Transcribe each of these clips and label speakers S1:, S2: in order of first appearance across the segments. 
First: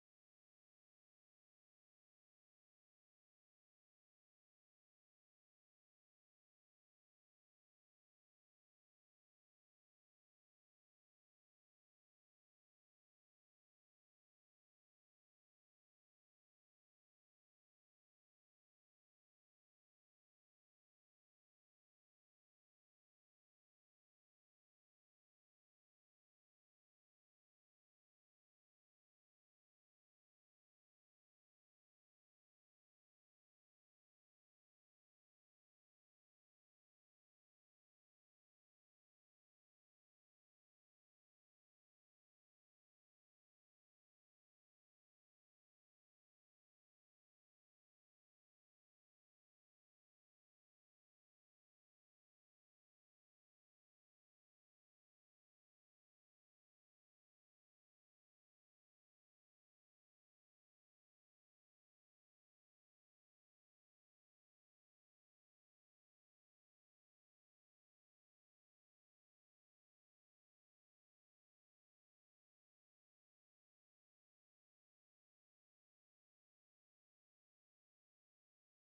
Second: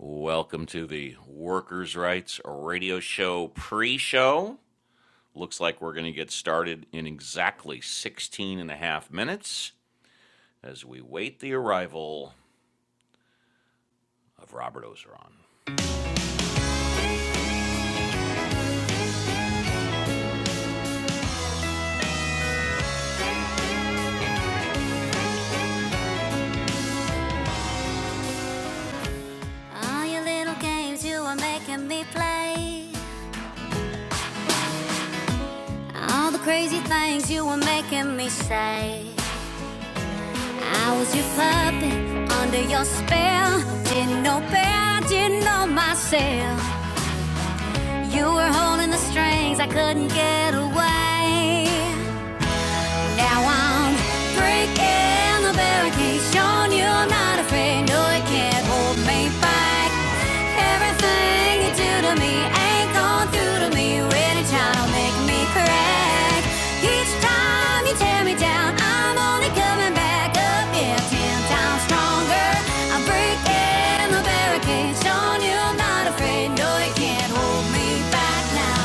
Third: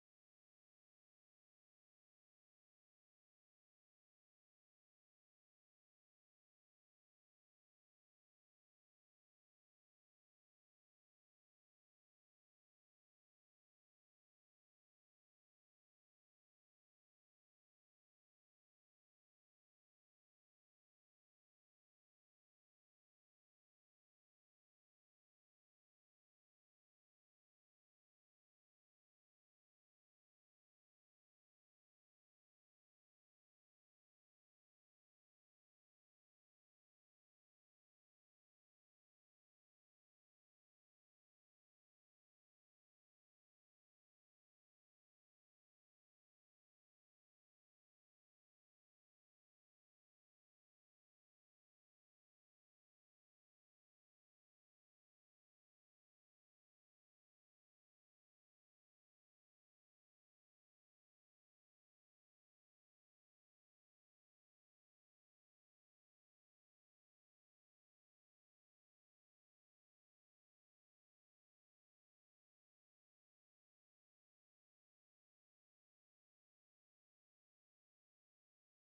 S1: Welcome to the Workers' Rights Radio Show pre show. Looks like we're going to get started in exactly 16 and a half minutes as we wait the arrival of Robert Ozeron. All your little games you were making me play. All the crazy things you were making me say. I was your puppet under your spell. Didn't know better, didn't know myself. You were holding the strings, I couldn't get away. Now I'm breaking the barricades, showing you I'm not afraid. No, it can't hold me back. Everything you do to me ain't gone through to me. Really trying to make me crack. Each time you tear me down, I'm only coming back up. Yeah, ten times stronger. I'm breaking the barricades, showing you I'm not afraid. No, it can't hold me back now.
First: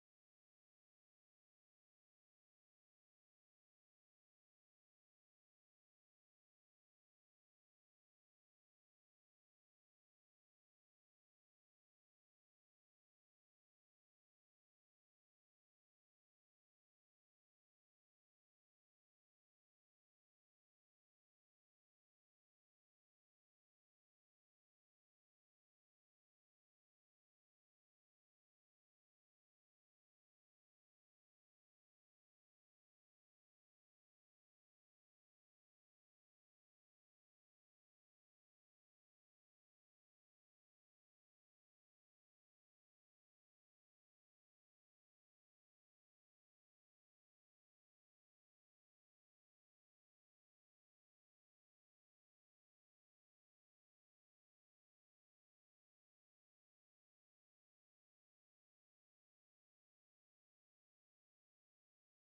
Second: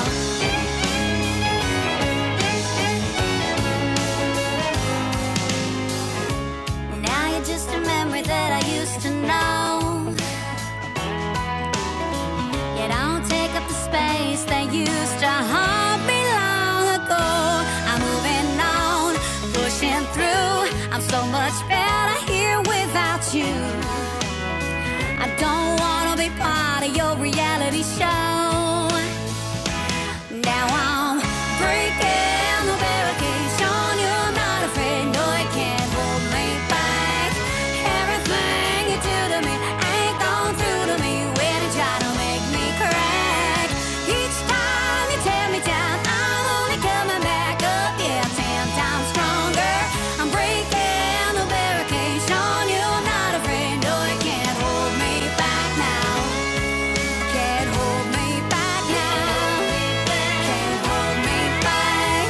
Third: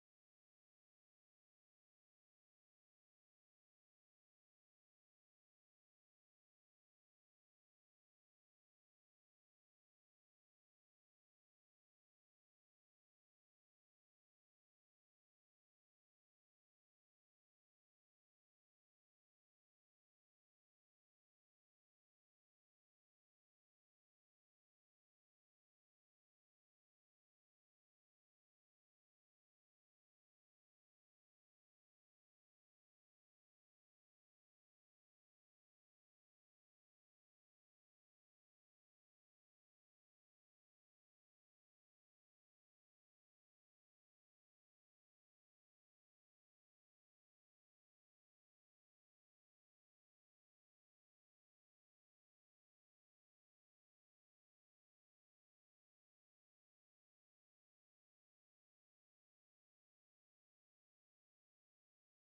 S1: Now you're just a memory that I used to know. You don't take up the space that used to haunt me long ago. I'm moving on, pushing through. I'm so much better here without you. I don't wanna be part of your reality show. Now I'm breaking the barricades, showing you're not afraid. No, it can't hold me back. Everything you do to me ain't gone through to me when you try to make me crack. Each time you tear me down, I'm only coming back up, yeah, ten times stronger. I'm breaking the barricades, showing you're not afraid. No, it can't hold me back now. Can't hold me back now. Can't hold me back.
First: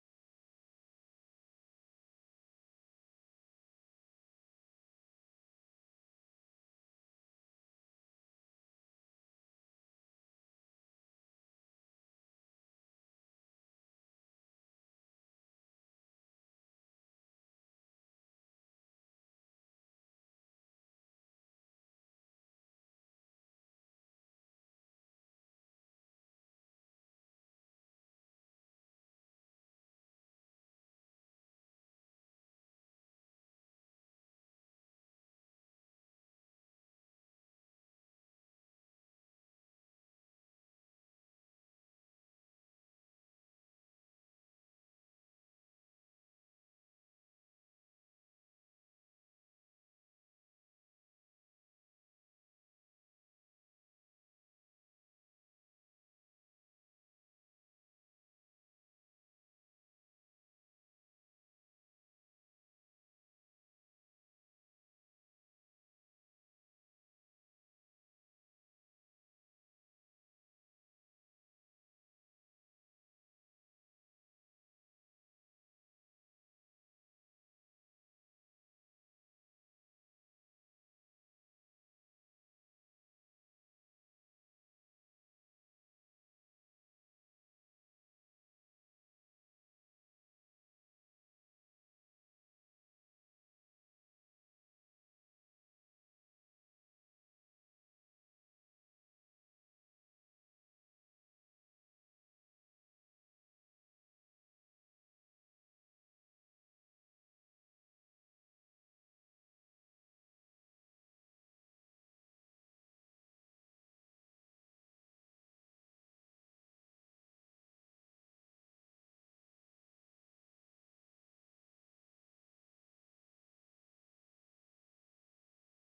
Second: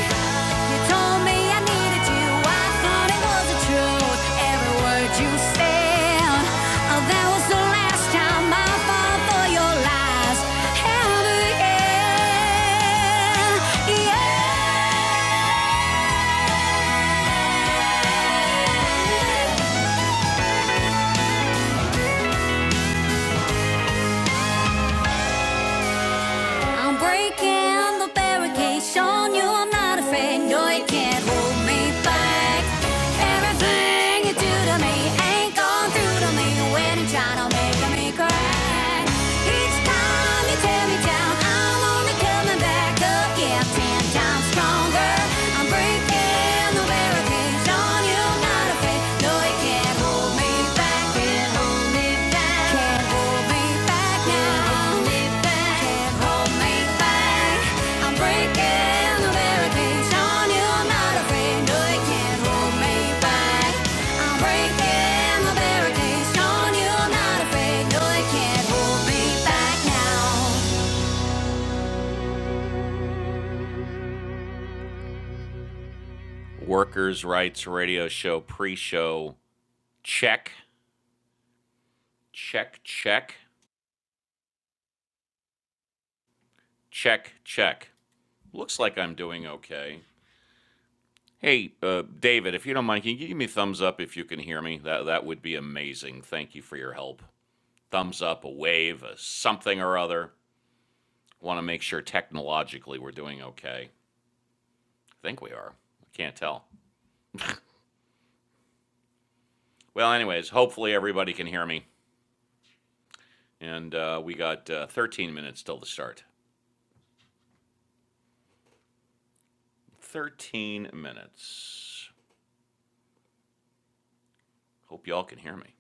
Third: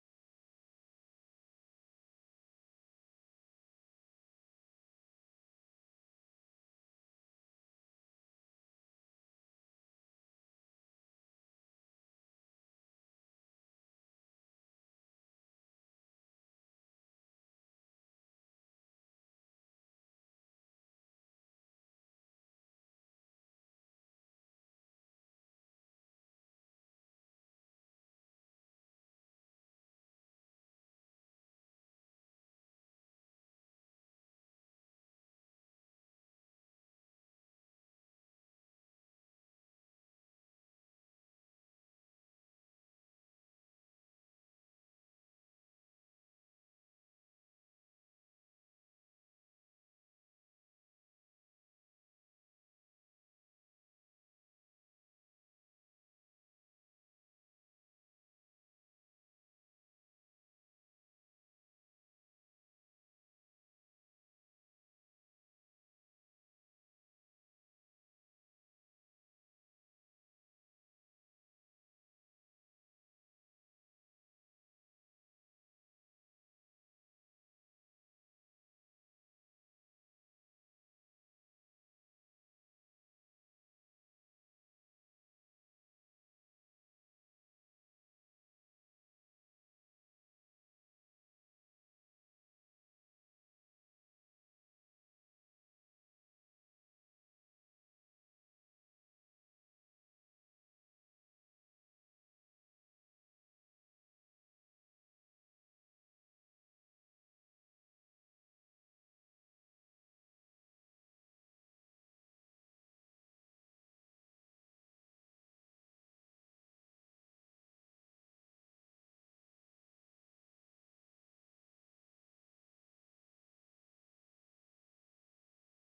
S1: You told me I needed you. I thought it was the truth. Every word you said. Oh, that was the last time I fall for your lies. Ever again. Yeah. I'm breaking the barricades, showing you I'm not afraid. No, you can't hold me back. Everything you do to me ain't gone through to me when you're trying to make me cry. Each time you tear me down, I'm only coming back up, yeah, ten times stronger. I'm breaking the barricades, showing you I'm not afraid. Workers' Rights Radio Show pre show. Check, check, check, check, check. Looks like I'm doing okay. Hey, uh, David, if you don't mind, can you give me a thumbs up if you can hear me? That that would be amazing. Thank you for your help. Thumbs up, a wave, a something or other. Want to make sure technologically we're doing okay. I think we are. I can't tell. Well, anyways, hopefully everybody can hear me. And uh, we got uh, 13 minutes till the start. 13 minutes. Hope y'all can hear me.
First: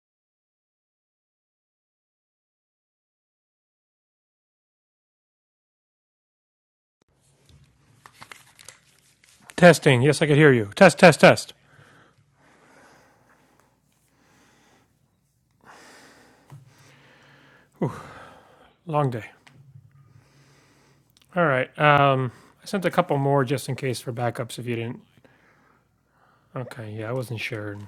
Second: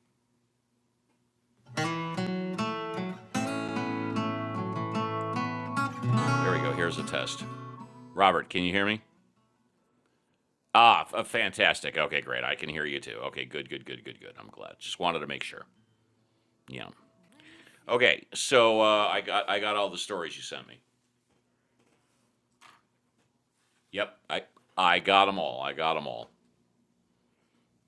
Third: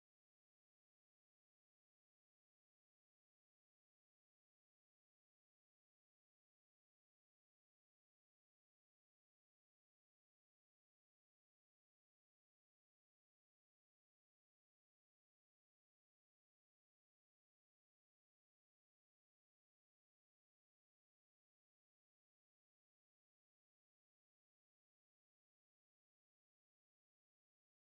S1: There we go. Here's a test. Robert, can you hear me?
S2: Testing. Yes, I could hear you. Test,
S1: Ah, f-
S2: test,
S1: uh,
S2: test.
S1: fantastic. Okay, great. I can hear you too. Okay, good, good, good, good, good. I'm glad. Just wanted to make sure. Yeah. Okay, so uh,
S2: Long
S1: I
S2: day.
S1: got I got all the stories you sent me.
S2: All right. Um, I sent a couple more just in case for
S1: Yep, I
S2: backups if you
S1: I
S2: didn't.
S1: got them all. I got them all.
S2: Okay. Yeah, I wasn't sure.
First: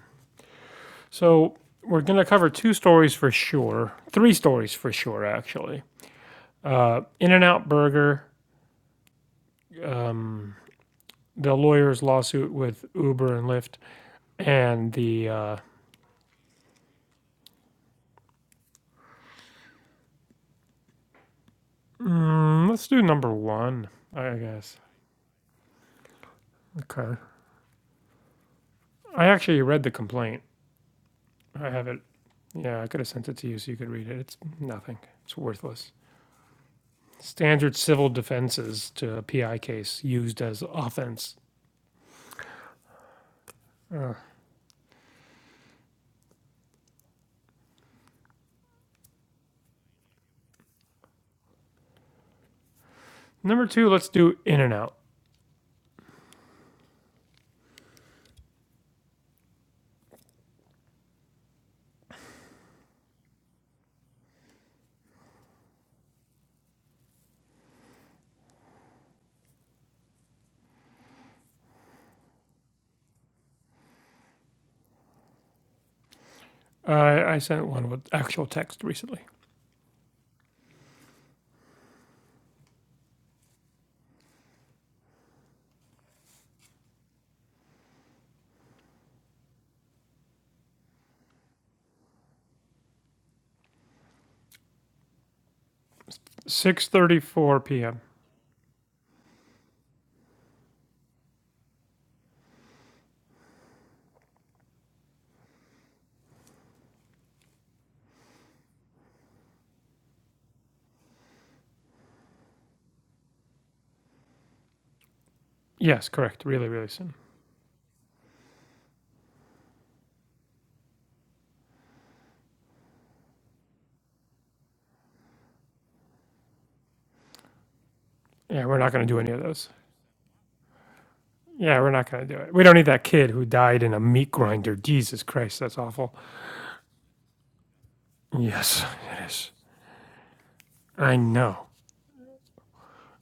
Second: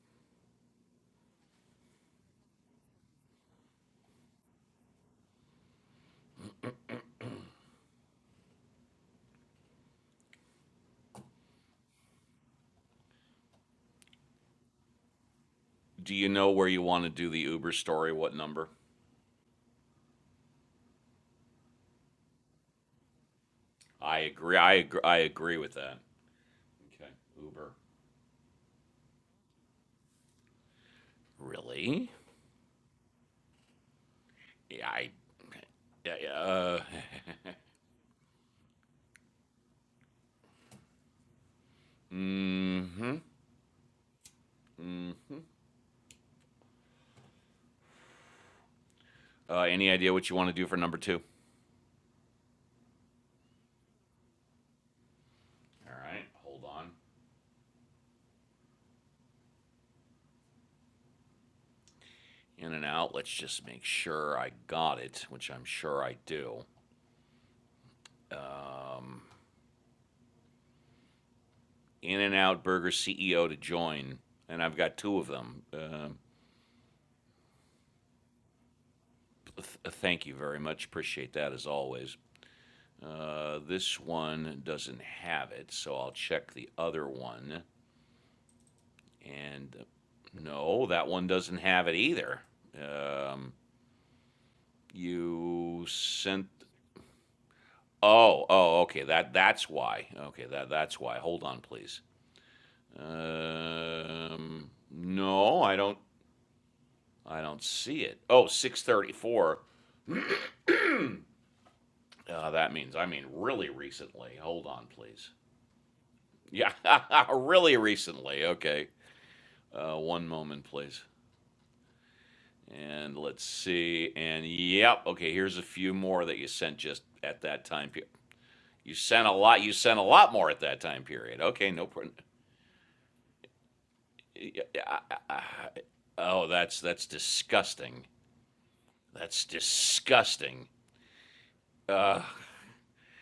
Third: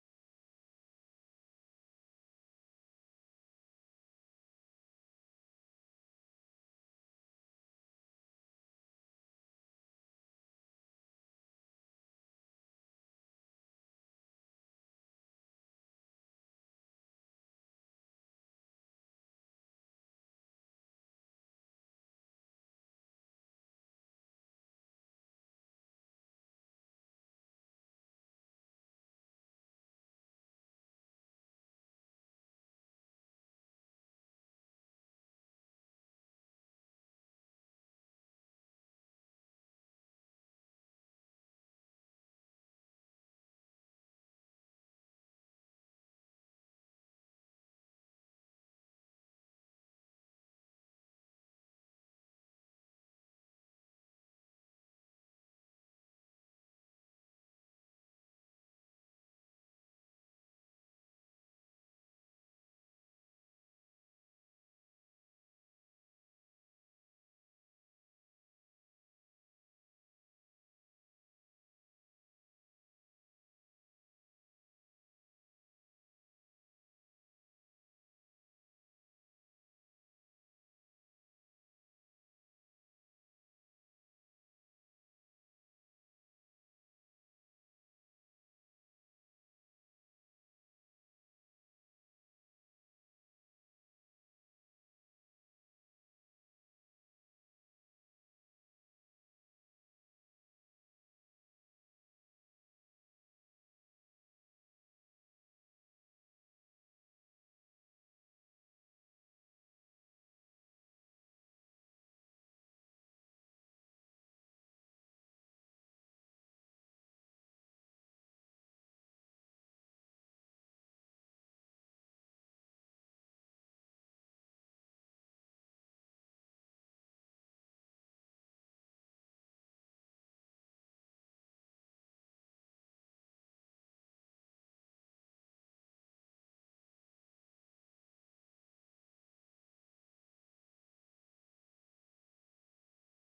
S2: So we're going to cover two stories for sure. Three stories for sure, actually. Uh, In and Out Burger, um, the lawyer's lawsuit with Uber and Lyft, and the. Uh,
S1: Do you know where you want to do the Uber story? What number?
S2: mm, let's do number one,
S1: I
S2: I
S1: agree. I
S2: guess.
S1: agree. I agree with that. Okay,
S2: Okay.
S1: Uber.
S2: I actually read the complaint. I have it
S1: Really?
S2: yeah, I could have sent it to you so you could read it. It's
S1: Yeah.
S2: nothing.
S1: I,
S2: It's worthless.
S1: yeah. Yeah. Uh,
S2: standard civil defenses to a PI case used as offense.
S1: mm-hmm.
S2: Uh,
S1: Mm-hmm. Uh, any idea what you want to do for number two?
S2: number two, let's do in and out.
S1: All right, hold on. In and Out. Let's just make sure I got it, which I'm sure I do. In and Out Burger CEO to join, and I've got two of them. Uh,
S2: I I sent one with actual text recently.
S1: th- uh, thank you very much. Appreciate that as always. Uh, this one doesn't have it, so I'll check the other one. And uh, no, that one doesn't have it either. Um, you sent.
S2: 6:34 p.m.
S1: Oh, oh, okay. That that's why. Okay, that that's why. Hold on, please. Um, no, I don't. I don't see it. oh six thirty four Uh, that means I mean really recently. Hold on, please.
S2: Yes, correct. Really,
S1: Yeah,
S2: really soon.
S1: really recently. Okay. Uh, one moment, please. And let's see. And yep. Okay, here's a few more that you sent just at that time period.
S2: Yeah, we're not
S1: You
S2: going to do
S1: sent
S2: any
S1: a
S2: of
S1: lot.
S2: those.
S1: You sent a lot more at that time period. Okay,
S2: Yeah,
S1: no
S2: we're not
S1: problem.
S2: going to do it. We don't need that kid who died in a meat grinder. Jesus Christ, that's awful.
S1: Oh, that's that's disgusting.
S2: Yes, it
S1: That's
S2: is.
S1: disgusting.
S2: I know.
S1: Uh,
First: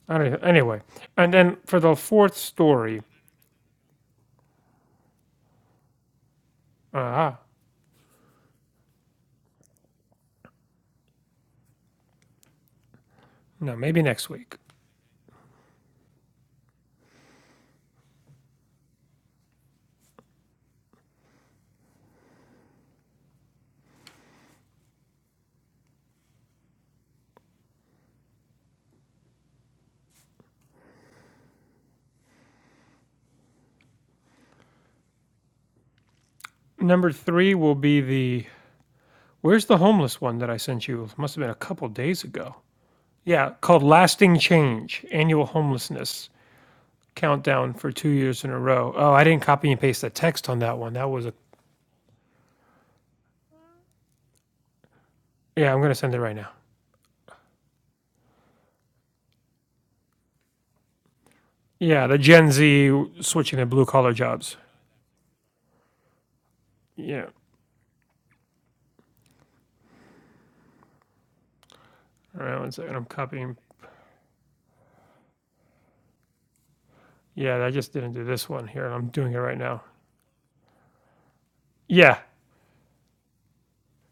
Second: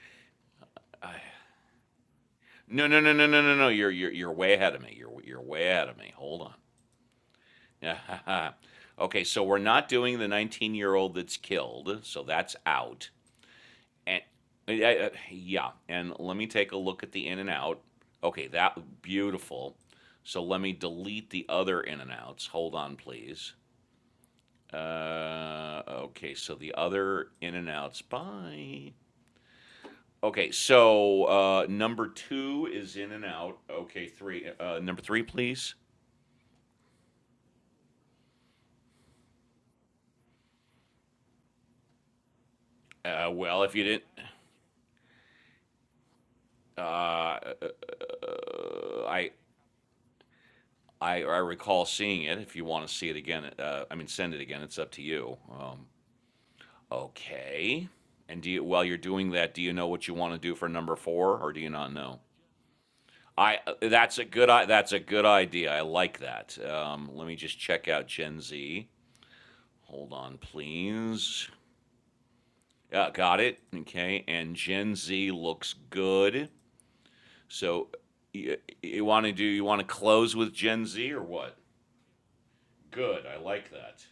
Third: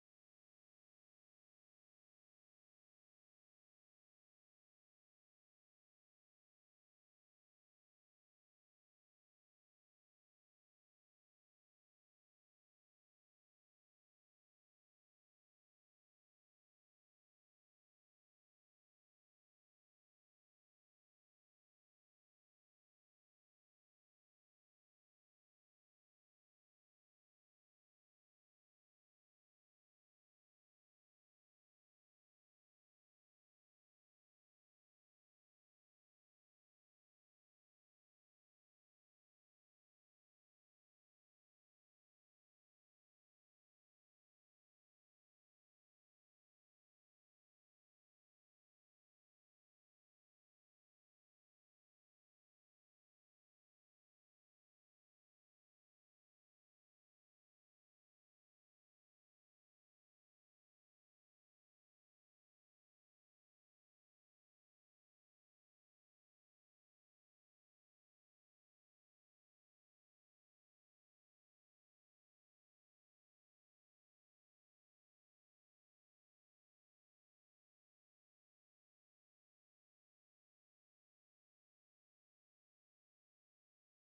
S2: I don't. even, Anyway, and then for the fourth
S1: No, no,
S2: story,
S1: no, no, no, no, no. You're you're you're way ahead of me. You're you're way ahead of me. Hold
S2: ah, uh,
S1: on. okay, so we're not doing the 19-year-old that's killed, so that's out.
S2: no, maybe
S1: And
S2: next week.
S1: uh, uh, yeah, and let me take a look at the in and out. Okay, that beautiful. So let me delete the other in and outs. Hold on, please. Uh, okay, so the other in and outs. Bye. Okay, so uh, number two is in and out. Okay, three. Uh, number three, please.
S2: Number three will be the Where's the homeless one that I sent you? It Must have been a couple days ago.
S1: Uh,
S2: Yeah,
S1: well, if
S2: called
S1: you didn't,
S2: Lasting Change Annual Homelessness
S1: uh,
S2: Countdown for two years in a row. Oh, I
S1: I,
S2: didn't copy and paste the text on that one. That
S1: I,
S2: was a.
S1: I recall seeing it. If you want to see it again, uh, I mean, send it again. It's up to you.
S2: Yeah, I'm
S1: Um,
S2: going to send it right now.
S1: okay. And do you, while you're doing that, do you know what you want to do for number four, or do you not
S2: Yeah, the
S1: know?
S2: Gen Z switching
S1: I
S2: to blue collar
S1: that's a good
S2: jobs.
S1: that's a good idea. I like that. Um,
S2: Yeah,
S1: let me just check out Gen Z. Hold on, please.
S2: all right, one second. I'm
S1: Uh, got
S2: copying.
S1: it. Okay, and Gen Z looks good.
S2: Yeah, I
S1: So
S2: just didn't do this
S1: you,
S2: one here,
S1: you
S2: I'm
S1: want to
S2: doing it
S1: do
S2: right
S1: you want
S2: now.
S1: to close with Gen Z or what?
S2: Yeah.
S1: Good. I like that.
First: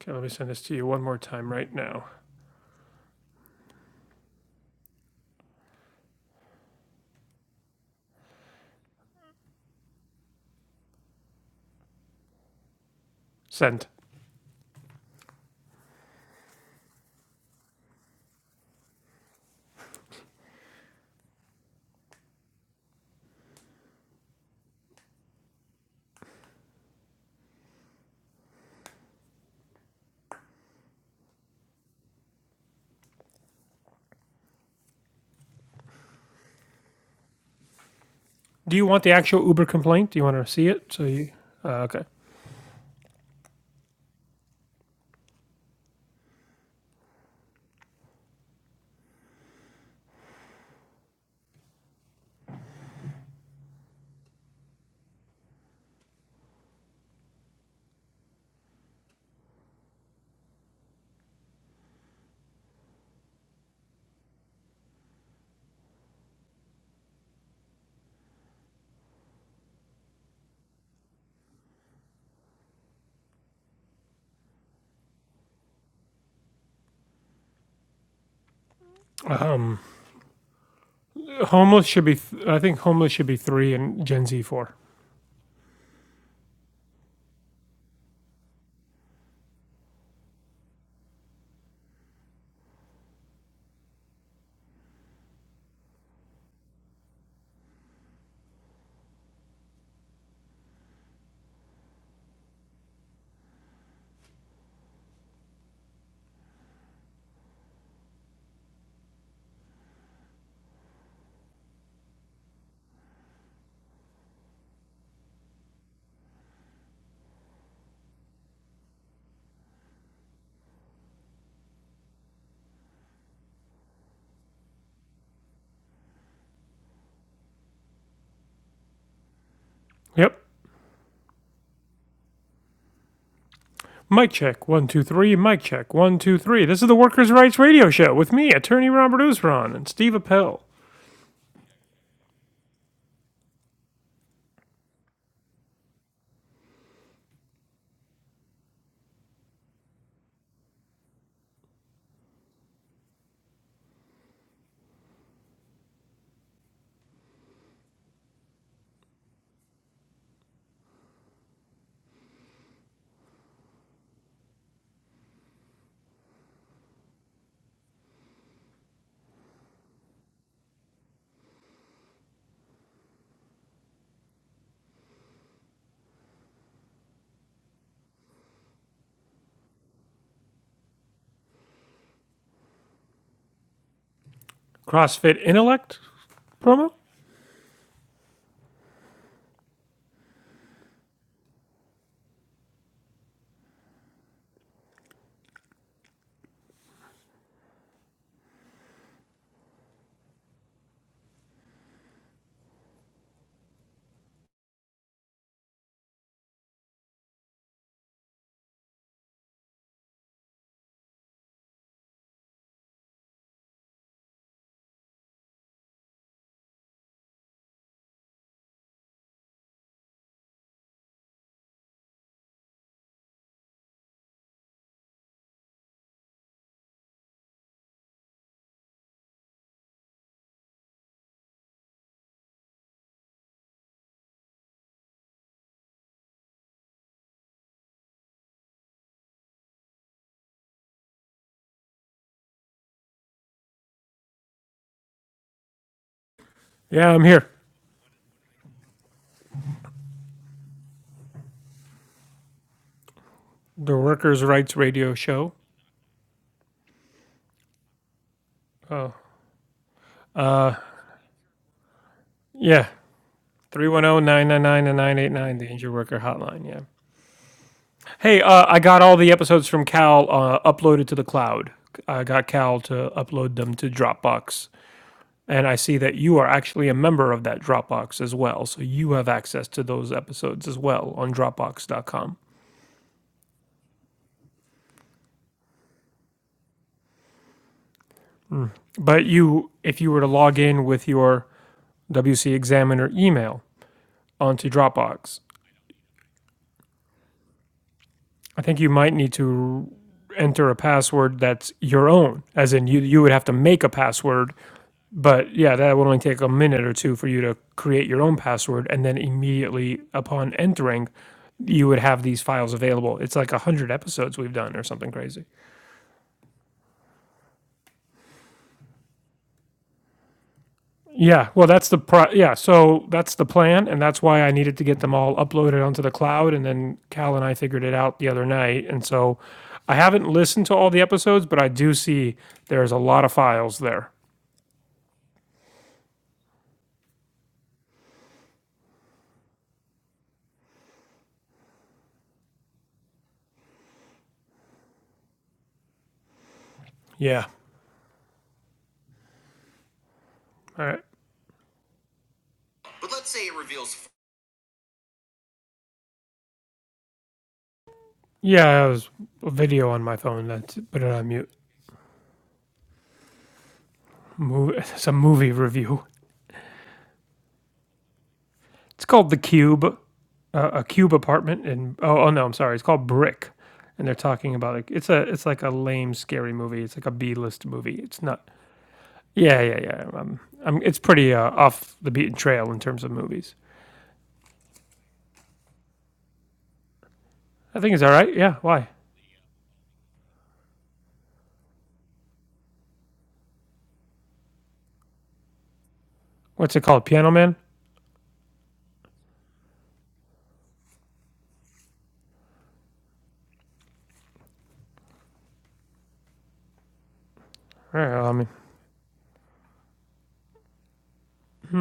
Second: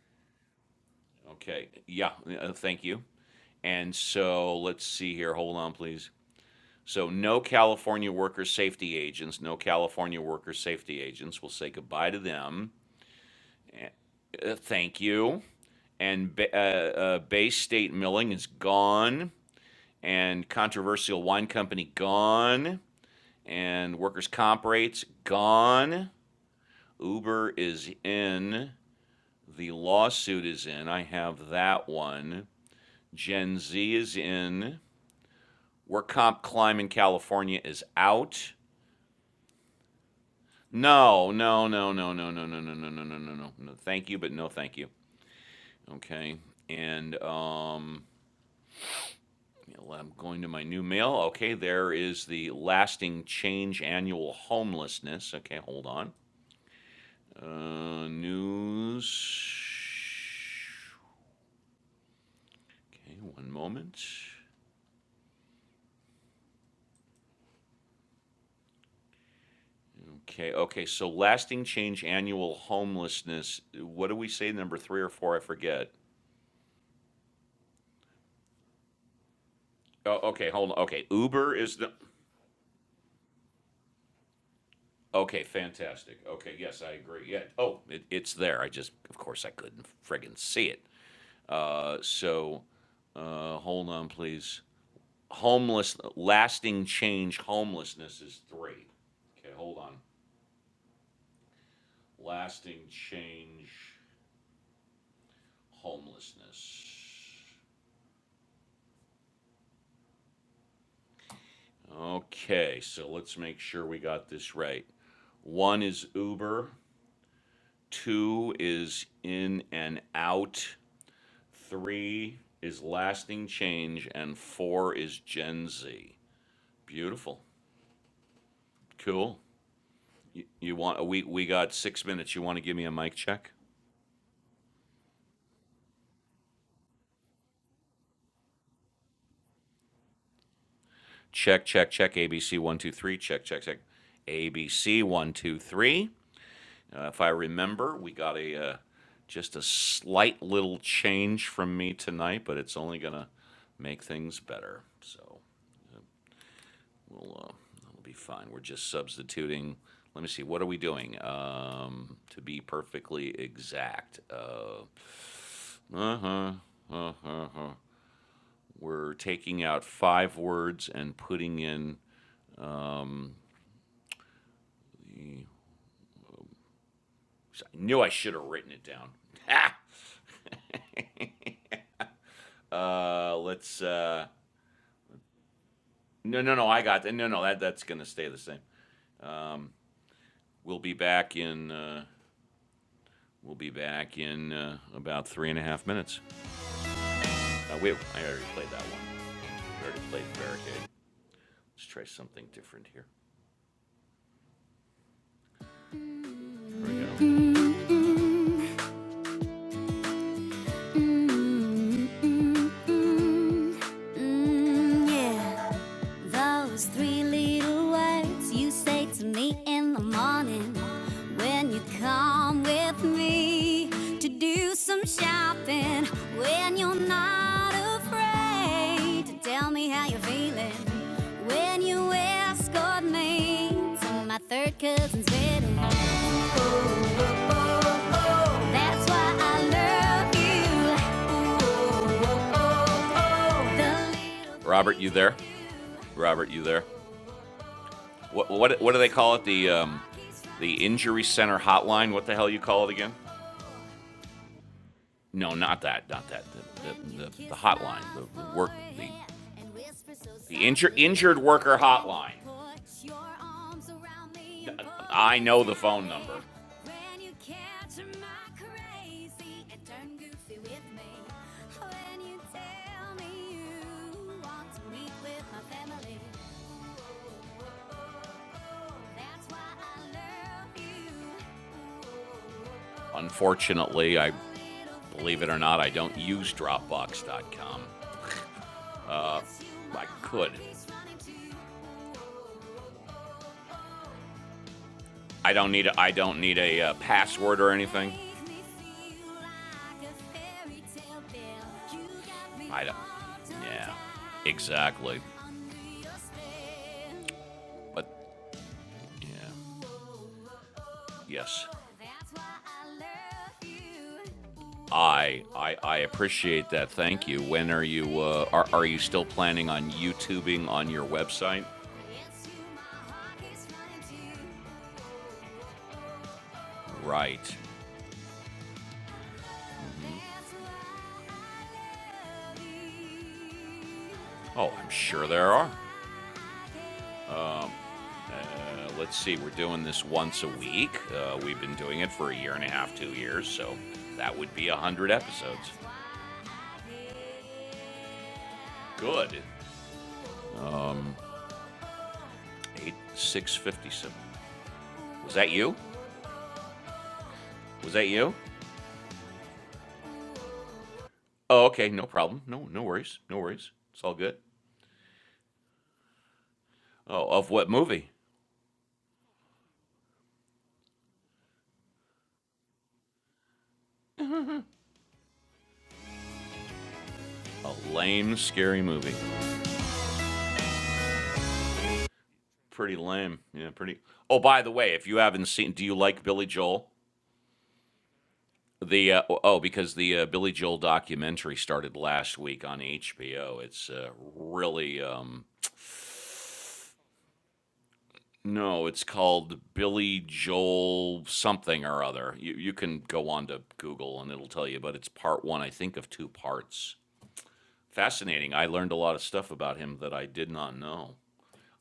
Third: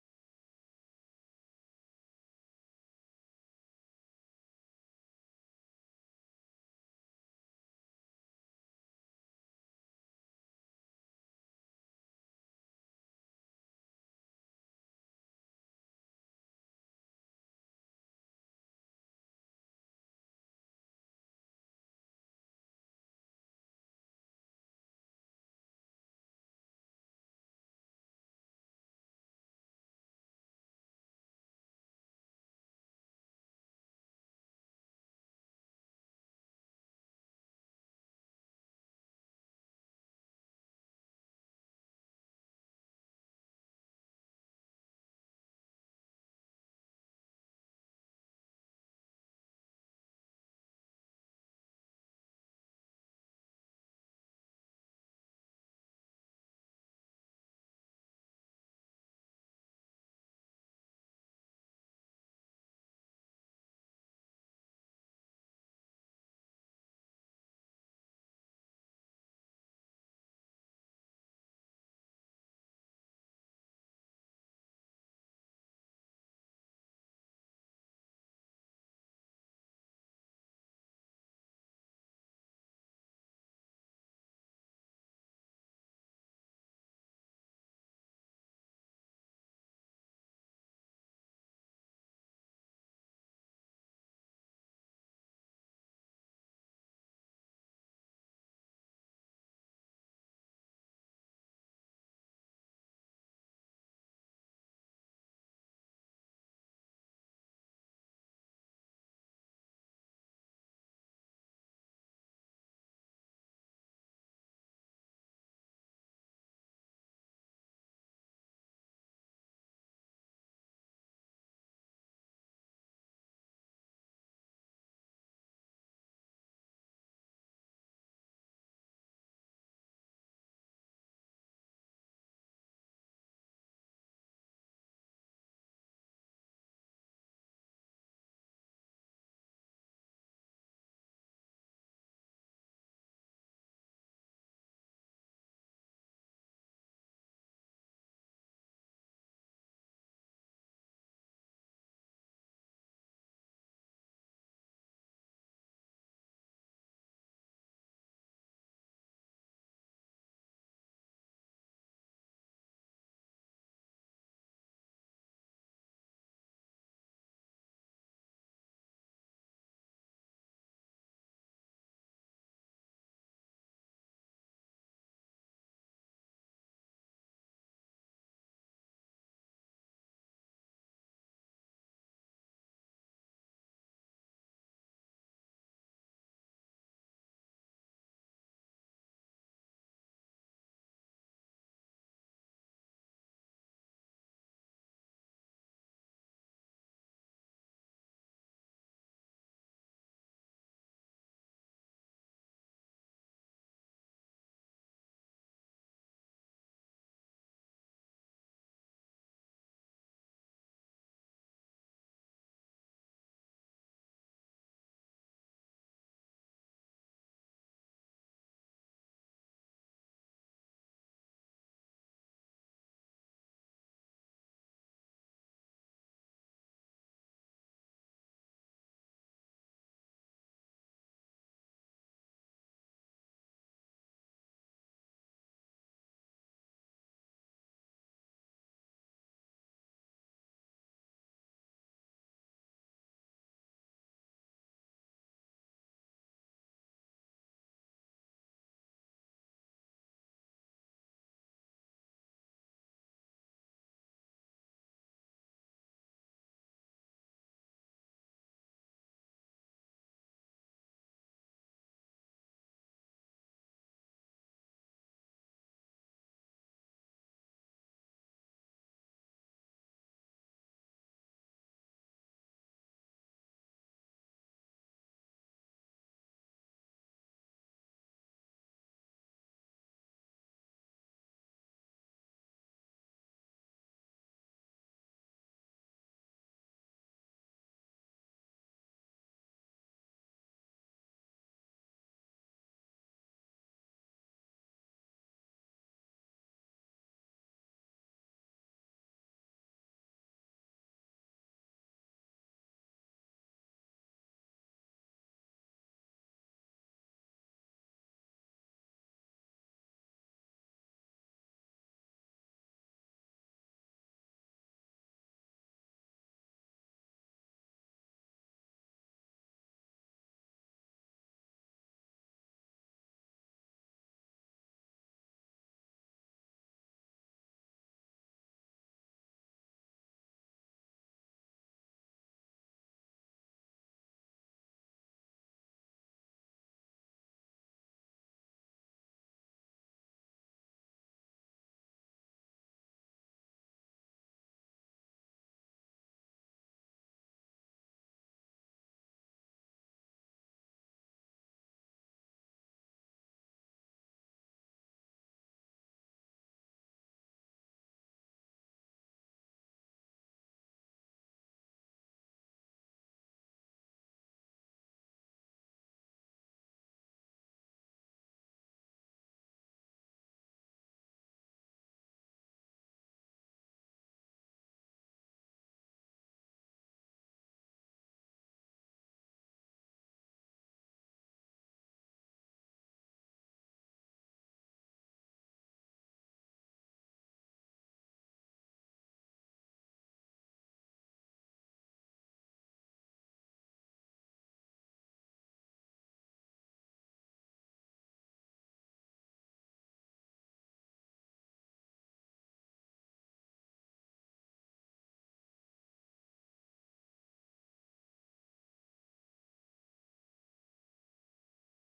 S2: Okay, let me send this to you one more time
S1: Okay.
S2: right now.
S1: Yeah. uh, Thank you. And so let's see here. Hold on, please. So, no California worker safety agents, no California worker safety agents. We'll say goodbye to them.
S2: Send.
S1: Uh, thank you. And ba- uh, uh, Bay State Milling is gone, and Controversial Wine Company gone, and workers' comp rates gone. Uber is in. The lawsuit is in. I have that one. Gen Z is in. Work comp climb in California is out.
S2: Do you want the actual Uber complaint? Do you want to see it? So
S1: No,
S2: you.
S1: no,
S2: Uh,
S1: no,
S2: okay.
S1: no, no, no, no, no, no, no, no, no, no. No, thank you, but no, thank you. Okay, and um, yeah, I'm going to my new mail. Okay, there is the lasting change annual homelessness. Okay, hold on. Uh, news. Okay, one moment. Okay, okay, so lasting change, annual homelessness, what do we say, number three or four, I forget.
S2: Um,
S1: Oh, okay, hold on, okay, Uber is
S2: Homeless
S1: the,
S2: should be. Th- I think homeless should be three and Gen Z four.
S1: okay, fantastic, okay, yes, I agree, yeah, oh, it, it's there, I just, of course, I couldn't friggin' see it. Uh, so, uh, hold on, please. Homeless, lasting change, homelessness is three. Okay, hold on. Lasting change, homelessness. Okay, so let's make sure we got this right. One is Uber, two is in and out, three is lasting change, and four is Gen Z. Beautiful. Cool.
S2: Yep.
S1: You, you want we we got six minutes. You want to give me a mic check?
S2: Mic check one two three. Mic check one two three. This is the Workers' Rights Radio Show with me, attorney Robert Usron and Steve Appel.
S1: Check, check, check. ABC one, two, three, check, check, check. ABC one, two, three. Uh, if I remember, we got a uh, just a slight little change from me tonight, but it's only gonna make things better. So we'll uh, we'll be fine. We're just substituting. Let me see. What are we doing? Um, to be perfectly exact, uh huh, uh huh. We're taking out five words and putting in. I knew I should have written it down. Ha! uh, let's uh,
S2: CrossFit Intellect
S1: No, no, no. I
S2: promo.
S1: got that. No, no. That that's gonna stay the same. We'll be back in. Uh, we'll be back in uh, about three and a half minutes. Uh, wait, I already played that one. I already played barricade. Let's try something different here. Here we go. Mm, mm, mm, mm, yeah. Those three little words you say to me in the morning when you come with me to do some shopping. When you're not afraid to tell me how you're feeling. When you escort me to my third cousin's wedding. Robert, you there? Robert, you there?
S2: Yeah, I'm here.
S1: What what what do they call it? The um, the injury center hotline. What the hell you call it again?
S2: The Workers' Rights Radio
S1: No,
S2: Show.
S1: not that. Not that. The, the, the, the hotline. The, work. The,
S2: Oh,
S1: the
S2: uh,
S1: injur- injured worker hotline.
S2: yeah. three one zero nine nine nine nine eight
S1: I
S2: nine
S1: know
S2: the
S1: the
S2: injured
S1: phone
S2: worker
S1: number.
S2: hotline, yeah. Hey, uh, I got all the episodes from Cal uh, uploaded to the cloud. I got Cal to upload them to Dropbox And I see that you are actually a member of that Dropbox as well. So you have access to those episodes as well on Dropbox.com.
S1: Unfortunately, I Believe it or not, I don't use Dropbox.com.
S2: But
S1: Uh,
S2: you, if
S1: I
S2: you were to
S1: could.
S2: log in with your WC Examiner email onto Dropbox,
S1: I don't need a, I don't need a uh, password or anything.
S2: I think you might need to enter a password that's your own, as
S1: I
S2: in
S1: don't.
S2: you, you would have to make a
S1: Yeah,
S2: password.
S1: exactly.
S2: But yeah, that would only take a minute or two for you to create your
S1: But
S2: own password. And then
S1: yeah.
S2: immediately upon entering,
S1: Yes.
S2: you would have these files available. It's like 100 episodes we've done or something
S1: I
S2: crazy.
S1: I I appreciate that. Thank you. When are you uh, are are you still planning on YouTubing on your
S2: Yeah,
S1: website?
S2: well, that's the pro, yeah, so that's the plan, and that's why I needed to get them all uploaded onto the cloud, and then Cal and I
S1: Right.
S2: figured it out the other night, and so I haven't listened to all
S1: Mm-hmm.
S2: the episodes, but I do see there's a lot of files there.
S1: Oh, I'm sure there are. Uh, let's see, we're doing this once a week. Uh, we've been doing it for a year and a half, two years, so that would be 100 episodes.
S2: Yeah,
S1: Good.
S2: all right.
S1: Eight six fifty seven. Was that you? Was that you?
S2: Yeah, it was a video on my phone. That's put it on mute.
S1: Oh, okay, no problem. No, no worries. No worries. It's all good.
S2: Move, it's a movie review.
S1: Oh, of what movie?
S2: It's called The Cube, uh, a cube apartment, and oh, oh no, I'm sorry, it's called Brick, and they're talking about like it's a it's like a lame scary movie. It's like a B list
S1: A
S2: movie. It's
S1: lame,
S2: not
S1: scary movie.
S2: Yeah, yeah, yeah. Um, I'm, it's pretty uh, off the beaten trail in
S1: Pretty
S2: terms of
S1: lame.
S2: movies.
S1: Yeah, pretty. Oh, by the way, if you haven't seen, do you like Billy Joel?
S2: I think it's all right. Yeah. Why?
S1: The uh, oh, because the uh, Billy Joel documentary started last week on HBO. It's uh, really um,
S2: What's it called? Piano Man.
S1: no, it's called Billy Joel something or other. You you can go on to Google and it'll tell you, but it's part one, I think, of two parts.
S2: All right, well, I mean,
S1: fascinating. I learned a lot of stuff about him that I did not know.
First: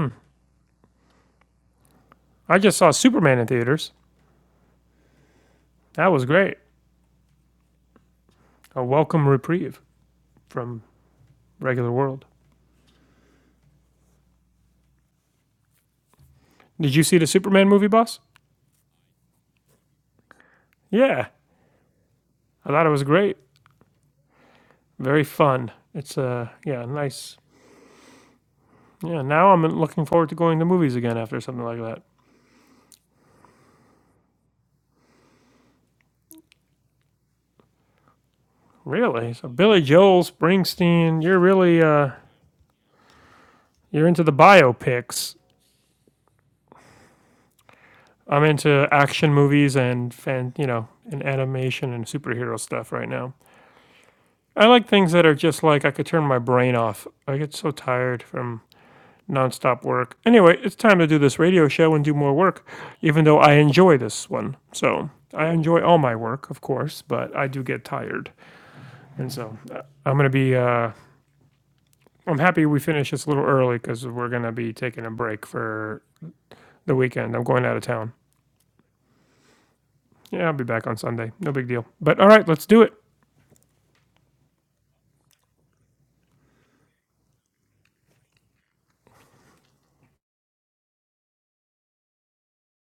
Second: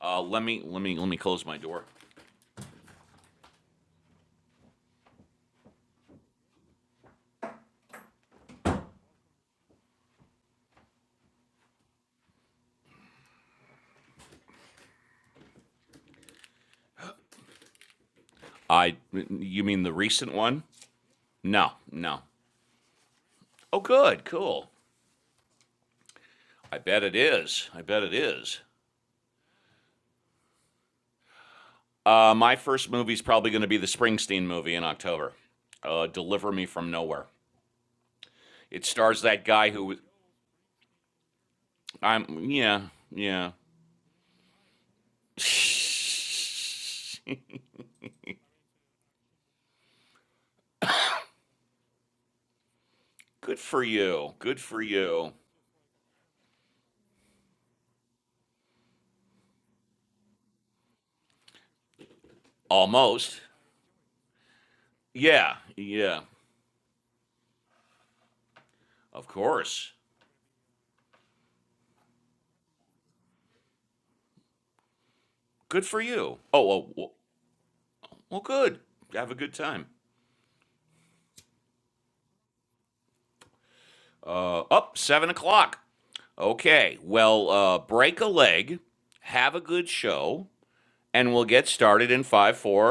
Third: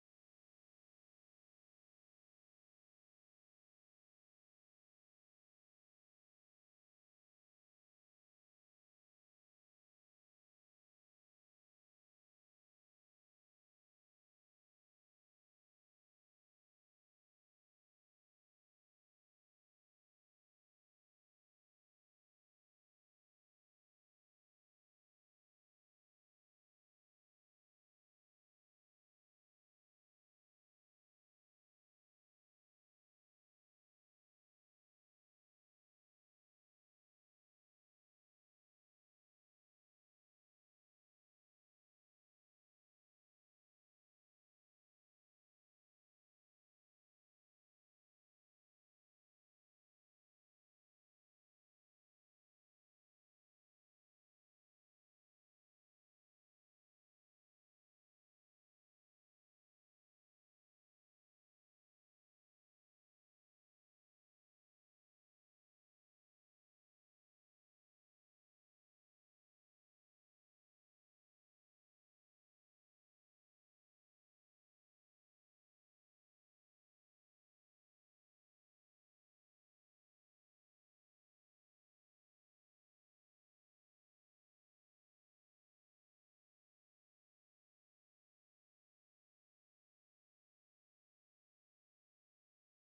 S1: Uh, let me let me let me close my door.
S2: I just saw Superman in theaters. That was great. A welcome reprieve from regular world. Did you see the Superman movie, boss?
S1: I you mean the recent one?
S2: Yeah,
S1: No, no.
S2: I thought it was great.
S1: Oh, good, cool.
S2: Very fun. It's uh,
S1: I
S2: yeah,
S1: bet it
S2: nice.
S1: is. I bet it is.
S2: Yeah, now I'm looking forward to going to movies again after something like that.
S1: Uh, my first movie's probably going to be the Springsteen movie in October. Uh, Deliver Me from Nowhere. It stars
S2: Really?
S1: that
S2: So
S1: guy
S2: Billy
S1: who
S2: Joel, Springsteen, you're really uh,
S1: I'm. Yeah, yeah.
S2: you're into the biopics. I'm into action movies and fan, you know, and animation and superhero stuff right now.
S1: Good for you. Good
S2: I
S1: for
S2: like things that
S1: you.
S2: are just like I could turn my brain off. I get so tired from nonstop work. Anyway, it's time to do this radio show and do more work, even though
S1: Almost.
S2: I enjoy this one. So I
S1: Yeah,
S2: enjoy all my
S1: yeah.
S2: work, of course, but I do get tired.
S1: Of
S2: And so uh,
S1: course.
S2: I'm going to be, uh, I'm happy we finished this a little early because we're going to be taking a break
S1: Good for
S2: for
S1: you. Oh, well,
S2: the
S1: well,
S2: weekend. I'm going out of town.
S1: well, good. Have a good time.
S2: Yeah, I'll be back on Sunday. No big deal. But all right, let's do it.
S1: Uh, up, seven o'clock. Okay. Well, uh, break a leg, have a good show, and we'll get started in five, four,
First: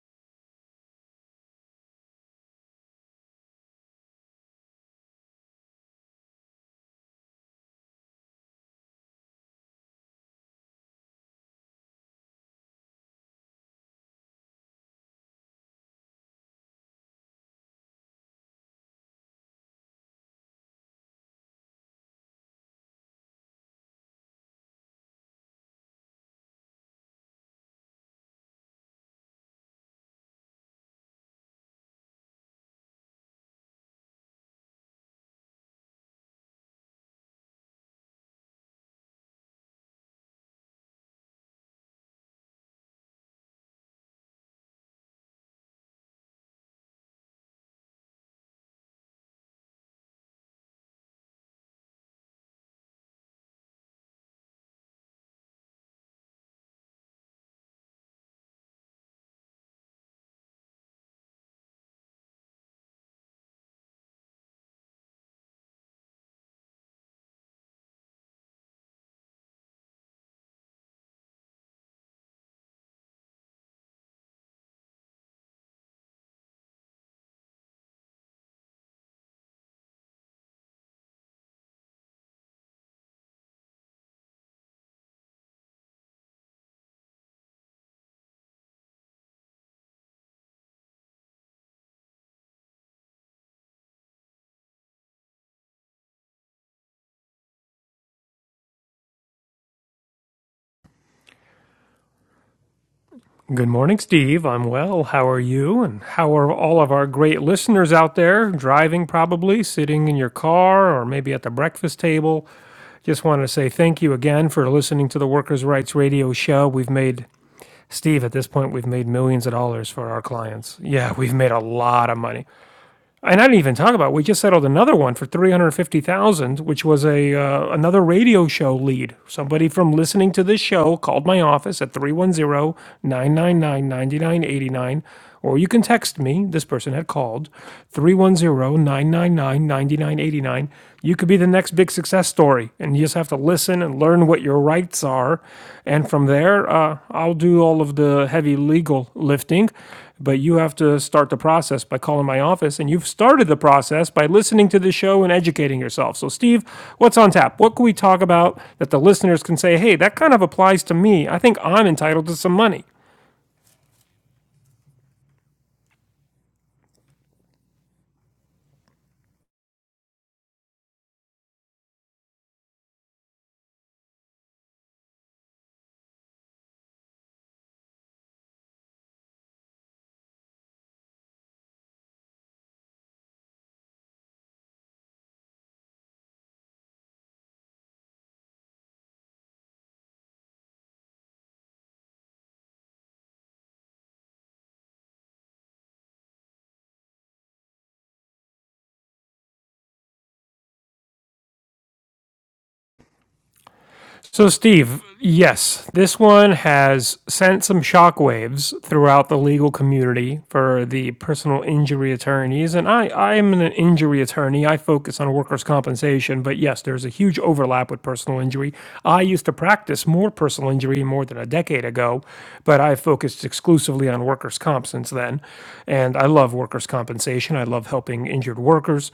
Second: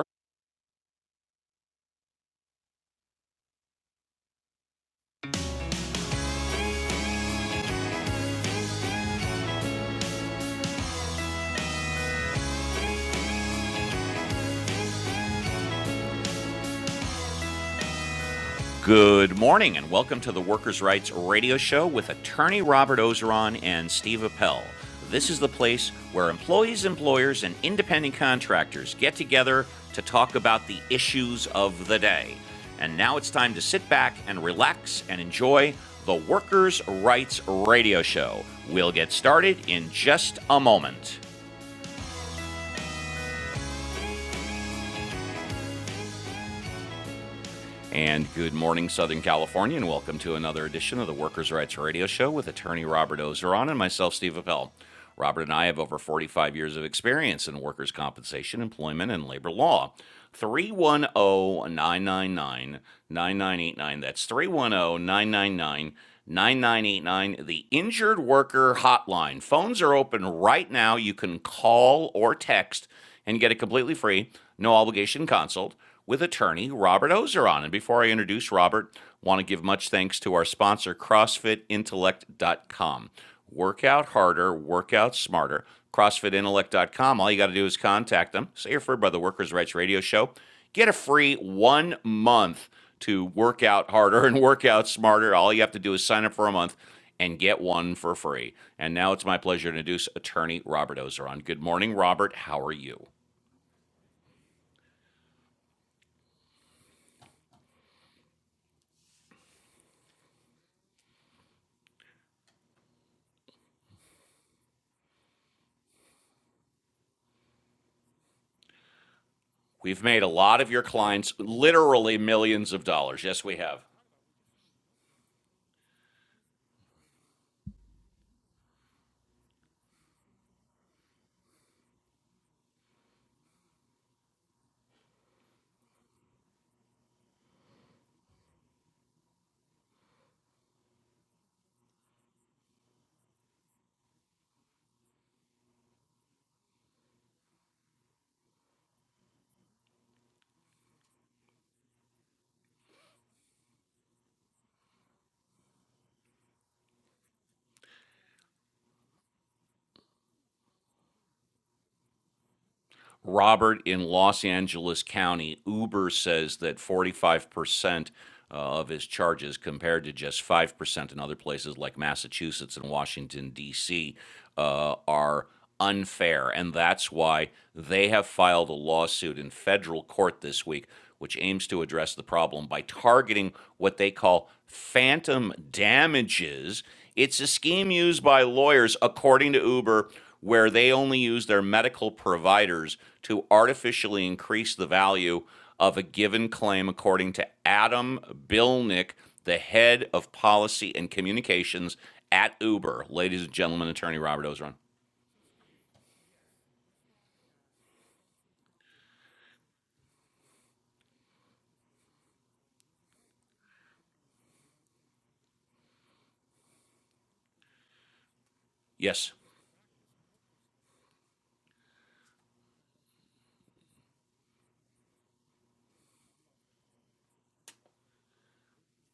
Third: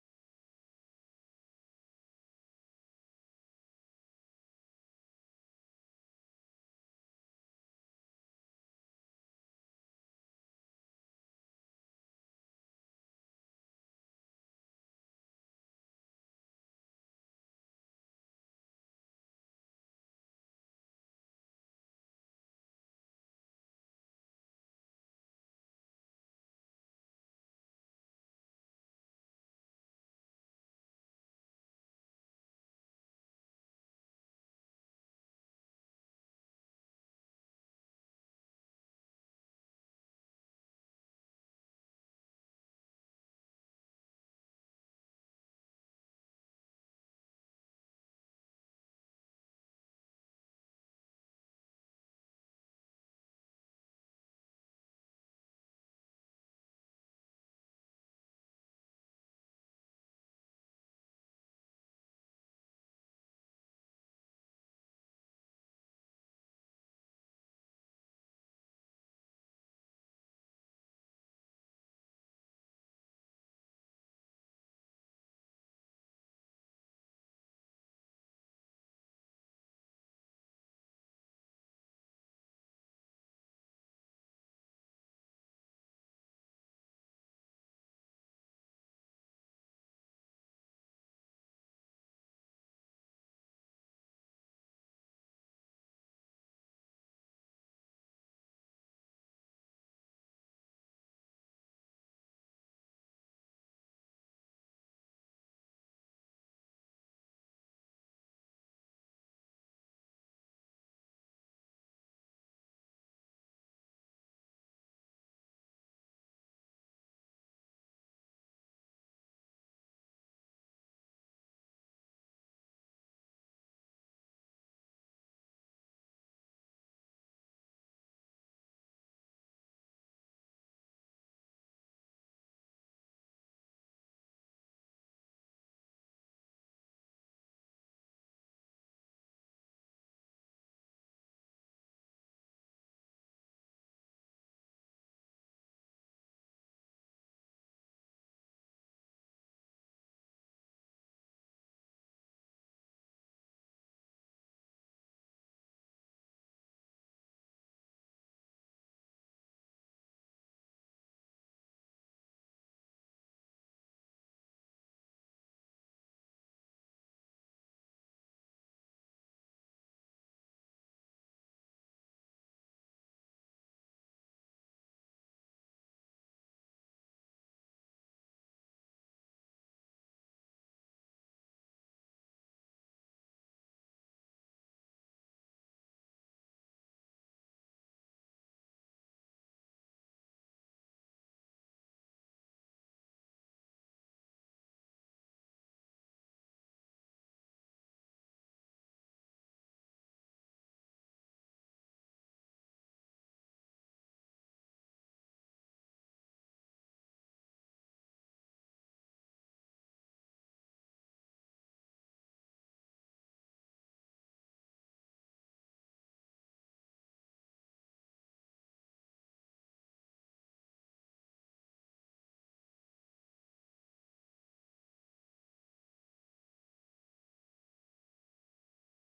S1: Good morning, and welcome to the Workers' Rights Radio Show with attorney Robert Ozeron and Steve Appel. This is the place where employees, employers, and independent contractors get together to talk about the issues of the day. And now it's time to sit back and relax and enjoy the Workers' Rights Radio Show. We'll get started in just a moment. And good morning, Southern California, and welcome to another edition of the Workers' Rights Radio Show with attorney Robert Ozeron and myself, Steve Appel. Robert and I have over 45 years of experience in workers' compensation, employment, and labor law. 310 999 9989. That's 310 999 9989. the Injured Worker Hotline. Phones are open right now. You can call or text and get a completely free, no obligation consult with attorney Robert Ozeron. And before I introduce Robert, want to give much thanks to our sponsor, CrossFitIntellect.com. Work out harder, work out smarter. CrossFitIntellect.com. All you got to do is contact them. Say you're referred by the Workers' Rights Radio Show. Get a free one month to work out harder and work out smarter. All you have to do is sign up for a month and get one for free. And now it's my pleasure to introduce attorney Robert Ozeron. Good morning, Robert. How are you?
S2: Good morning, Steve. I'm well. How are you? And how are all of our great listeners out there driving, probably sitting in your car or maybe at the breakfast table? Just wanted to say thank you again for listening to the Workers' Rights Radio show. We've made, Steve, at this point, we've made millions of dollars
S1: We've
S2: for our
S1: made a lot of
S2: clients.
S1: your
S2: Yeah, we've
S1: clients
S2: made a lot of
S1: literally
S2: money
S1: millions of dollars.
S2: and
S1: Yes,
S2: I
S1: we
S2: didn't even
S1: have.
S2: talk about. it. We just settled another one for three hundred fifty thousand, dollars, which was a uh, another radio show lead. Somebody from listening to this show called my office at three one zero nine nine nine ninety nine eighty nine, or you can text me. This person had called three one zero nine nine nine ninety nine eighty nine. You could be the next big success story, and you just have to listen and learn what your rights are, and from there, uh, I'll do all of the heavy legal lifting but you have to start the process by calling my office. And you've started the process by listening to the show and educating yourself. So, Steve, what's on tap? What can we talk about that the listeners can say, hey, that kind of applies to me? I think I'm entitled to some money.
S1: Robert in Los Angeles County, Uber says that 45% uh, of his charges compared to just 5% in other places like Massachusetts and Washington, D.C., uh, are unfair. And that's why they have filed a lawsuit in federal court this week, which aims to address the problem by targeting what they call phantom damages. It's a scheme used by lawyers, according to Uber, where they only use their medical providers to artificially increase the value of a given claim, according to Adam Bilnick, the head of policy and communications at Uber. Ladies and gentlemen, attorney Robert
S2: So,
S1: Ozeron.
S2: Steve, yes, this one has sent some shockwaves throughout the legal community for the personal injury attorneys. And I, I'm an injury attorney. I focus on workers' compensation. But yes, there's a huge overlap with personal injury. I
S1: Yes.
S2: used to practice more personal injury more than a decade ago, but I focused exclusively on workers' comp since then. And I love workers' compensation. I love helping injured workers.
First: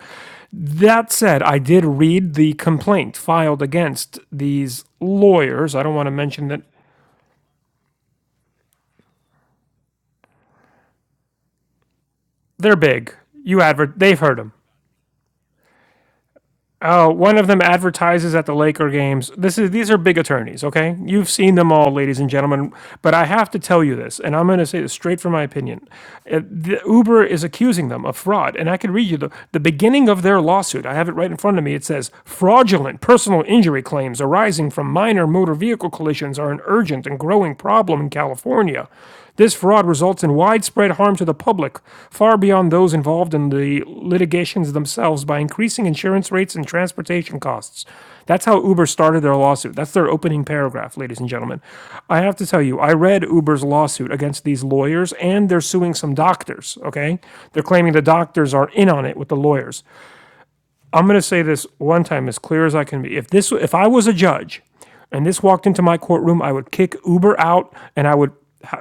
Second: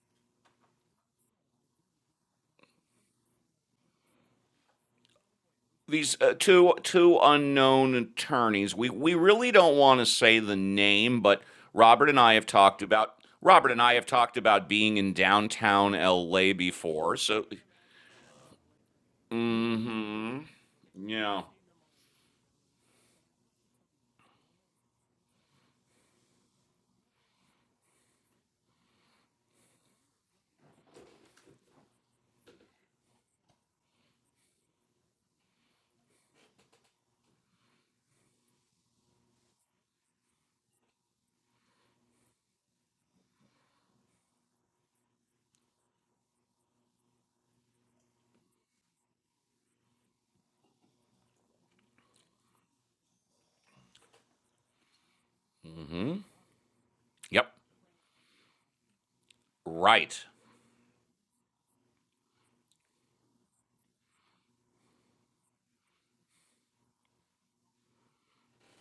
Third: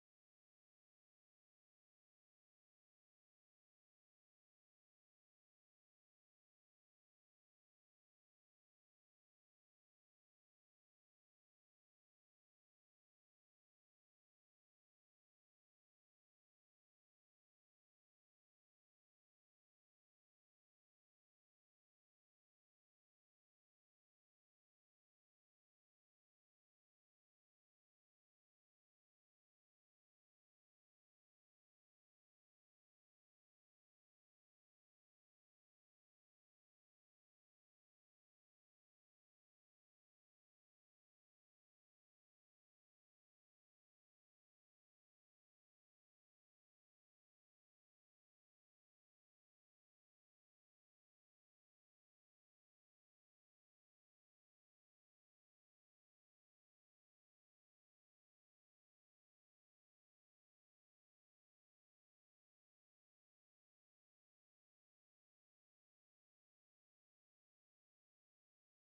S2: That said, I did read the complaint filed against these lawyers. I don't want to
S1: These uh,
S2: mention that
S1: two two unknown attorneys. We we really don't want to say the name, but Robert and I have
S2: they're
S1: talked
S2: big.
S1: about
S2: You
S1: Robert and I
S2: advert,
S1: have
S2: they've
S1: talked
S2: heard them.
S1: about being in downtown LA
S2: Oh,
S1: before.
S2: one of
S1: So,
S2: them advertises at the Laker games. This is
S1: mm
S2: these are big
S1: hmm
S2: attorneys, okay? You've
S1: yeah.
S2: seen them all, ladies and gentlemen. But I have to tell you this, and I'm going to say this straight from my opinion. Uh, the, Uber is accusing them of fraud, and I can read you the, the beginning of their lawsuit. I have it right in front of me. It says fraudulent personal injury claims arising from minor motor vehicle collisions are an urgent and growing problem in California. This fraud results in widespread harm to the public, far beyond those involved in the litigations themselves, by increasing insurance rates and transportation costs. That's how Uber started their lawsuit. That's their opening paragraph, ladies and gentlemen. I have to tell you, I read Uber's lawsuit against these lawyers, and they're suing
S1: mm Mhm.
S2: some doctors, okay?
S1: Yep.
S2: They're claiming the doctors are in on it with the lawyers.
S1: Right.
S2: I'm going to say this one time as clear as I can be. If this, if I was a judge, and this walked into my courtroom, I would kick Uber out, and I would,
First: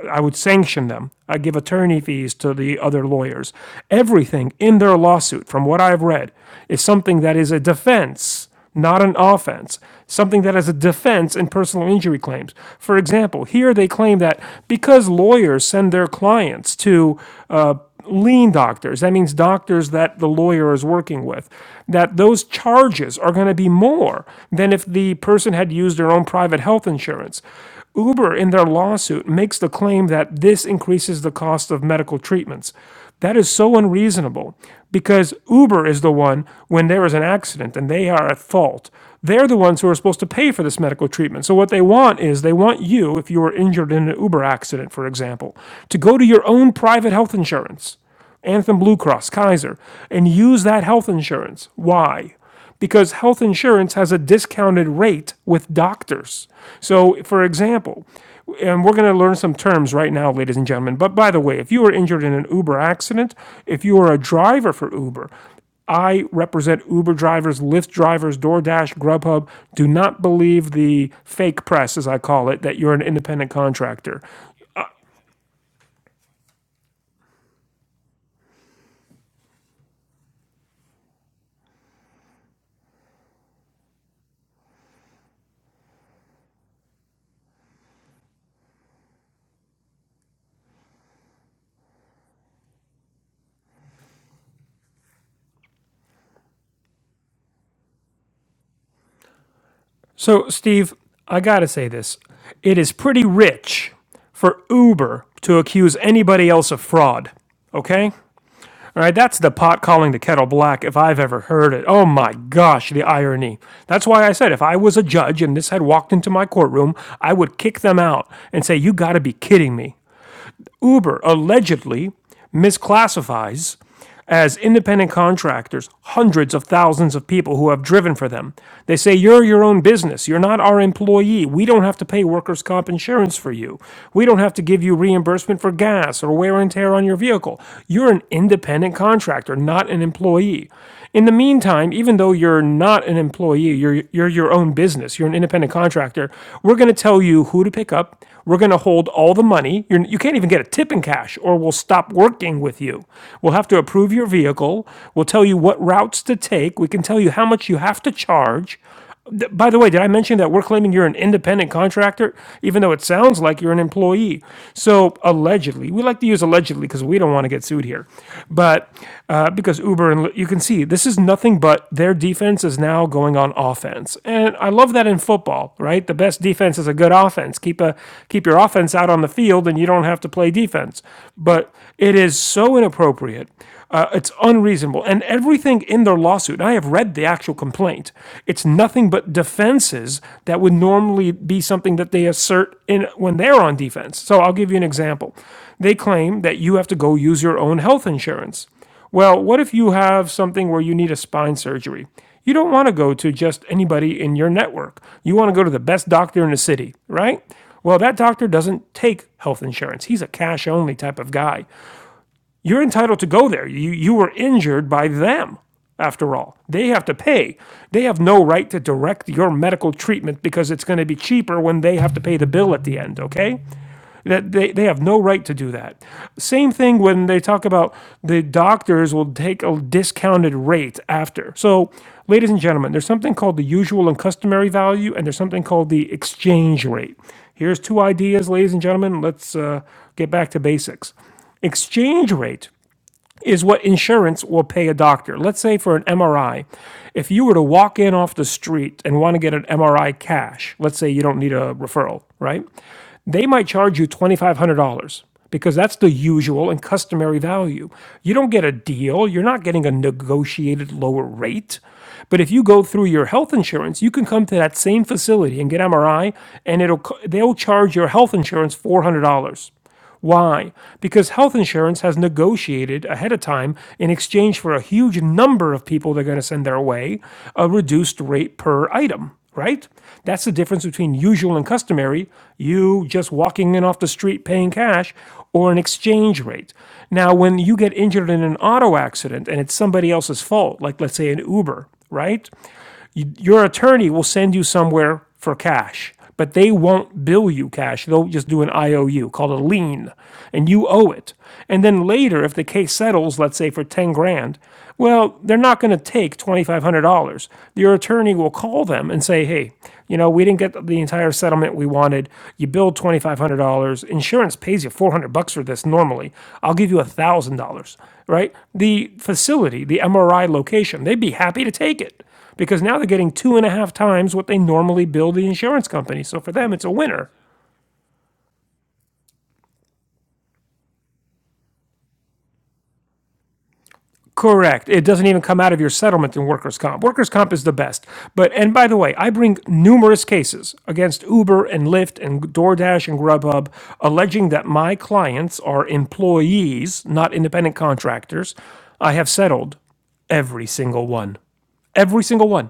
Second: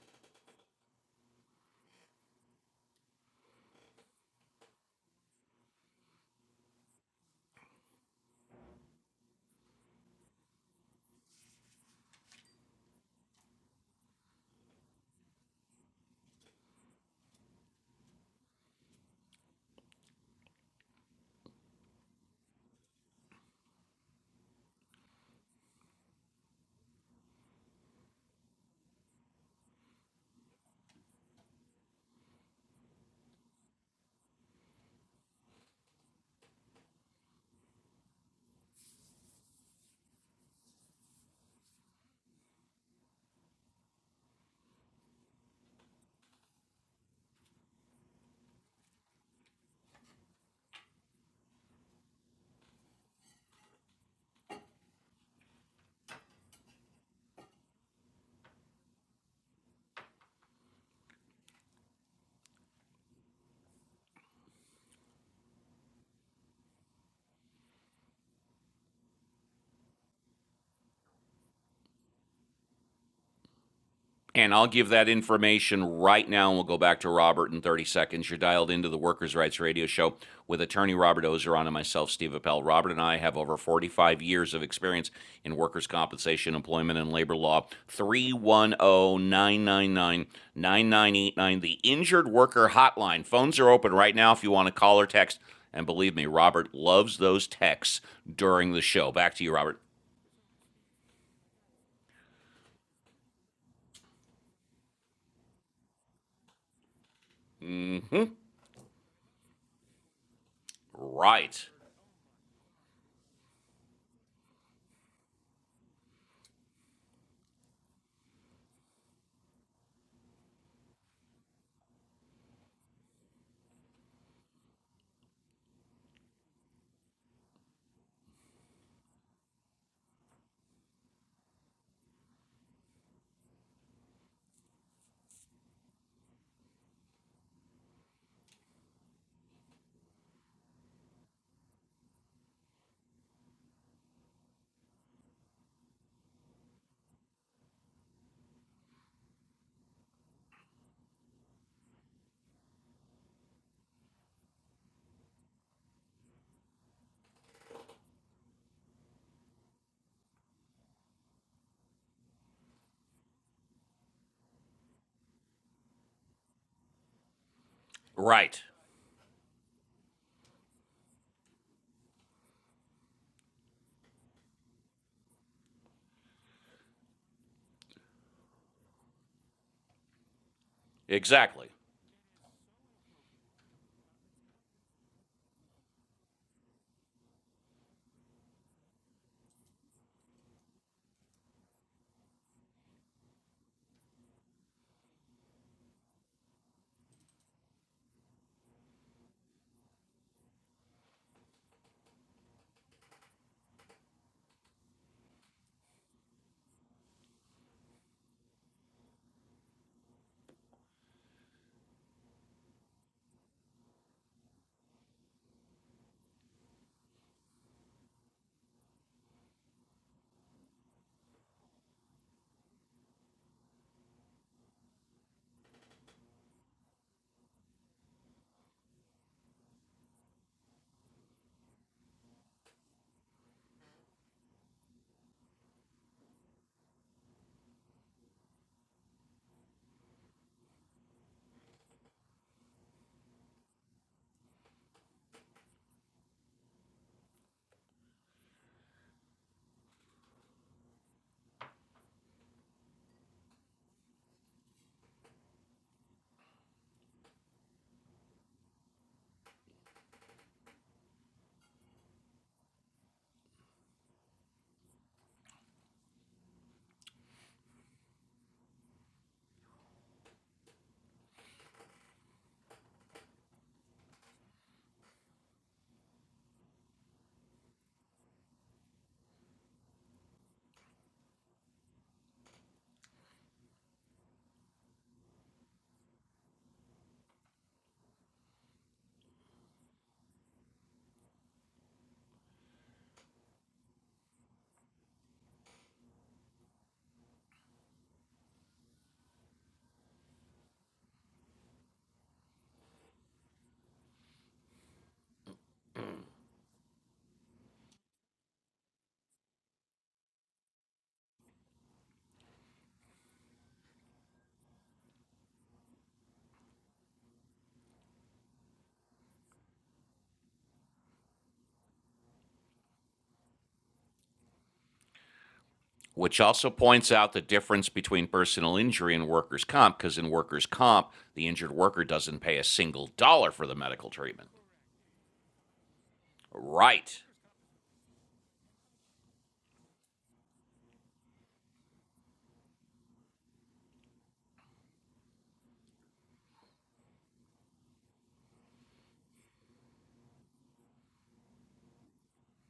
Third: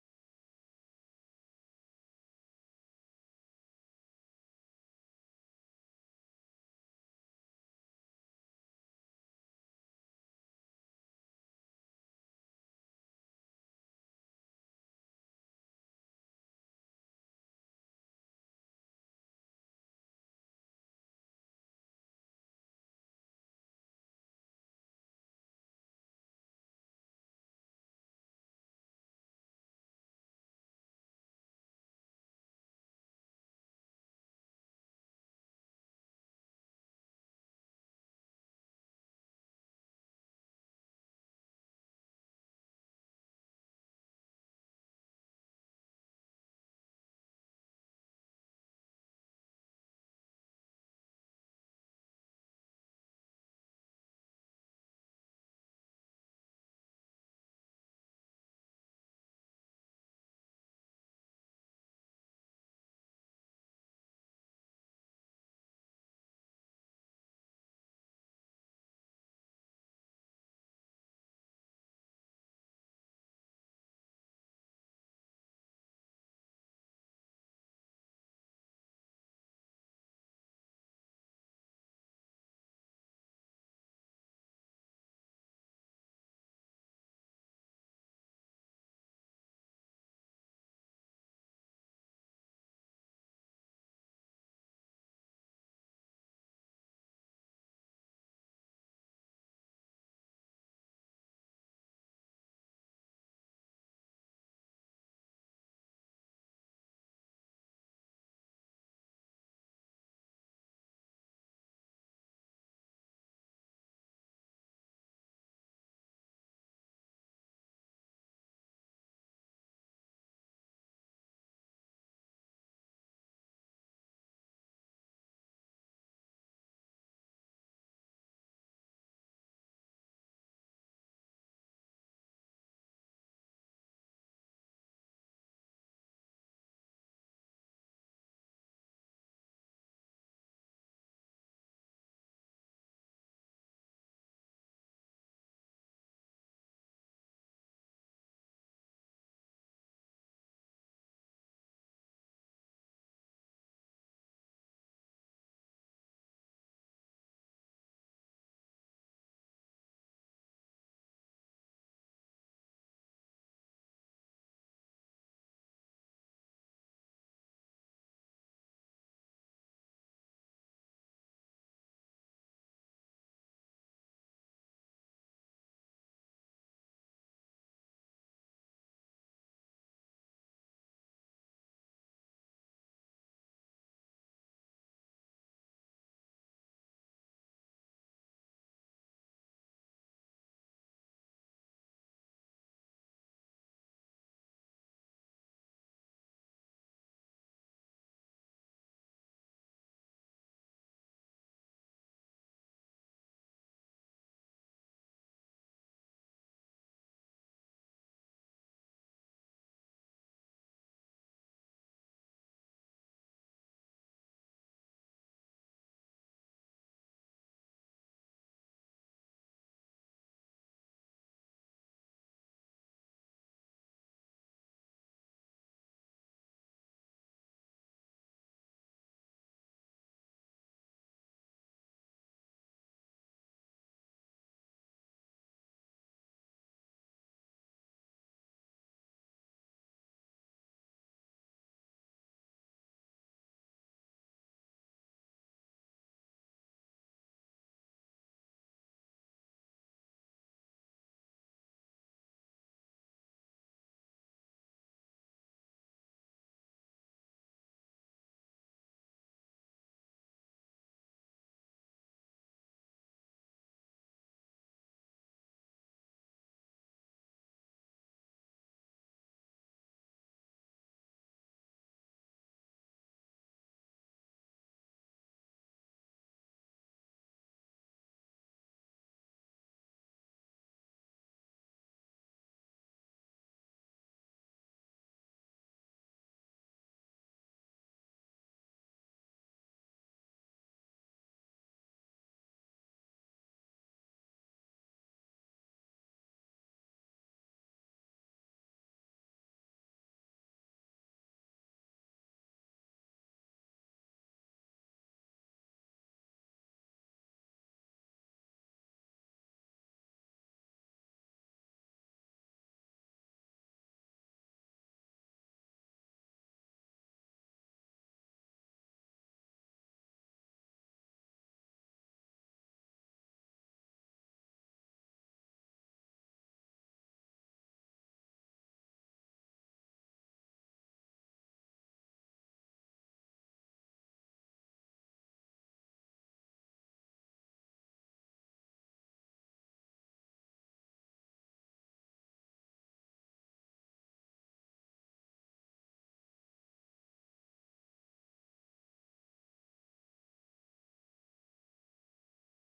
S2: I would sanction them. I give attorney fees to the other lawyers. Everything in their lawsuit, from what I've read, is something that is a defense, not an offense. Something that is a defense in personal injury claims. For example, here they claim that because lawyers send their clients to uh, lien doctors, that means doctors that the lawyer is working with, that those charges are going to be more than if the person had used their own private health insurance. Uber, in their lawsuit, makes the claim that this increases the cost of medical treatments. That is so unreasonable because Uber is the one, when there is an accident and they are at fault, they're the ones who are supposed to pay for this medical treatment. So, what they want is they want you, if you were injured in an Uber accident, for example, to go to your own private health insurance, Anthem Blue Cross, Kaiser, and use that health insurance. Why? because health insurance has a discounted rate with doctors. So, for example, and we're going to learn some terms right now, ladies and gentlemen. But by the way, if you were injured in an Uber accident, if you were a driver for Uber, I represent Uber drivers, Lyft drivers, DoorDash, Grubhub. Do not believe the fake press, as I call it, that you're an independent contractor.
S1: And I'll give that information right now, and we'll go back to Robert in 30 seconds. You're dialed into the Workers' Rights Radio Show with attorney Robert Ozeron and myself, Steve Appel. Robert and I have over 45 years of experience in workers' compensation, employment, and labor law. 310 999 9989, the Injured Worker Hotline. Phones are open right now if you want to call or text. And believe me, Robert loves those texts during the show. Back to you, Robert.
S2: So, Steve, I gotta say this. It is pretty rich for Uber to accuse anybody else of fraud, okay? All right, that's the pot calling the kettle black if I've ever
S1: Right.
S2: heard it. Oh my gosh, the irony. That's why I said if I was a judge and this had walked into my courtroom, I would kick them out and say, You gotta be kidding me. Uber allegedly misclassifies as independent contractors hundreds of thousands of people who have driven for them. They say, You're your own business. You're not our employee. We don't have to pay workers' comp insurance for you. We don't have to give you reimbursement for gas or wear and tear on your vehicle. You're an independent contractor, not an employee. In the meantime, even though you're not an employee, you're you're your own business. You're an independent contractor. We're going to tell you who to pick up. We're going to hold all the money. You're, you can't even get a tip in cash, or we'll stop working with you. We'll have to approve your vehicle. We'll tell you what routes to take. We can tell you how much you have to charge. Th- By the way, did I mention that we're claiming you're an independent contractor, even though it sounds like you're an employee? So allegedly, we like to use allegedly because we don't want to get sued here,
S1: Right.
S2: but uh, because Uber and you can see this is nothing but their defense is now going on offense, and I love that in football, right? The best defense is a good offense. Keep a keep your offense out on the field, and you don't have to play defense.
S1: Exactly.
S2: But it is so inappropriate uh, it's unreasonable. And everything in their lawsuit, I have read the actual complaint, it's nothing but defenses that would normally be something that they assert in when they're on defense. So I'll give you an example. They claim that you have to go use your own health insurance. Well, what if you have something where you need a spine surgery? You don't want to go to just anybody in your network. You want to go to the best doctor in the city, right? Well, that doctor doesn't take health insurance. He's a cash only type of guy. You're entitled to go there. You, you were injured by them, after all. They have to pay. They have no right to direct your medical treatment because it's going to be cheaper when they have to pay the bill at the end, okay? That they, they have no right to do that. Same thing when they talk about the doctors will take a discounted rate after. So, ladies and gentlemen, there's something called the usual and customary value, and there's something called the exchange rate. Here's two ideas, ladies and gentlemen. Let's uh, get back to basics. Exchange rate is what insurance will pay a doctor. Let's say for an MRI, if you were to walk in off the street and want to get an MRI cash, let's say you don't need a referral, right? They might charge you $2,500 because that's the usual and customary value. You don't get a deal, you're not getting a negotiated lower rate. But if you go through your health insurance, you can come to that same facility and get MRI and it'll they'll charge your health insurance $400. Why? Because health insurance has negotiated ahead of time, in exchange for a huge number of people they're going to send their way, a reduced rate per item, right? That's the difference between usual and customary, you just walking in off the street paying cash, or an exchange rate. Now, when you get injured in an auto accident and it's somebody else's fault, like let's say an Uber, right? your attorney will send you somewhere for cash, but they won't bill you cash. They'll just do an IOU called a lien, and you owe it. And then later, if the case settles, let's say for 10 grand, well, they're not going to take $2,500. Your attorney will call them and say, hey, you know, we didn't get the entire settlement we wanted. You billed $2,500. Insurance pays you 400 bucks for this normally. I'll give you $1,000, right? The facility, the MRI location, they'd be happy to take it because now they're getting two and a half times what they normally bill the insurance company. So
S1: Which
S2: for
S1: also
S2: them, it's a
S1: points
S2: winner.
S1: out the difference between personal injury and workers' comp, because in workers' comp, the injured worker doesn't pay a single dollar for the medical treatment.
S2: Correct. It doesn't even come out of your settlement in workers' comp.
S1: Right.
S2: Workers' comp is the best. But, and by the way, I bring numerous cases against Uber and Lyft and DoorDash and Grubhub alleging that my clients are employees, not independent contractors. I have settled every single one. Every single one.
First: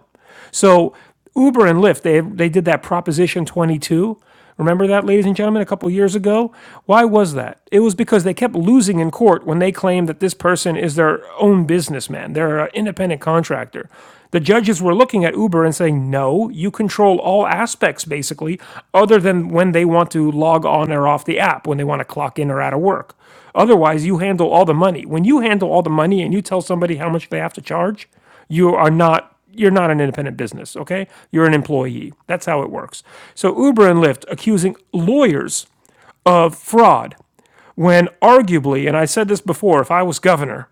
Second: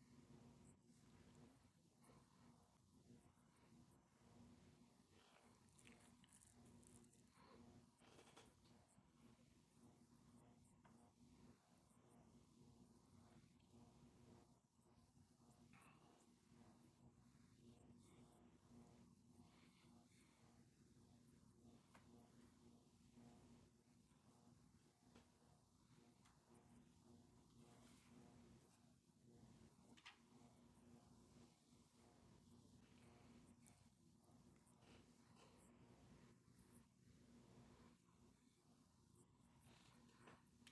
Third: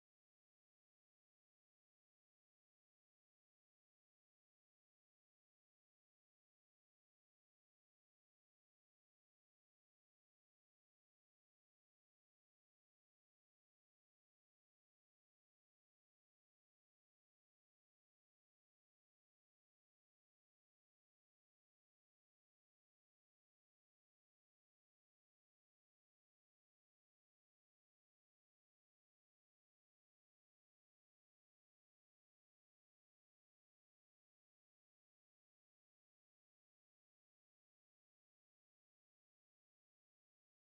S2: So Uber and Lyft, they they did that Proposition 22. Remember that, ladies and gentlemen, a couple years ago? Why was that? It was because they kept losing in court when they claimed that this person is their own businessman. They're an independent contractor. The judges were looking at Uber and saying, no, you control all aspects, basically, other than when they want to log on or off the app, when they want to clock in or out of work. Otherwise, you handle all the money. When you handle all the money and you tell somebody how much they have to charge, you are not you're not an independent business, okay? You're an employee. That's how it works. So Uber and Lyft accusing lawyers of fraud when arguably, and I said this before, if I was governor,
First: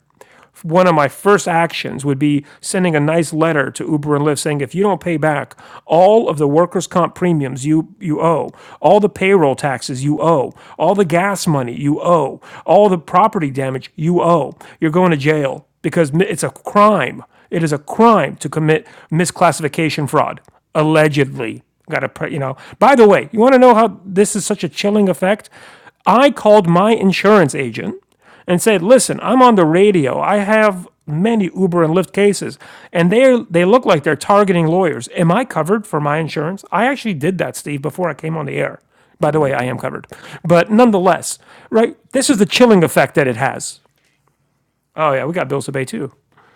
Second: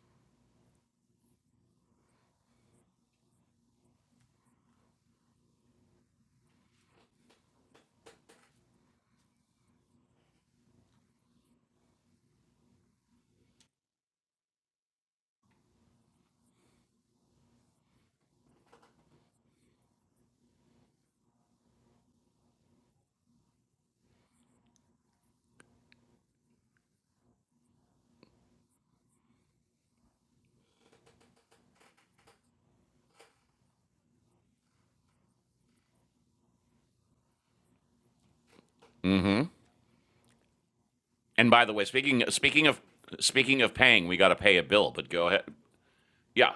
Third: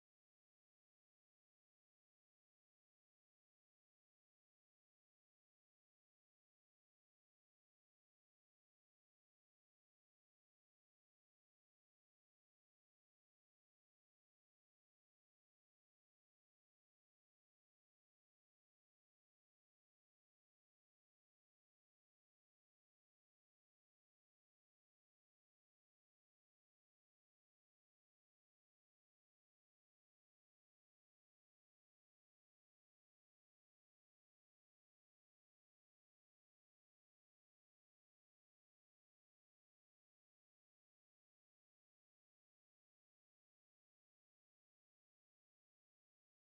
S2: one of my first actions would be sending a nice letter to Uber and Lyft saying, if you don't pay back all of the workers' comp premiums you, you owe, all the payroll taxes you owe, all the gas money you owe, all the property damage you owe, you're going to jail because it's a crime. It is a crime to commit misclassification fraud, allegedly. Got to, you know. By the way, you want to know how this is such a chilling effect? I called my insurance agent and said, "Listen, I'm on the radio. I have many Uber and Lyft cases, and they they look like they're targeting lawyers. Am I covered for my insurance?" I actually did that, Steve, before I came on the air. By the way, I am covered, but nonetheless,
S1: And by the way,
S2: right?
S1: speaking
S2: This is the
S1: speaking of
S2: chilling effect that it
S1: speaking of
S2: has.
S1: paying, we got to pay a bill. But
S2: Oh yeah,
S1: go
S2: we
S1: ahead.
S2: got bills to pay too.
S1: Yeah.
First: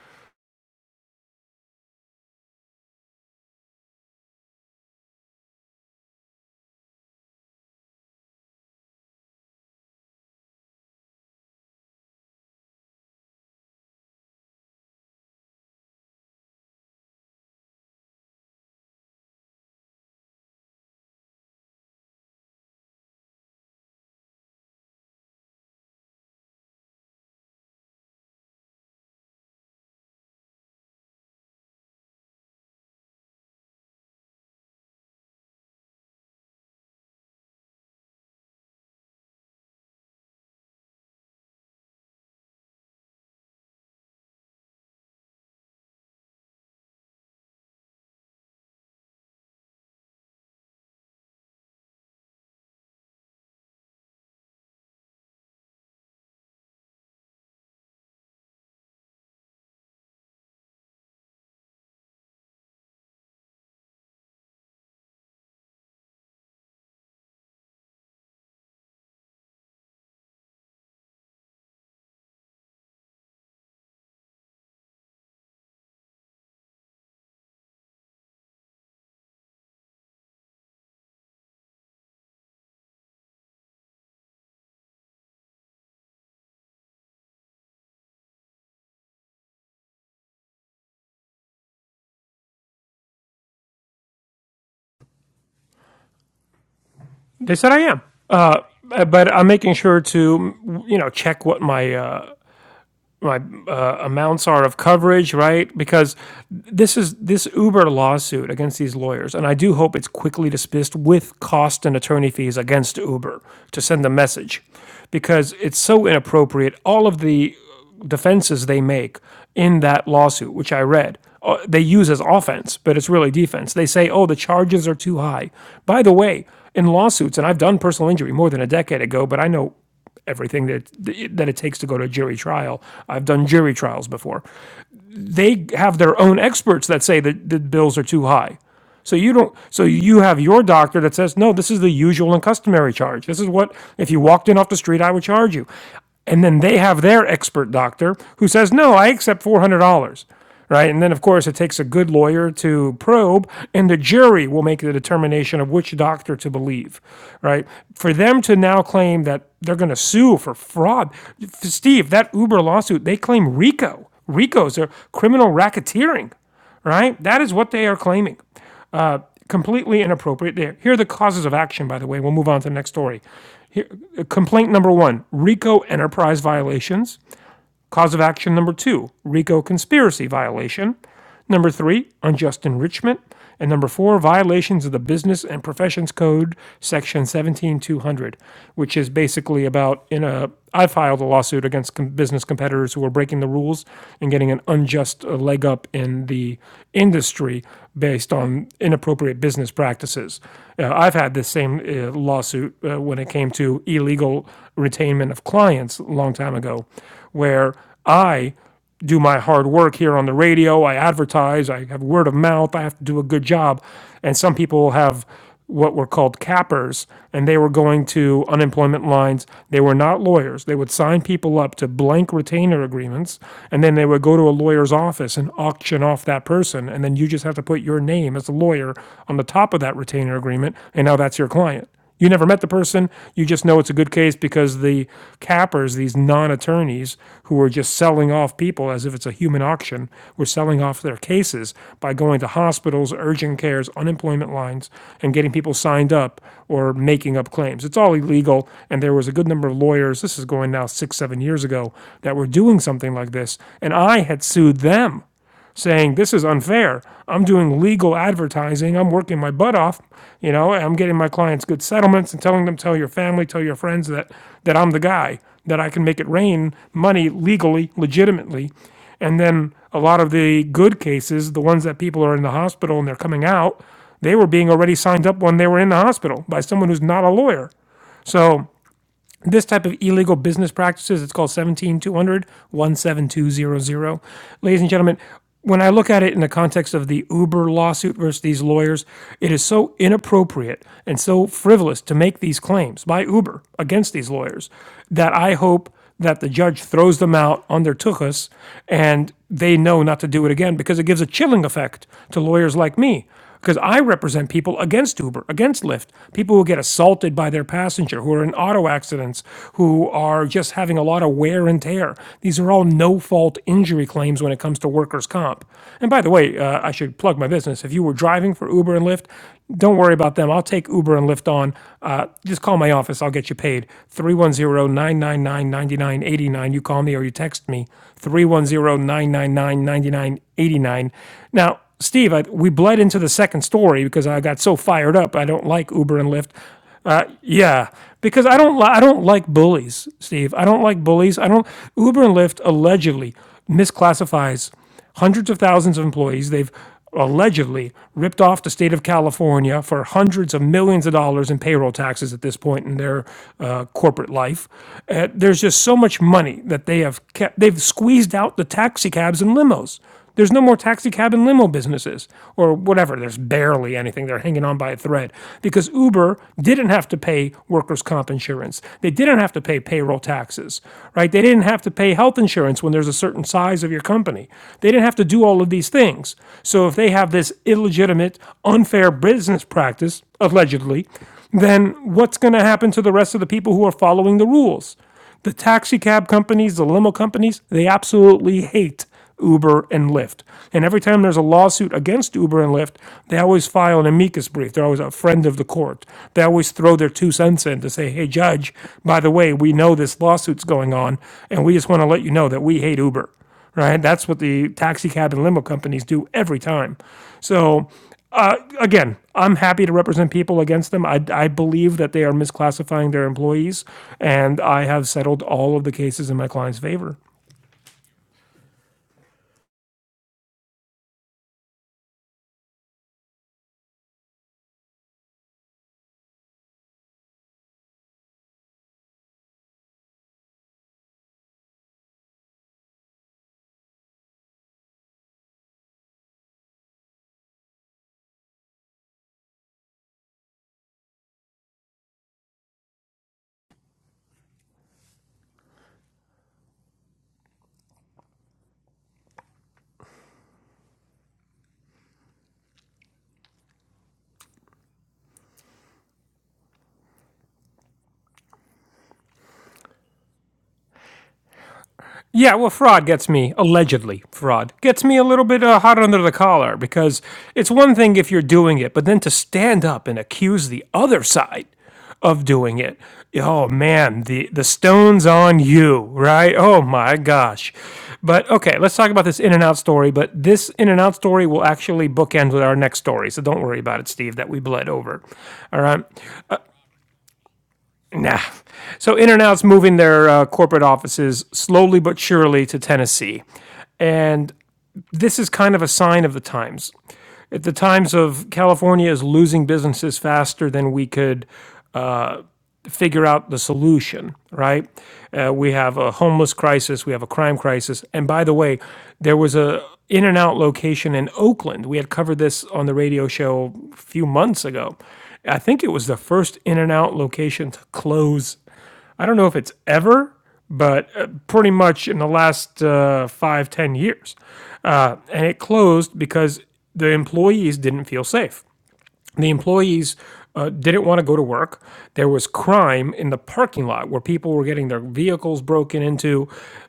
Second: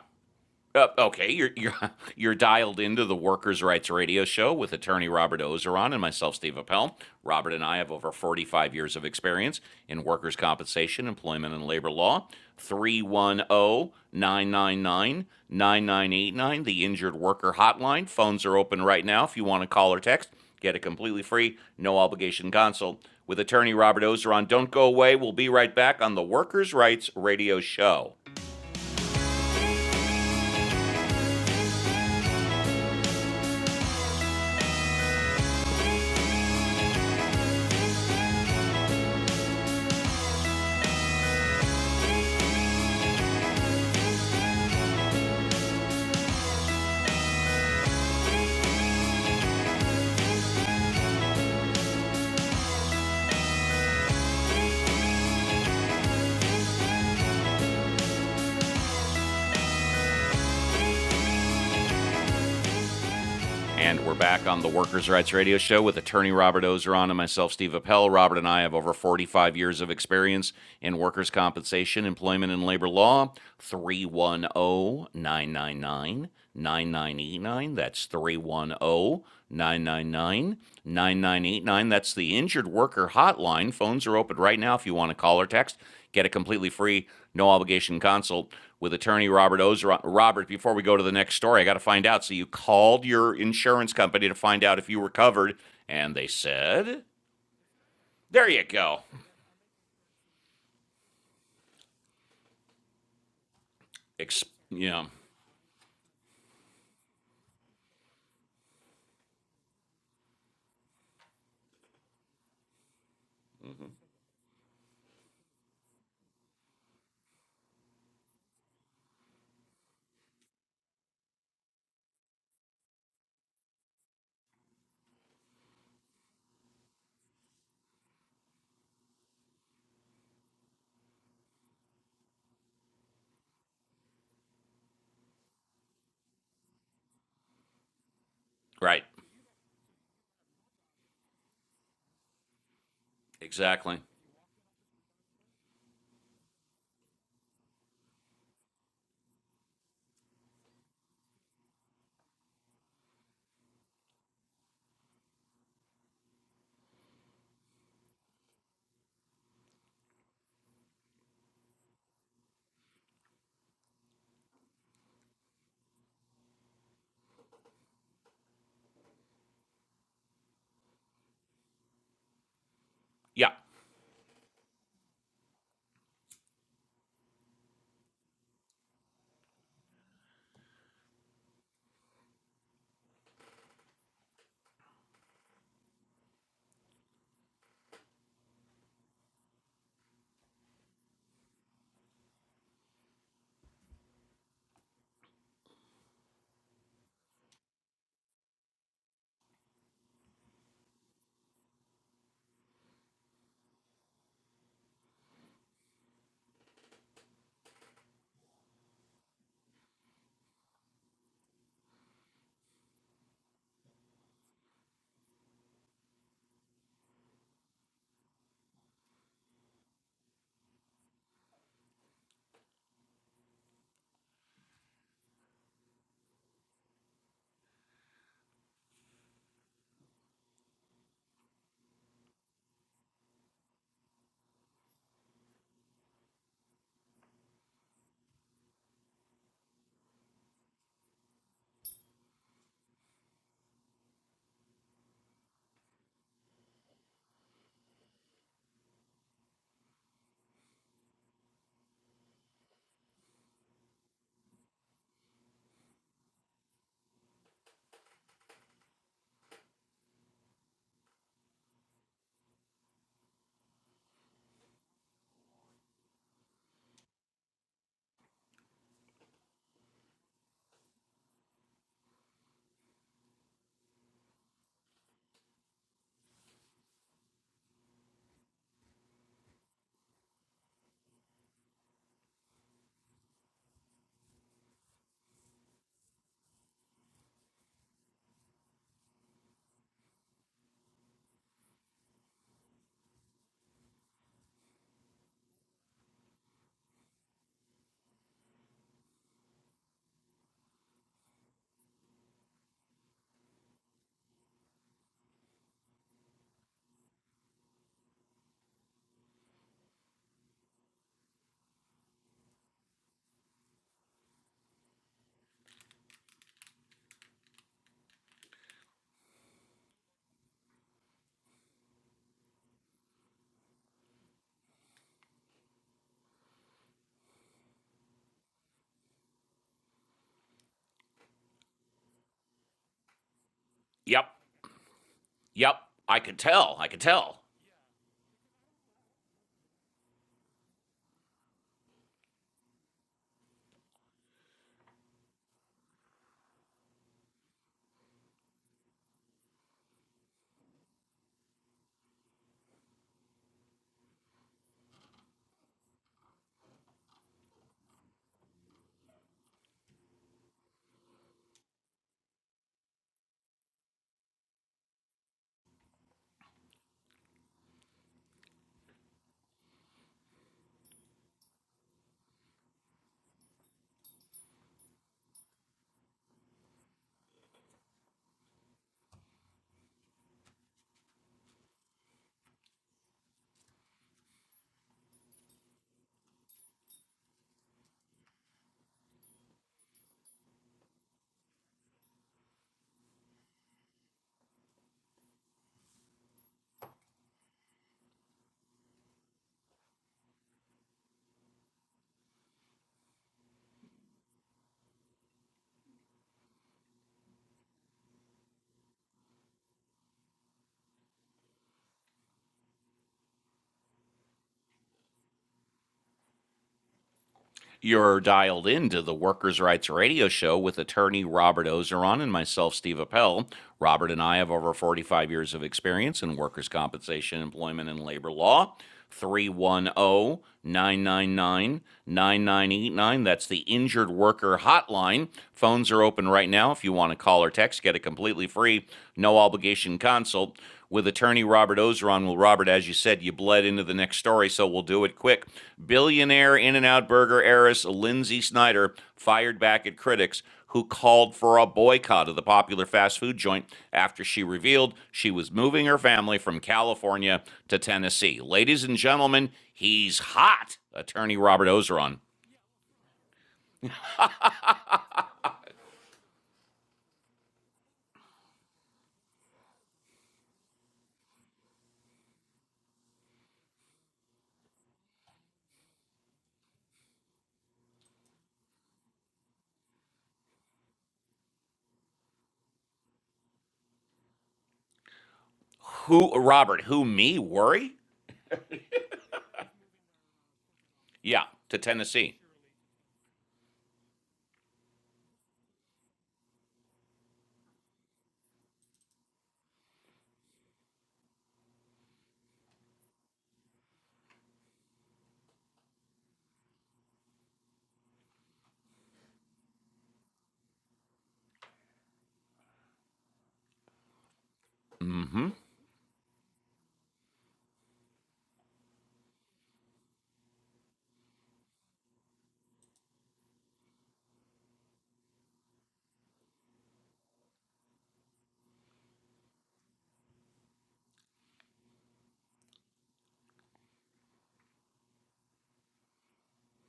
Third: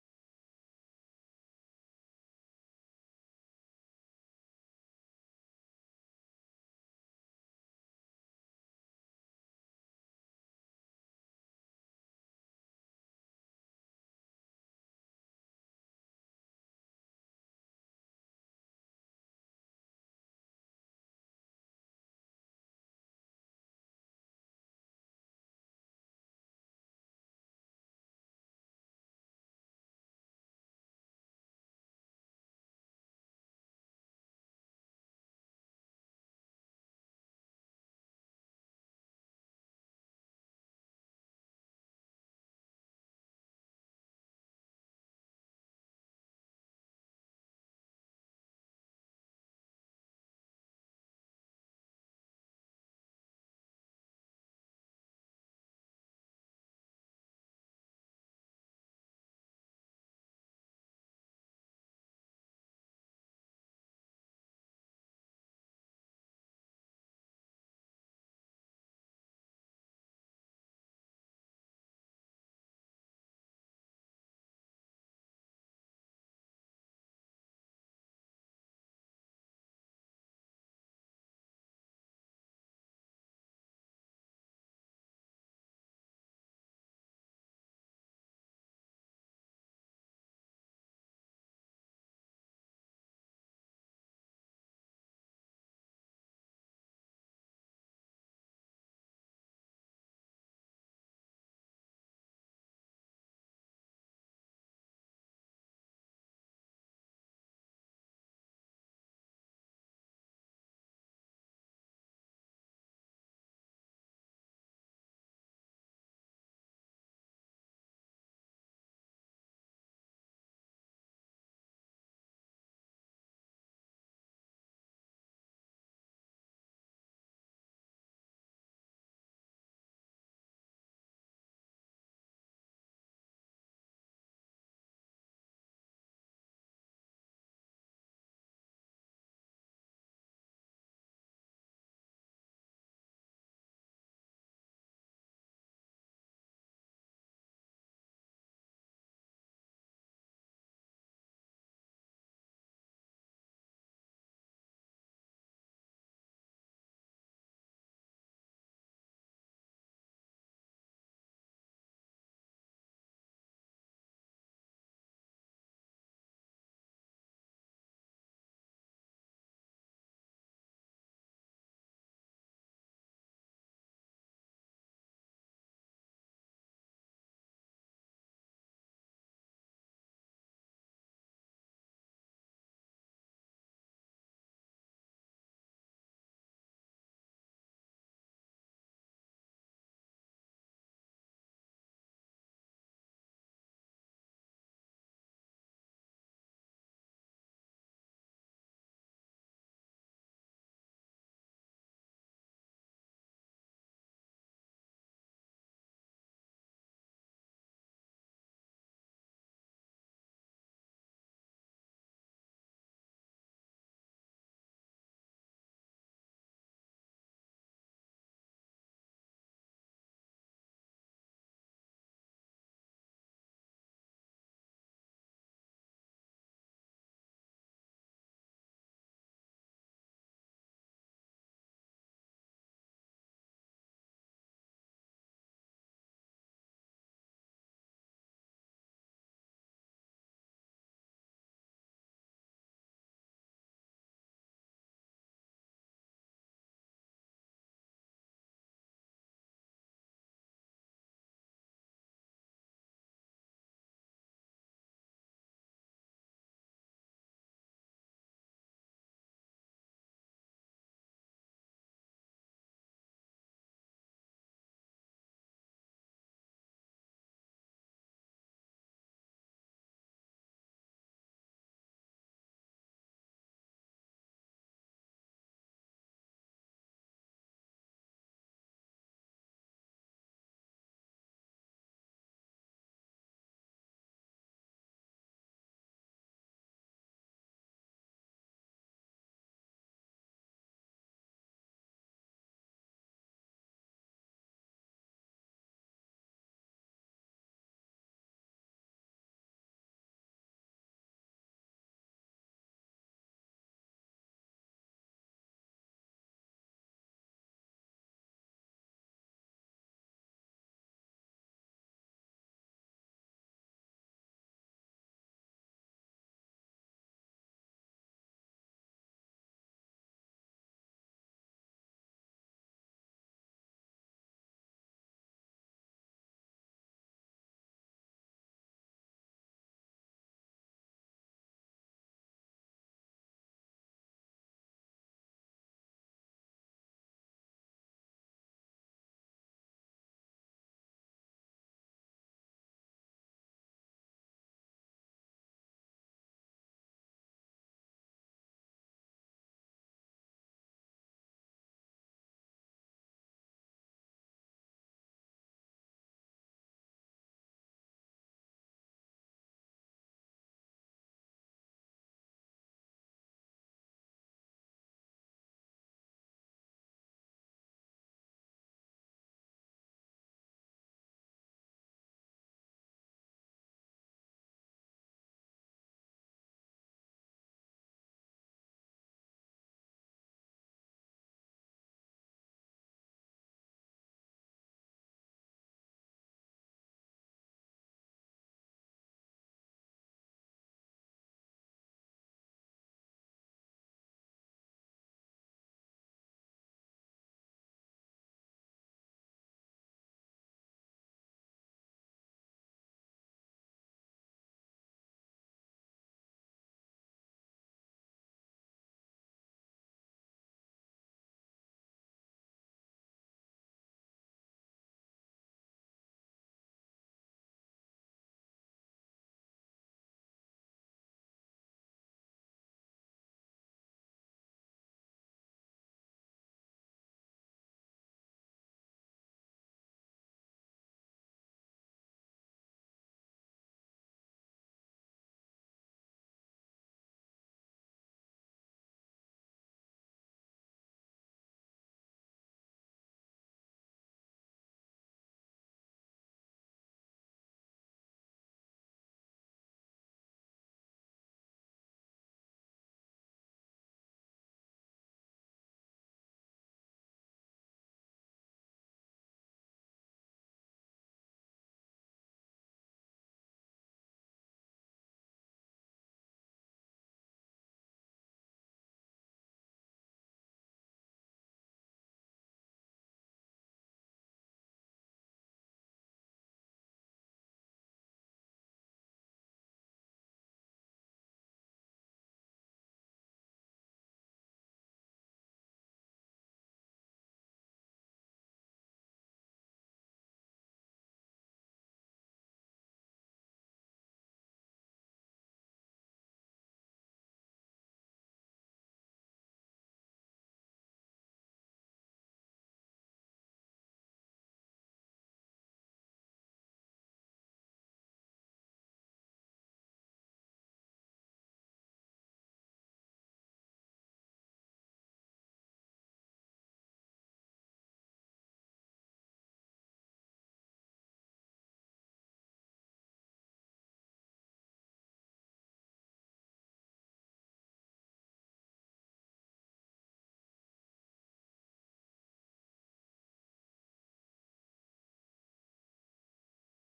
S1: Uh, okay, you're you're you're dialed into the Workers' Rights Radio Show with attorney Robert Ozeron and myself, Steve Appel. Robert and I have over 45 years of experience in workers' compensation, employment, and labor law. Three one o nine nine nine nine nine eight nine, the Injured Worker Hotline. Phones are open right now if you want to call or text. Get a completely free, no obligation consult with attorney Robert Ozeron. Don't go away. We'll be right back on the Workers' Rights Radio Show. And we're back on the Workers' Rights Radio Show with attorney Robert Ozeron and myself, Steve Appel. Robert and I have over 45 years of experience in workers' compensation, employment, and labor law. 310 999 9989. That's 310 999 9989. That's the injured worker hotline. Phones are open right now if you want to call or text. Get a completely free, no obligation consult with attorney Robert Ozeron. Robert, before we go to the next story, I got to find out. So you called your insurance company to find out if you were covered, and they said,
S2: They said I am,
S1: "There
S2: uh,
S1: you go."
S2: but I'm making sure to you know check what my uh, my uh,
S1: Ex-
S2: amounts are of
S1: yeah,
S2: coverage, right? Because this is this Uber lawsuit against these lawyers, and I do hope it's quickly dismissed with cost and attorney fees against Uber to
S1: Mm-hmm.
S2: send the message, because it's so inappropriate. All of the defenses they make in that lawsuit, which I read, uh, they use as offense, but it's really defense. They say, oh, the charges are too high. By the way, in lawsuits, and I've done personal injury more than a decade ago, but I know everything that that it takes to go to a jury trial. I've done jury trials before. They have their own experts that say that the bills are too high.
S1: right,
S2: So you don't so you have your doctor that says, "No, this is the usual and customary charge. This is what
S1: exactly.
S2: if you walked in off the street, I would charge you." And then they have their expert doctor who says, "No, I accept $400." right? And then, of course, it takes a good lawyer to probe, and the jury will make the determination of which doctor to believe, right? For them to now claim that they're going to sue for fraud, Steve, that Uber lawsuit, they claim RICO. RICO's are criminal racketeering, right? That is what they are claiming. Uh, completely inappropriate. There. Here are the causes of action, by the way. We'll move on to the next story.
S1: Yeah,
S2: Here, uh, complaint number one RICO enterprise violations. Cause of action number two RICO conspiracy violation. Number three, unjust enrichment. And number four, violations of the Business and Professions Code, Section 17200, which is basically about in a. I filed a lawsuit against com- business competitors who were breaking the rules and getting an unjust uh, leg up in the industry based on inappropriate business practices. Uh, I've had this same uh, lawsuit uh, uh, when it came to illegal retainment of clients a long time ago, where I do my hard work here on the radio. I advertise. I have word of mouth. I have to do a good job. And some people have what were called cappers, and they were going to unemployment lines. They were not lawyers. They would sign people up to blank retainer agreements, and then they would go to a lawyer's office and auction off that person. And then you just have to put your name as a lawyer on the top of that retainer agreement, and now that's your client. You never met the person. You just know it's a good case because the cappers, these non attorneys who are just selling off people as if it's a human auction, were selling off their cases by going to hospitals, urgent cares, unemployment lines, and getting people signed up or making up claims. It's all illegal. And there was a good number of lawyers, this is going now six, seven years ago, that were doing something like this. And I had sued them saying this is unfair. I'm doing legal advertising. I'm working my butt off. You know, I'm getting my clients good settlements and telling them, tell your family, tell your friends that that I'm the guy that I can make it rain money legally, legitimately. And then a lot of the good cases, the ones that people are in the hospital and they're coming out, they were being already signed up when they were in the hospital by someone who's not a lawyer. So this type of illegal business practices, it's called 17200 Ladies and gentlemen, when I look at it in the context of the Uber lawsuit versus these lawyers, it is so inappropriate and so frivolous to make these claims by Uber against these lawyers that I hope that the judge throws them out on their tuchus and they know not to do it again because it gives a chilling effect to lawyers like me. Because I represent people against Uber, against Lyft, people who get assaulted by their passenger, who are in auto accidents, who are just having a lot of wear and tear. These are all no fault injury claims when it comes to workers' comp. And by the way, uh, I should plug my business. If you were driving for Uber and Lyft, don't worry about about them, I'll take Uber and Lyft on. Uh, just call my office. I'll get you paid. Three one zero nine nine nine ninety nine eighty nine. You call me or you text me. Three one zero nine nine nine ninety nine eighty nine. Now, Steve, I, we bled into the second story because
S1: yep,
S2: I got so fired up. I don't
S1: yep.
S2: like Uber
S1: I
S2: and
S1: could
S2: Lyft.
S1: tell. I could
S2: Uh,
S1: tell.
S2: yeah, because I don't li- I don't like bullies, Steve. I don't like bullies. I don't Uber and Lyft allegedly misclassifies hundreds of thousands of employees. They've allegedly ripped off the state of California for hundreds of millions of dollars in payroll taxes at this point in their uh, corporate life. Uh, there's just so much money that they have kept. They've squeezed out the taxi cabs and limos. There's no more taxi cab and limo businesses or whatever. There's barely anything. They're hanging on by a thread because Uber didn't have to pay workers' comp insurance. They didn't have to pay payroll taxes, right? They didn't have to pay health insurance when there's a certain size of your company. They didn't have to do all of these things. So if they have this illegitimate, unfair business practice, allegedly, then what's going to happen to the rest of the people who are following the rules? The taxi cab companies, the limo companies, they absolutely hate Uber and Lyft. And every time there's a lawsuit against Uber and Lyft, they always file an amicus brief. They're always a friend of the court. They always throw their two cents in to say, hey, judge, by the way, we know this lawsuit's going on, and we just want to let you know that we hate Uber, right? That's what the taxi cab and limo companies do every time. So, uh, again, I'm happy to represent people against them. I, I believe that they are misclassifying their employees, and I have settled all of the cases in my client's favor.
S1: You're dialed into the Workers' Rights Radio Show with attorney Robert Ozeron and myself, Steve Appel. Robert and I have over 45 years of experience in workers' compensation, employment, and labor law. 310 999 9989. That's the injured worker hotline. Phones are open right now if you want to call or text. Get a completely free, no obligation consult with attorney Robert Ozeron. Well, Robert, as you said, you bled into the next story, so we'll do it quick. Billionaire In N Out Burger heiress Lindsay Snyder fired back at critics who called for a boycott of the popular fast food joint after she revealed she was moving her family from California to Tennessee. Ladies and gentlemen, he's hot, attorney Robert Ozeron.
S2: Yeah, well, fraud gets me, allegedly, fraud gets me a little bit uh, hot under the collar because it's one thing if you're doing it, but then to stand up and accuse the other side of doing it. Oh man, the the stone's on you, right? Oh my gosh. But okay, let's talk about this in n out story. But this in n out story will actually bookend with our next story, so don't worry about it, Steve, that we bled over. All right.
S1: Who, Robert, who, me, worry?
S2: Nah. So In and Out's moving their uh, corporate
S1: Yeah,
S2: offices
S1: to
S2: slowly but
S1: Tennessee.
S2: surely to Tennessee. And this is kind of a sign of the times. At the times of California is losing businesses faster than we could figure out the solution, right? Uh, we have a homeless crisis, we have a crime crisis, and by the way, there was a in n out location in Oakland. We had covered this on the radio show a few months ago.
S1: Mm-hmm.
S2: I think it was the first in n out location to close. I don't know if it's ever, but uh, pretty much in the last uh, five ten years, uh, and it closed because the employees didn't feel safe. The employees uh, didn't want to go to work. There was crime in the parking lot where people were getting their vehicles broken into,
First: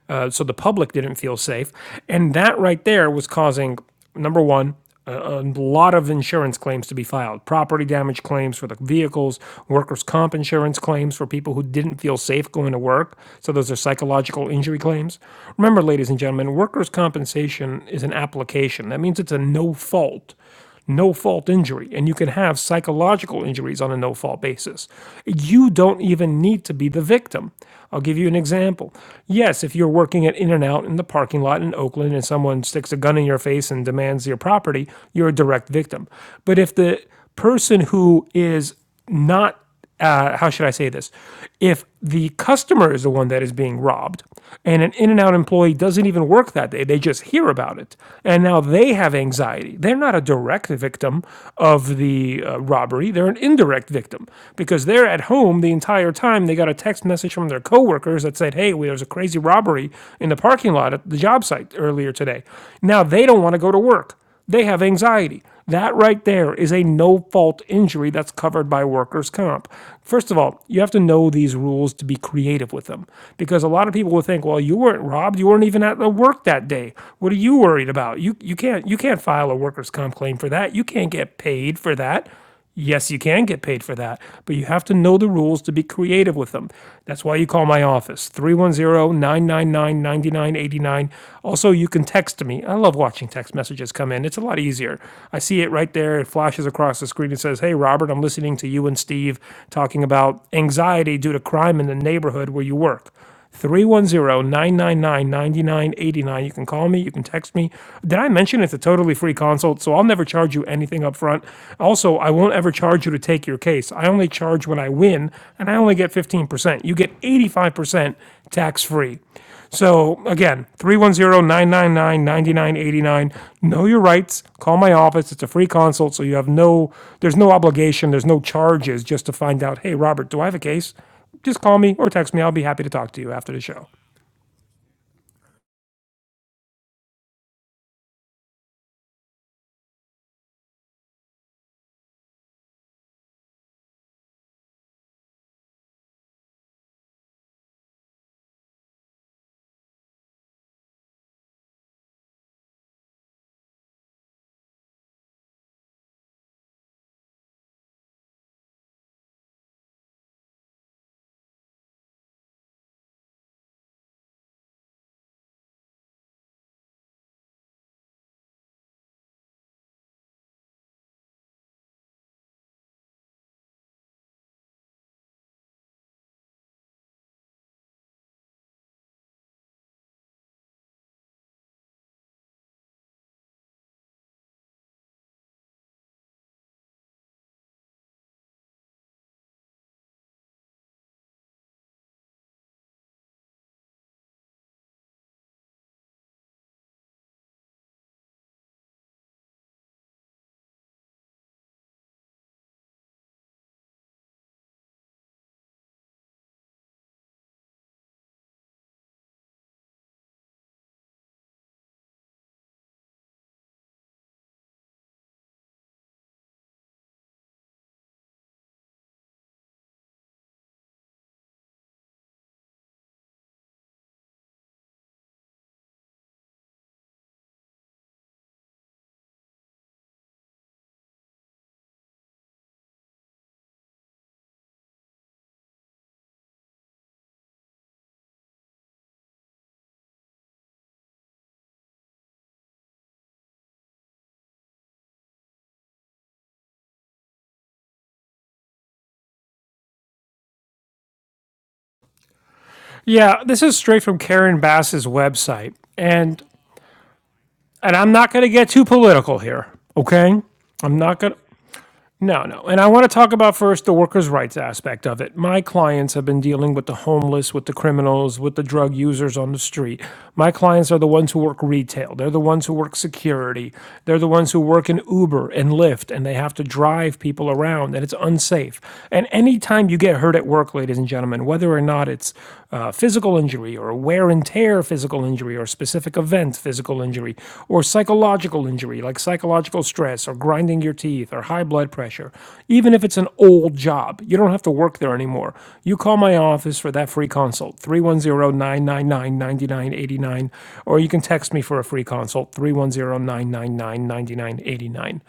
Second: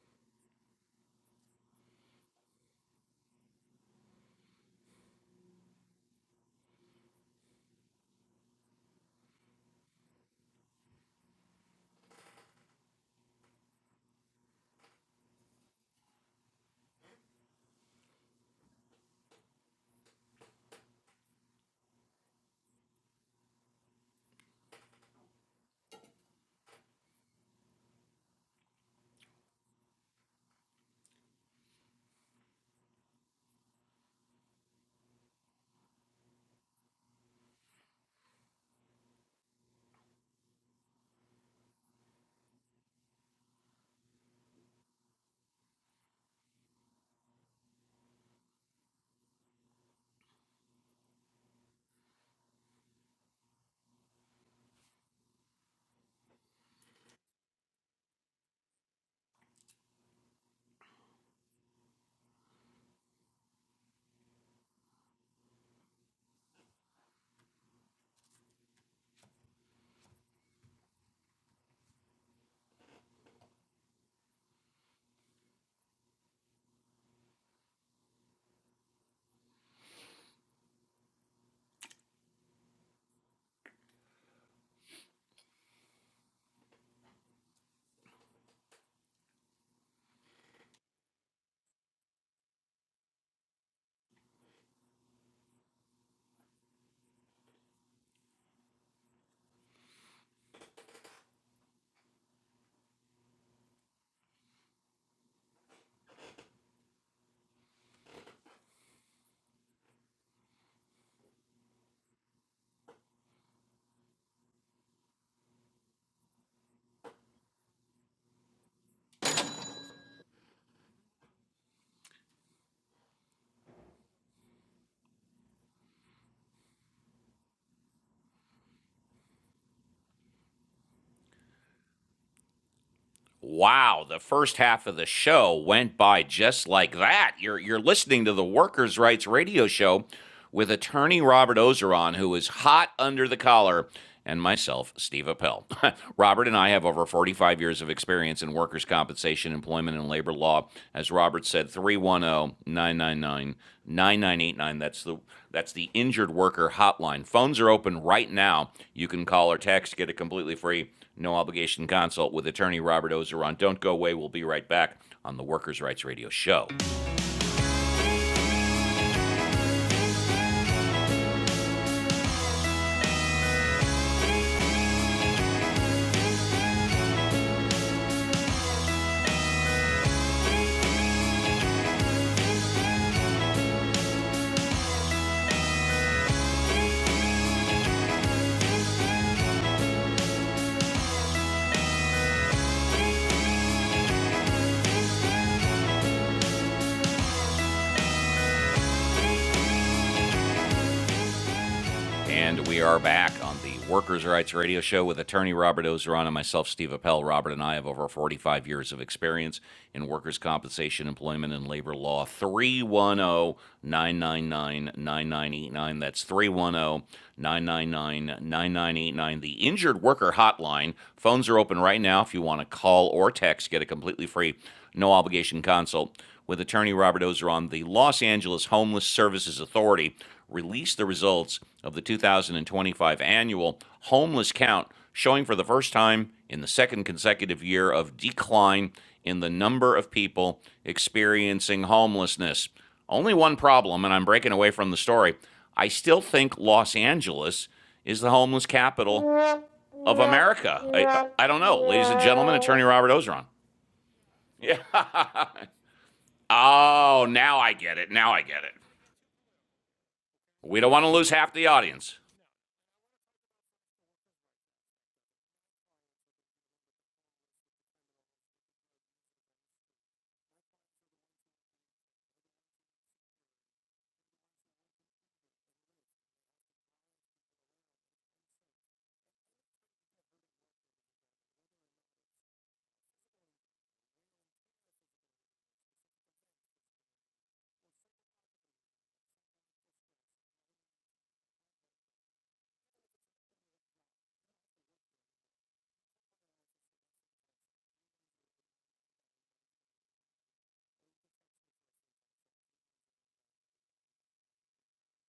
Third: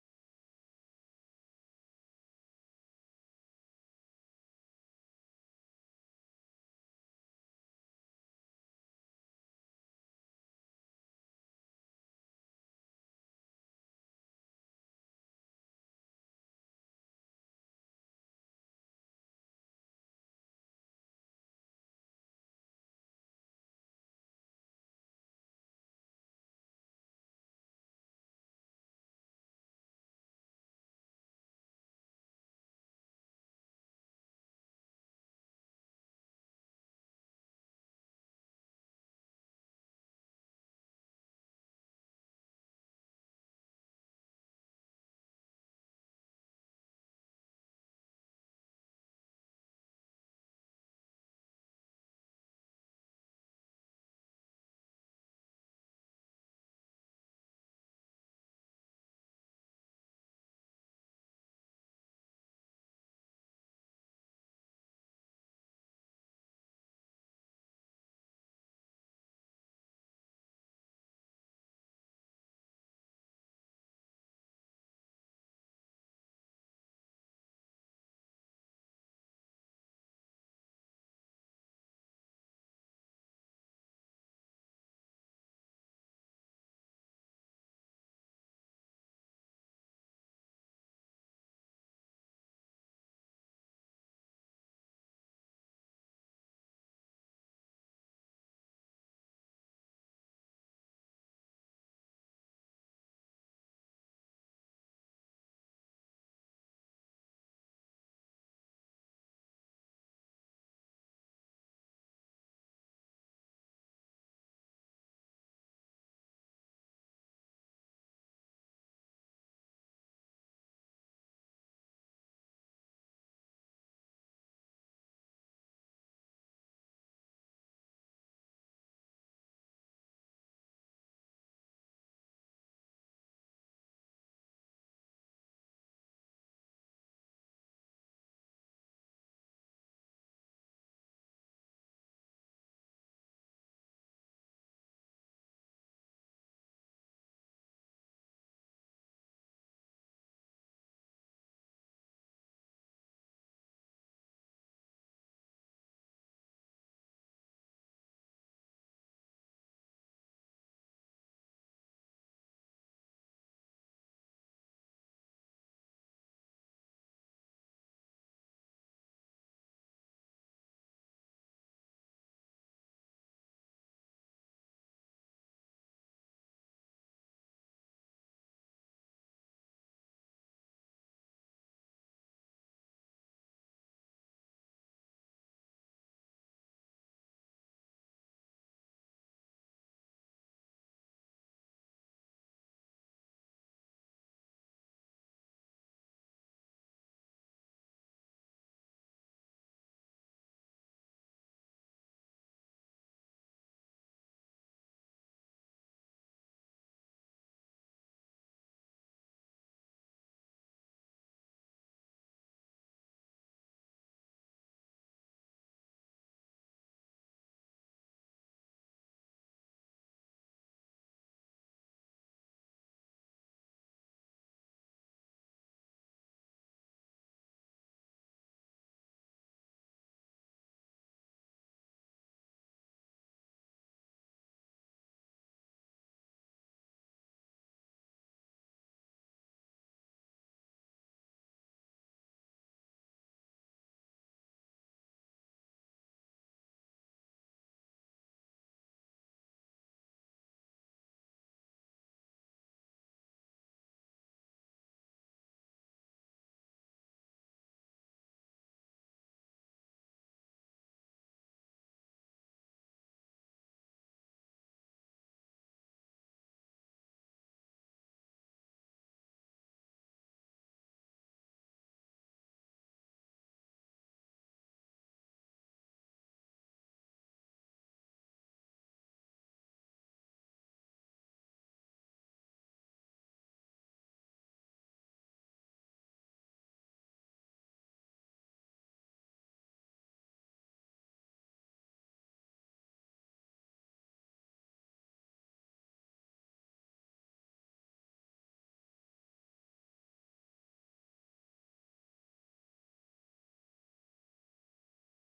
S2: uh, so the public didn't feel safe. And that right there was causing number one, a, a lot of insurance claims to be filed property damage claims for the vehicles, workers' comp insurance claims for people who didn't feel safe going to work. So, those are psychological injury claims. Remember, ladies and gentlemen, workers' compensation is an application. That means it's a no fault no fault injury, and you can have psychological injuries on a no fault basis. You don't even need to be the victim. I'll give you an example. Yes, if you're working at In N Out in the parking lot in Oakland and someone sticks a gun in your face and demands your property, you're a direct victim. But if the person who is not uh, how should I say this? If the customer is the one that is being robbed and an in n out employee doesn't even work that day, they just hear about it. And now they have anxiety. They're not a direct victim of the uh, robbery, they're an indirect victim because they're at home the entire time. They got a text message from their coworkers that said, Hey, well, there was a crazy robbery in the parking lot at the job site earlier today. Now they don't want to go to work. They have anxiety. That right there is a no fault injury that's covered by workers' comp. First of all, you have to know these rules to be creative with them because a lot of people will think, well, you weren't robbed. You weren't even at the work that day. What are you worried about? You, you, can't, you can't file a workers' comp claim for that. You can't get paid for that. Yes, you can get paid for that, but you have to know the rules to be creative with them. That's why you call my office, three one zero nine nine nine ninety nine eighty nine. Also, you can text me. I love watching text messages come in, it's a lot easier. I see it right there. It flashes across the screen and says, Hey, Robert, I'm listening to you and Steve talking about anxiety due to crime in the neighborhood where you work. Three one zero nine nine nine ninety nine eighty nine. You can call me, you can text me. Did I mention it's a totally free consult, so I'll never charge you anything up front. Also, I won't ever charge you to take your case. I only charge when I win, and I only get 15%. You get 85% tax-free. So again, three one zero nine nine nine ninety nine eighty nine. Know your rights. Call my office. It's a free consult, so you have no there's no obligation, there's no charges just to find out, "Hey Robert, do I have a case?" Just call me or text me. I'll be happy to talk to you after the show.
S1: Wow, the first half of the show went by just like that. You're you're listening to the Workers' Rights Radio Show with attorney Robert Ozeron, who is hot under the collar, and myself, Steve Appel. Robert and I have over 45 years of experience in workers' compensation, employment, and labor law. As Robert said, three one zero nine nine nine nine nine eight nine. That's the that's the injured worker hotline. Phones are open right now. You can call or text, get it completely free. No obligation consult with attorney Robert Ozeron. Don't go away. We'll be right back on the Workers' Rights Radio Show. And we are back on the Workers' Rights Radio Show with attorney Robert Ozeron and myself, Steve Appel. Robert and I have over 45 years of experience in workers' compensation, employment, and labor law. 310 999 9989. That's 310 999 9989. The Injured Worker Hotline. Phones are open right now if you want to call or text. Get a completely free, no obligation consult with attorney Robert Ozeron, the Los Angeles Homeless Services Authority released the results of the 2025 annual homeless count, showing for the first time in the second consecutive year of decline in the number of people experiencing homelessness. Only one problem, and I'm breaking away from the story. I still think Los Angeles is the homeless capital of America. I, I don't know. Ladies and gentlemen, attorney Robert
S2: Yeah,
S1: Ozeron.
S2: this is straight from Karen
S1: Yeah.
S2: Bass's website. And
S1: Oh, now I
S2: and
S1: get it.
S2: I'm not
S1: Now I
S2: going to
S1: get
S2: get
S1: it.
S2: too political here, okay?
S1: We don't
S2: I'm
S1: want to
S2: not
S1: lose
S2: going to
S1: half the audience.
S2: No, no. And I want to talk about first the workers' rights aspect of it. My clients have been dealing with the homeless, with the criminals, with the drug users on the street. My clients are the ones who work retail. They're the ones who work security. They're the ones who work in Uber and Lyft, and they have to drive people around, and it's unsafe. And anytime you get hurt at work, ladies and gentlemen, whether or not it's uh, physical injury or wear and tear physical injury or specific event physical injury or psychological injury like psychological stress or grinding your teeth or high blood pressure even if it's an old job you don't have to work there anymore you call my office for that free consult three one zero nine nine nine ninety nine eighty nine, or you can text me for a free consult three one zero nine nine nine ninety nine eighty nine.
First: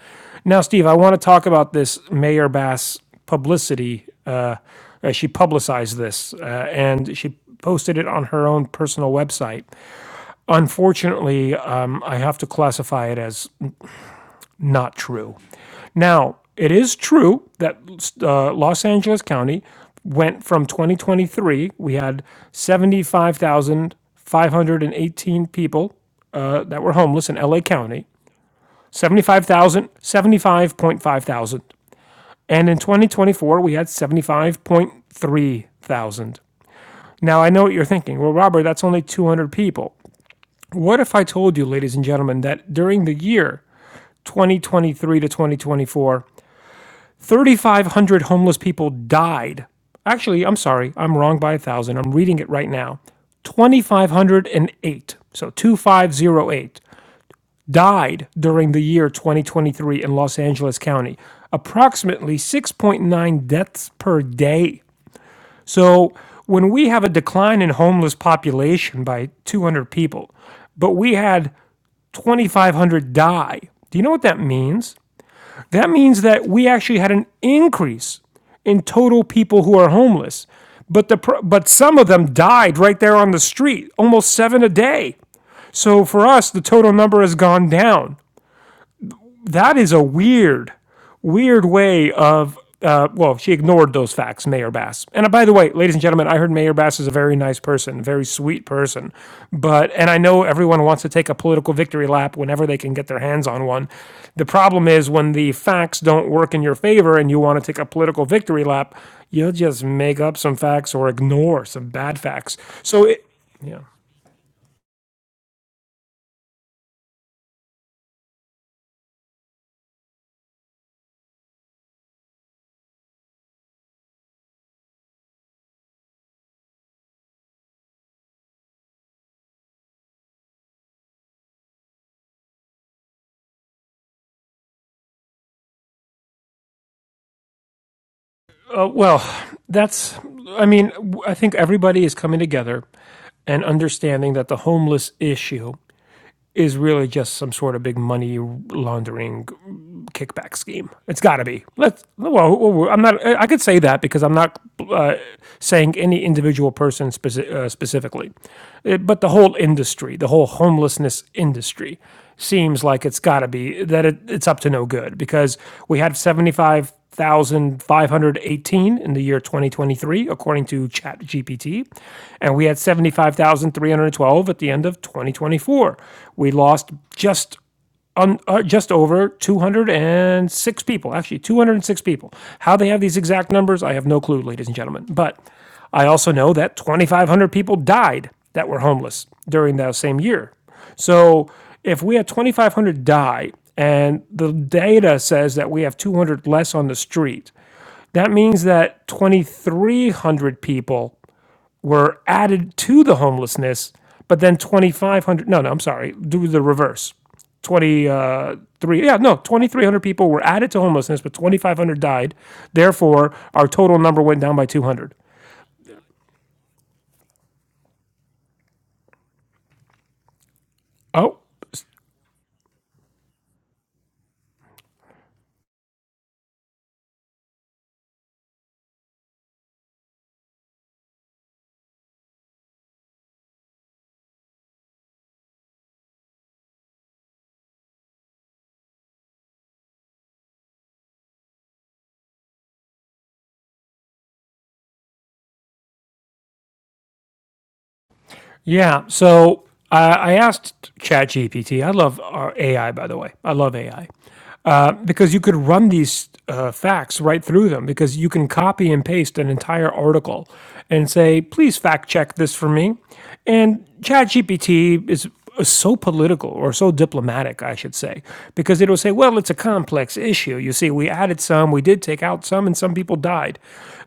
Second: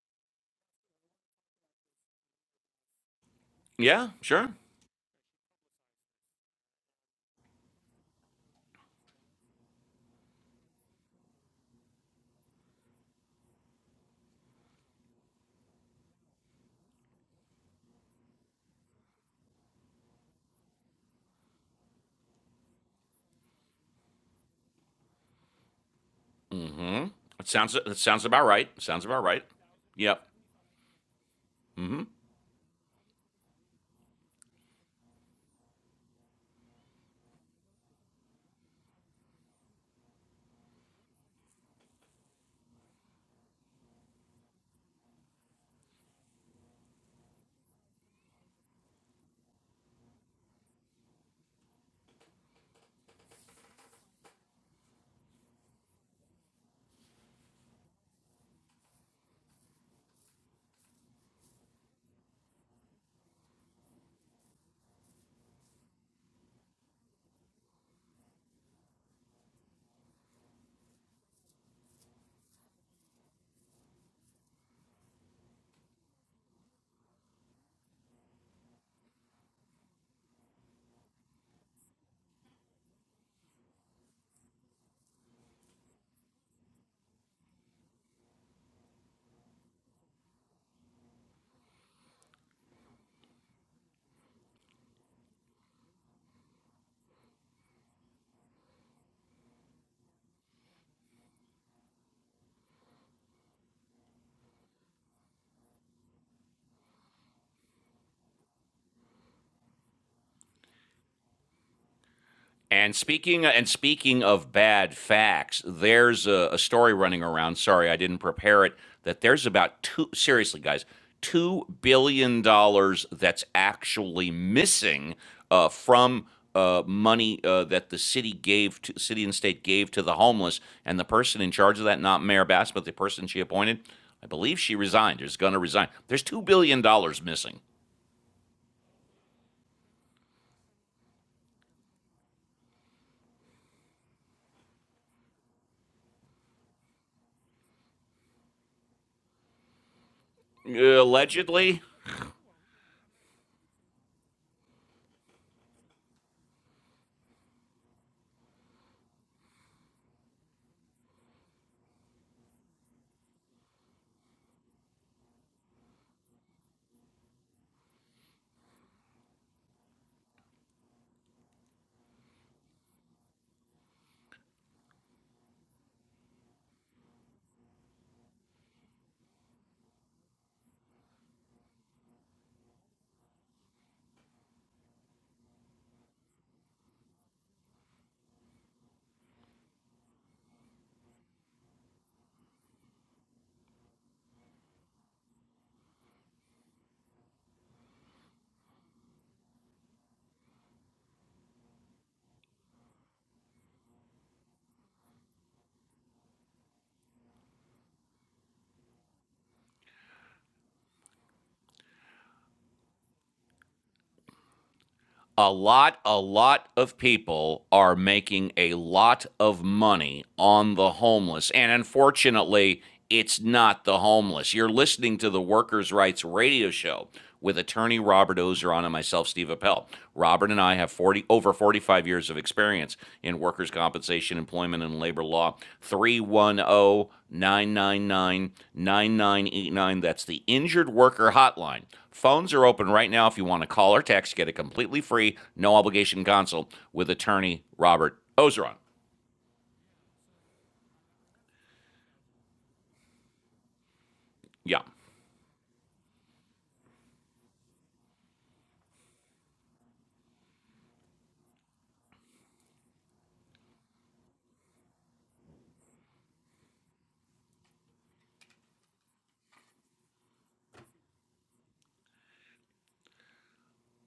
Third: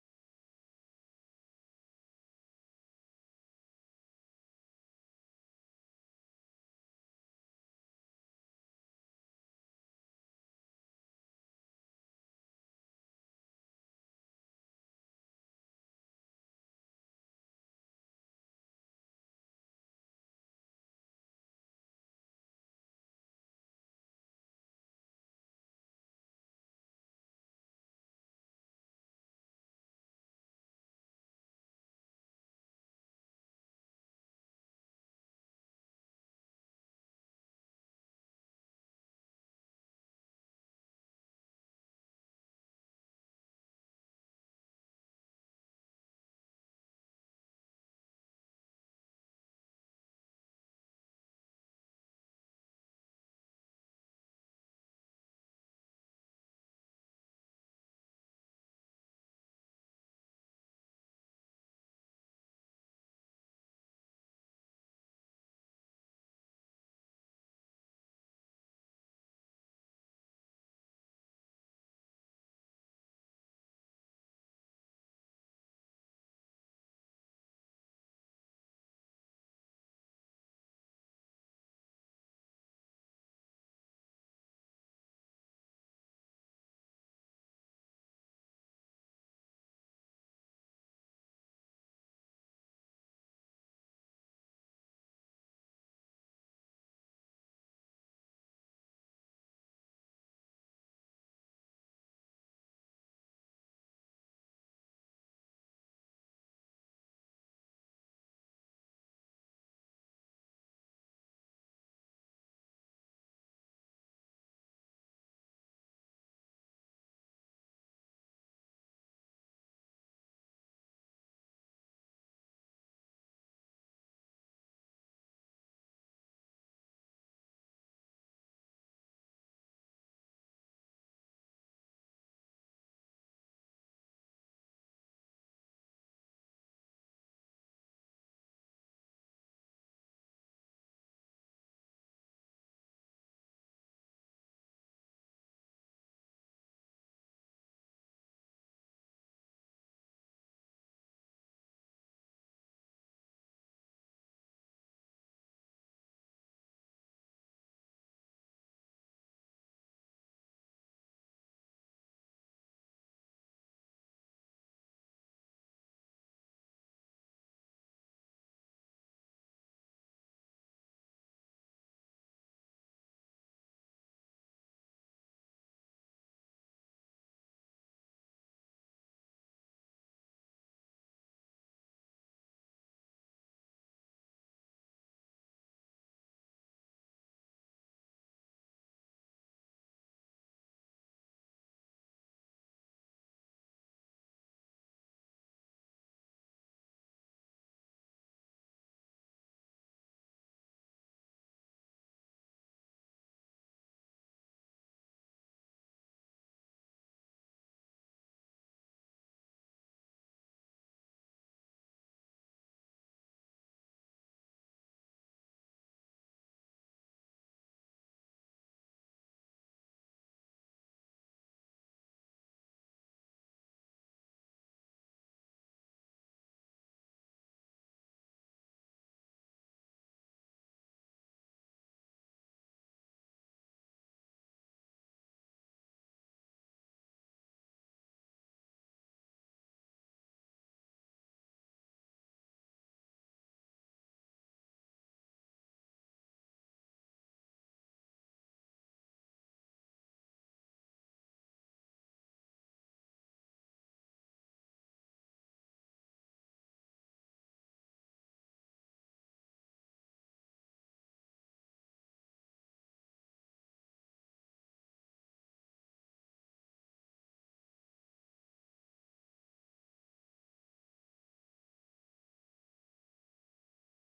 S2: now steve i want to talk about this mayor bass publicity
S1: Yeah, sure.
S2: uh, she publicized this uh, and she posted it on her own personal website Unfortunately, um, I have to classify it as not true. Now, it is true that uh, Los Angeles County went from 2023, we had 75,518 people uh, that were homeless in
S1: It
S2: LA
S1: sounds that
S2: County,
S1: sounds about right. Sounds about right.
S2: 75,000,
S1: Yep.
S2: 75.5 thousand. And in 2024, we had 75.3 thousand. Now, I know what you're thinking. Well, Robert, that's only 200 people. What if I told you, ladies and gentlemen, that during the year 2023 to 2024, 3,500 homeless people died? Actually, I'm sorry, I'm wrong by a thousand. I'm reading it right now. 2,508, so 2,508, died during the year 2023 in Los Angeles County. Approximately 6.9 deaths per day. So when we have a decline in homeless population by 200 people, but we had 2,500 die, do you know what that means? That means that we actually had an increase in total people who are homeless, but the but some of them died right there on the street, almost seven a day. So for us, the total number has gone down that is a weird, weird way of. Uh, well, she ignored those facts, Mayor Bass. And uh, by the way, ladies and gentlemen, I heard Mayor Bass is a very nice person, very sweet person. But and I know everyone wants to take a political victory lap whenever they can get their hands on one. The problem is when the facts don't work in your favor and you want to take a political victory lap, you'll just make up some facts or ignore some bad facts.
S1: And
S2: So it,
S1: speaking and
S2: yeah.
S1: speaking of bad facts, there's a, a story running around. Sorry, I didn't prepare it. That there's about two. Seriously, guys, two billion dollars that's actually missing uh, from uh, money uh, that the city gave, to, city and state gave to the homeless. And the person in charge of that, not Mayor Bass, but the person she appointed, I believe she resigned. Is going to resign. There's two billion dollars missing
S2: Uh, well, that's. I mean, I think everybody is coming together and understanding that the homeless issue is really just some sort of big money laundering mm, kickback scheme. It's got to be.
S1: allegedly
S2: Let's. Well, well, I'm not. I could say that because I'm not uh, saying any individual person speci- uh, specifically, Uh, but the whole industry, the whole homelessness industry, seems like it's got to be that it, it's up to no good because we had 75 5,518 in the year 2023, according to ChatGPT. And we had 75,312 at the end of 2024. We lost just un, uh, just over 206 people, actually 206 people. How they have these exact numbers, I have no clue, ladies and gentlemen. But I also know that 2,500 people died that were homeless during that same year. So if we have 2,500 die and the data says that we have 200 less on the street, that means that 2,300 people were added to the homelessness, but then 2,500, no, no, I'm sorry, do the reverse. 23 yeah no 2300 people were added to homelessness but 2500 died therefore our total number went down by 200
S1: a lot, a lot of people are making a lot of money on the
S2: oh
S1: homeless. And unfortunately, it's not the homeless. You're listening to the Workers' Rights Radio Show with attorney Robert Ozeron and myself, Steve Appel. Robert and I have 40, over 45 years of experience in workers' compensation, employment, and labor law. Three one o 999 9989. That's the Injured Worker Hotline. Phones are open right now if you want to call or text. Get a completely free, no obligation consult with attorney Robert Ozeron.
S2: Yeah. So I I asked ChatGPT. I love our AI, by the way. I love AI
S1: Yeah.
S2: uh, because you could run these uh, facts right through them because you can copy and paste an entire article and say, please fact check this for me. And ChatGPT is so political or so diplomatic, I should say, because it'll say, well, it's a complex issue. You see, we added some, we did take out some, and some people died.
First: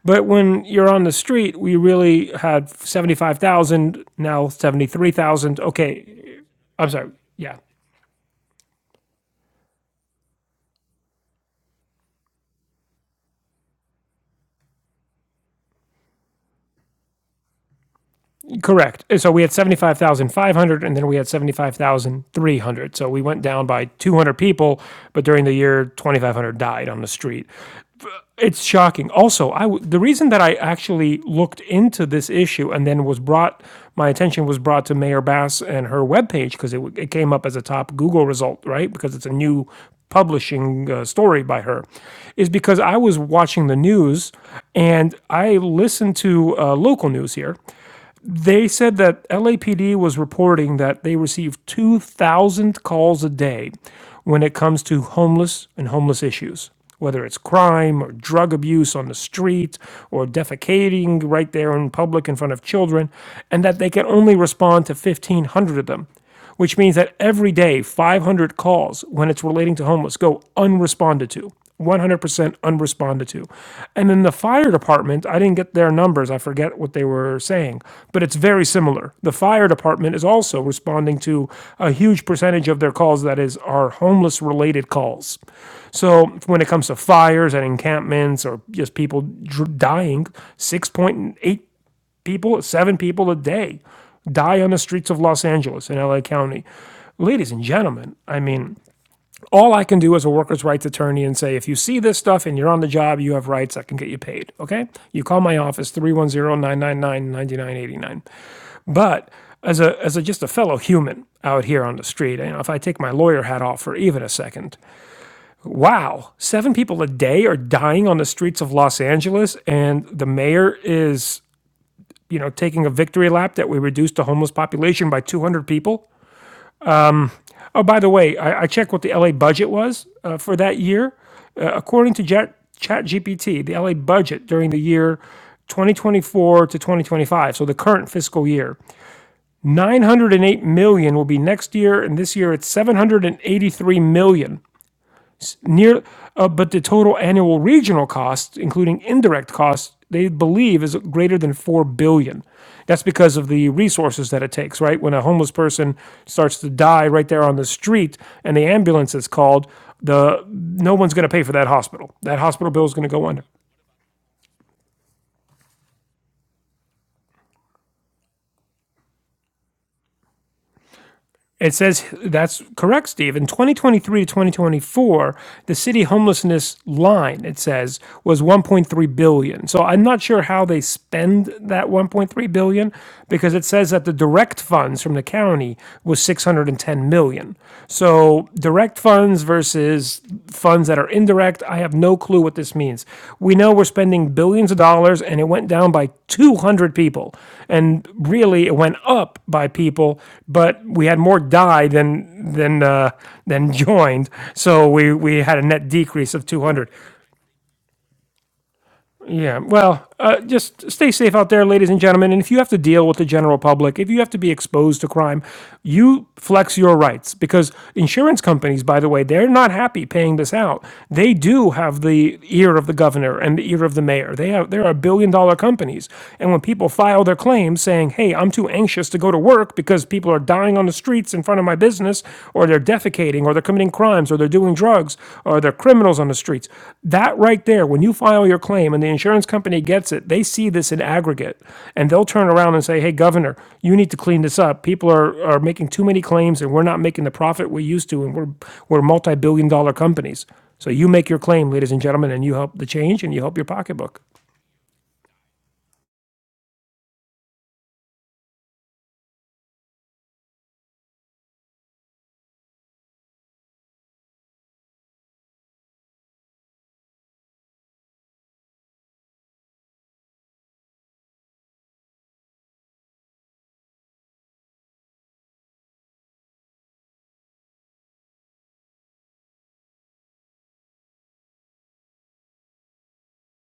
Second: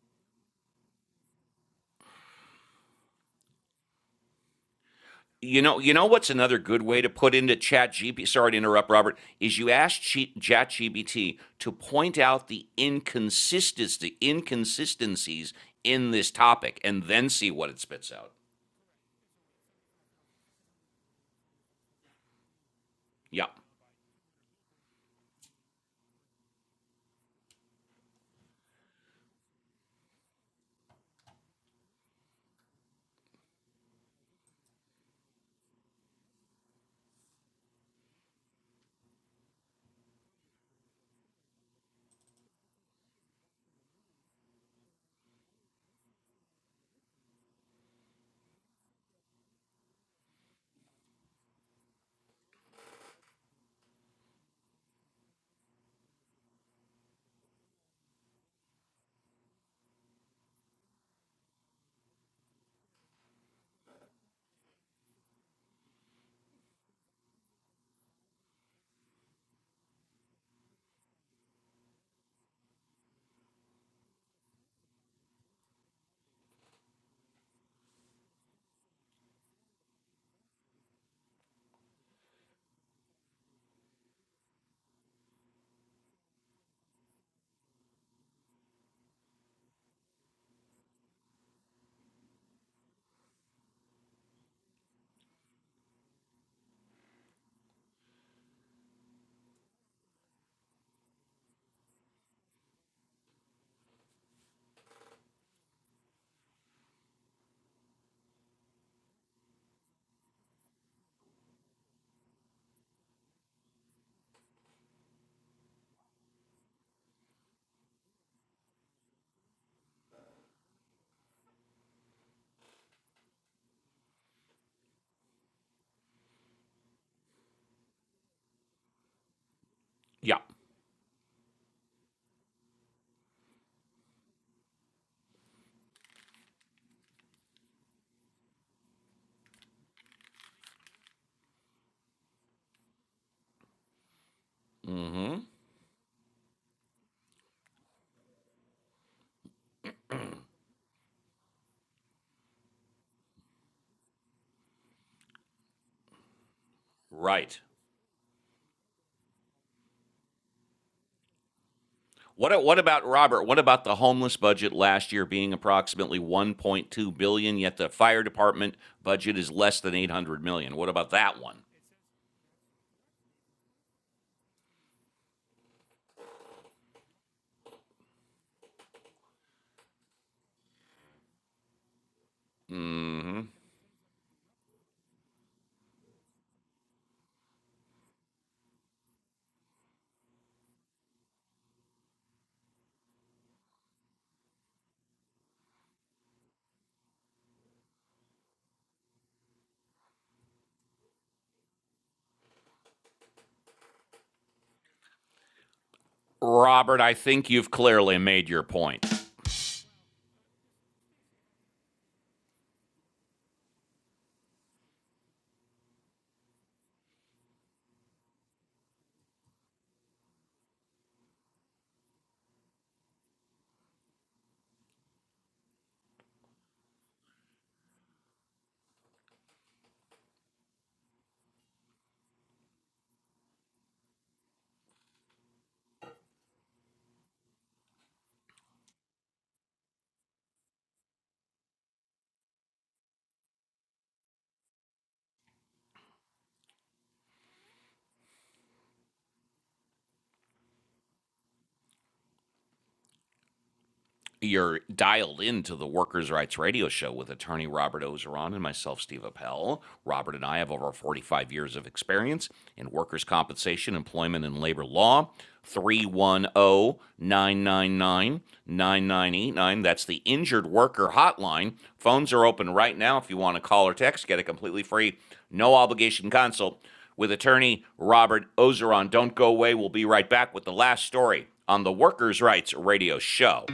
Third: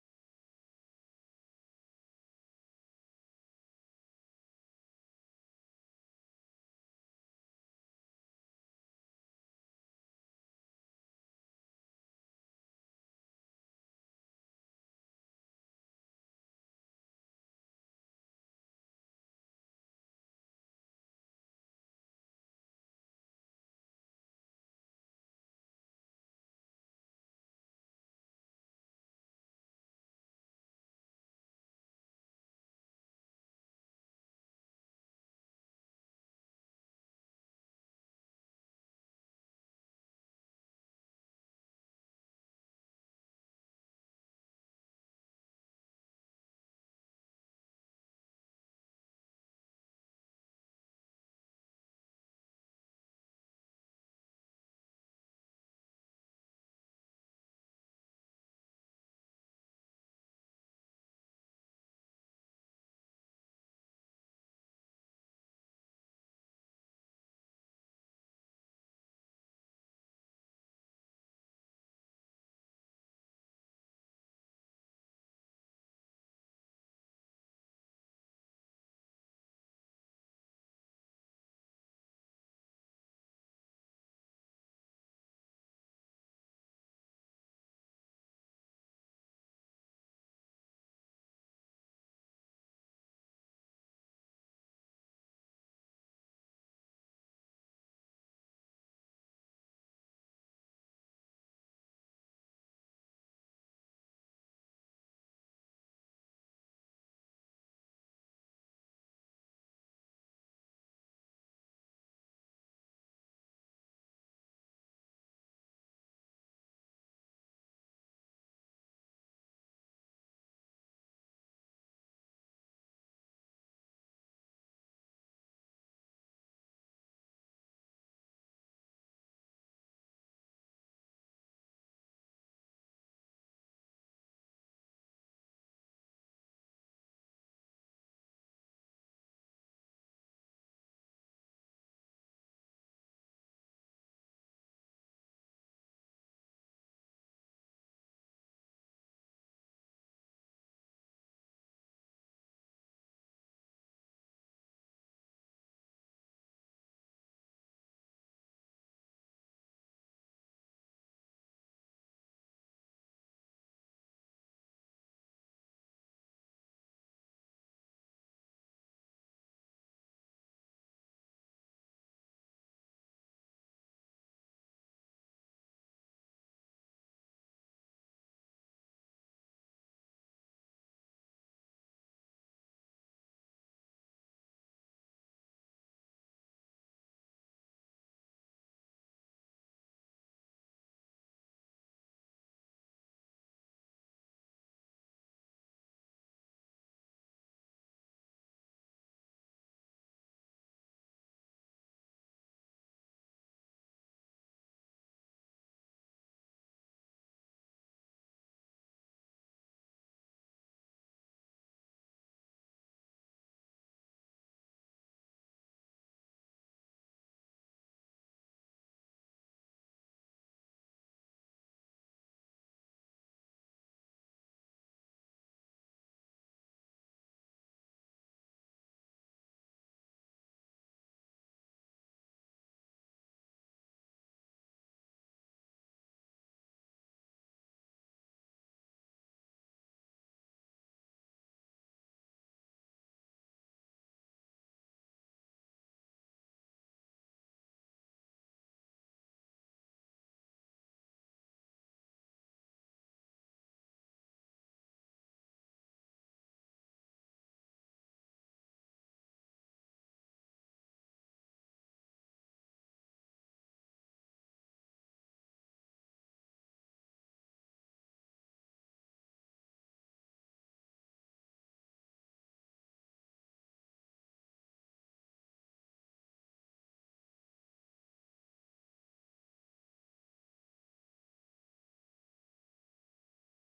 S2: But when you're on the street, we really had 75,000, now 73,000.
S1: You know, you know
S2: Okay,
S1: what's another good
S2: I'm
S1: way to
S2: sorry.
S1: put into
S2: Yeah.
S1: Chat GPT? Sorry to interrupt, Robert. Is you ask Chat GPT to point out the inconsistency, inconsistencies in this topic, and then see what it spits out.
S2: Correct. So we had 75,500 and then we had 75,300. So we went
S1: Yeah,
S2: down by 200 people, but during the year 2,500 died on the street. It's shocking. Also, I w- the reason that I actually looked into this issue and then was brought my attention was brought to Mayor Bass and her webpage because it, w- it came up as a top Google result, right? Because it's a new publishing uh, story by her is because I was watching the news and I listened to uh, local news here they said that LAPD was reporting that they receive 2,000 calls a day when it comes to homeless and homeless issues, whether it's crime or drug abuse on the street or defecating right there in public in front of children, and that they can only respond to 1,500 of them which means that every day 500 calls when it's relating to homeless go unresponded to 100% unresponded to and in the fire department i didn't get their numbers i forget what they were saying but it's very similar the fire department is also responding to a huge percentage of their calls that is are homeless related calls so when it comes to fires and encampments or just people dying 6.8 people, seven people a day die on the streets of Los Angeles in LA County. Ladies and gentlemen, I mean, all I can do as a workers' rights attorney and say, if you see this stuff and you're on the job, you have rights, I can get you paid. Okay? You call my office, three one zero nine nine nine ninety nine eighty nine. But as a, as a just a fellow human out here on the street, you know, if I take my lawyer hat off for even a second, wow, seven people a day are dying on the streets of Los Angeles, and the mayor is you know, taking a victory lap that we reduced the homeless population by 200 people. Oh, by the way, I, I checked what the LA budget was uh,
S1: yeah,
S2: for that year. Uh, according to Jet, ChatGPT, the LA budget during the year 2024 to 2025, so the current fiscal year, 908 million will be next year, and this year it's 783 million.
S1: hmm
S2: it's near, uh, but the total annual regional cost, including indirect costs, they believe is greater than four billion. dollars. That's because of the resources that it takes, right? When a homeless person starts to die right there on
S1: right.
S2: the street and the ambulance is called, the no one's going to pay for that hospital. That
S1: What
S2: hospital
S1: what
S2: bill is
S1: about
S2: going to go under.
S1: Robert? What about the homeless budget last year being approximately 1.2 billion, dollars, yet the fire department budget is less than 800 million? dollars? What about that one?
S2: It says that's correct, Steve. In 2023 to 2024, the city homelessness line, it says, was 1.3 billion. dollars. So I'm not sure how they spend that 1.3 billion dollars,
S1: hmm
S2: because it says that the direct funds from the county was 610 million. dollars. So direct funds versus funds that are indirect, I have no clue what this means. We know we're spending billions of dollars and it went down by 200 people and really it went up by people, but we had more die than than uh, than joined, so we we had a net decrease of 200.
S1: Robert, I think you've clearly made your point.
S2: Yeah. Well, uh, just stay safe out there, ladies and gentlemen. And if you have to deal with the general public, if you have to be exposed to crime, you flex your rights because insurance companies, by the way, they're not happy paying this out. They do have the ear of the governor and the ear of the mayor. They have they are a billion dollar companies, and when people file their claims saying, "Hey, I'm too anxious to go to work because people are dying on the streets in front of my business or they're defecating or they're committing crimes or they're doing drugs or they're criminals on the streets. That right there, when you file your claim and the insurance company gets it, they see this in aggregate and they'll turn around and say, hey, governor, you need to clean this up. People are, are making too many claims and we're not making the profit we used to and we're, we're multi billion dollar companies. So you make your claim, ladies and gentlemen, and you help the change and you help your pocketbook.
S1: You're dialed into the Workers' Rights Radio Show with attorney Robert Ozeron and myself, Steve Appel. Robert and I have over 45 years of experience in workers' compensation, employment, and labor law. Three one o 999 9989. That's the injured worker hotline. Phones are open right now if you want to call or text, get a completely free, no obligation consult with attorney Robert Ozeron. Don't go away. We'll be right back with the last story on the Workers' Rights Radio Show.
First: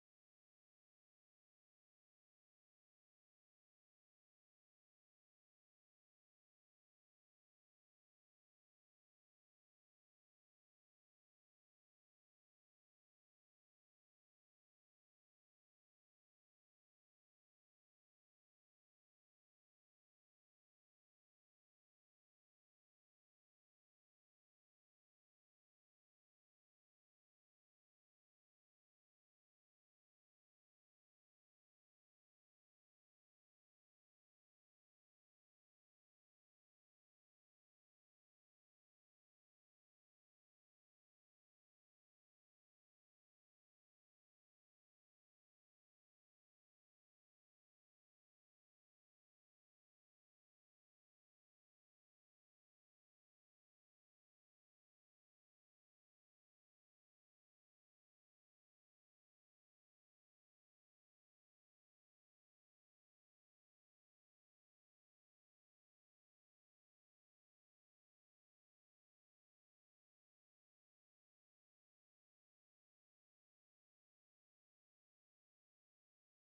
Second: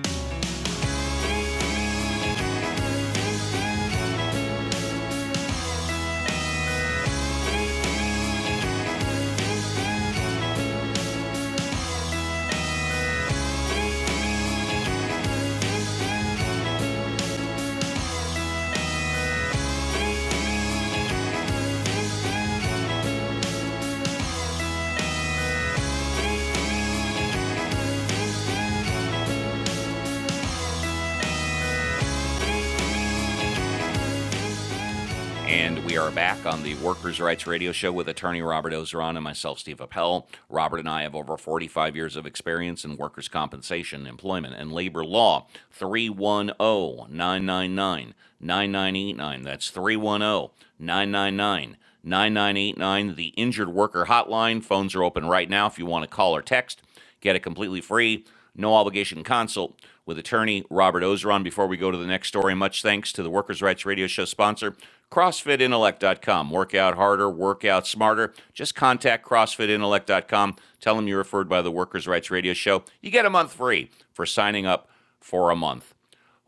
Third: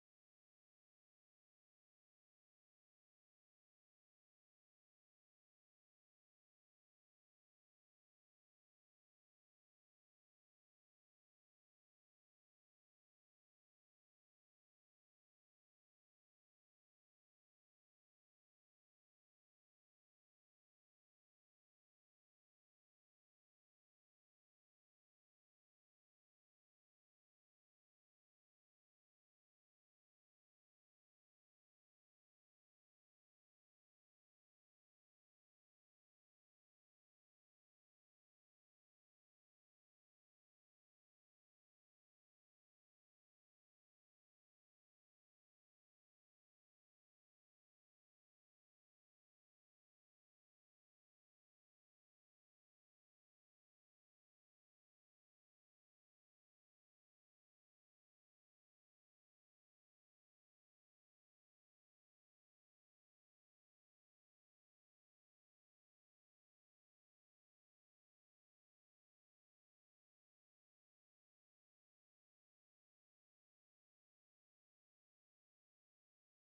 S1: And we are back on the Workers' Rights Radio Show with attorney Robert Ozeron and myself, Steve Appel. Robert and I have over 45 years of experience in workers' compensation, employment, and labor law. 310 999 9989. That's 310 999 9989. the Injured Worker Hotline. Phones are open right now if you want to call or text. Get it completely free, no obligation consult with attorney Robert Ozeron. Before we go to the next story, much thanks to the Workers' Rights Radio Show sponsor, CrossFitIntellect.com. Work out harder, work out smarter. Just contact CrossFitIntellect.com. Tell them you're referred by the Workers' Rights Radio Show. You get a month free for signing up for a month.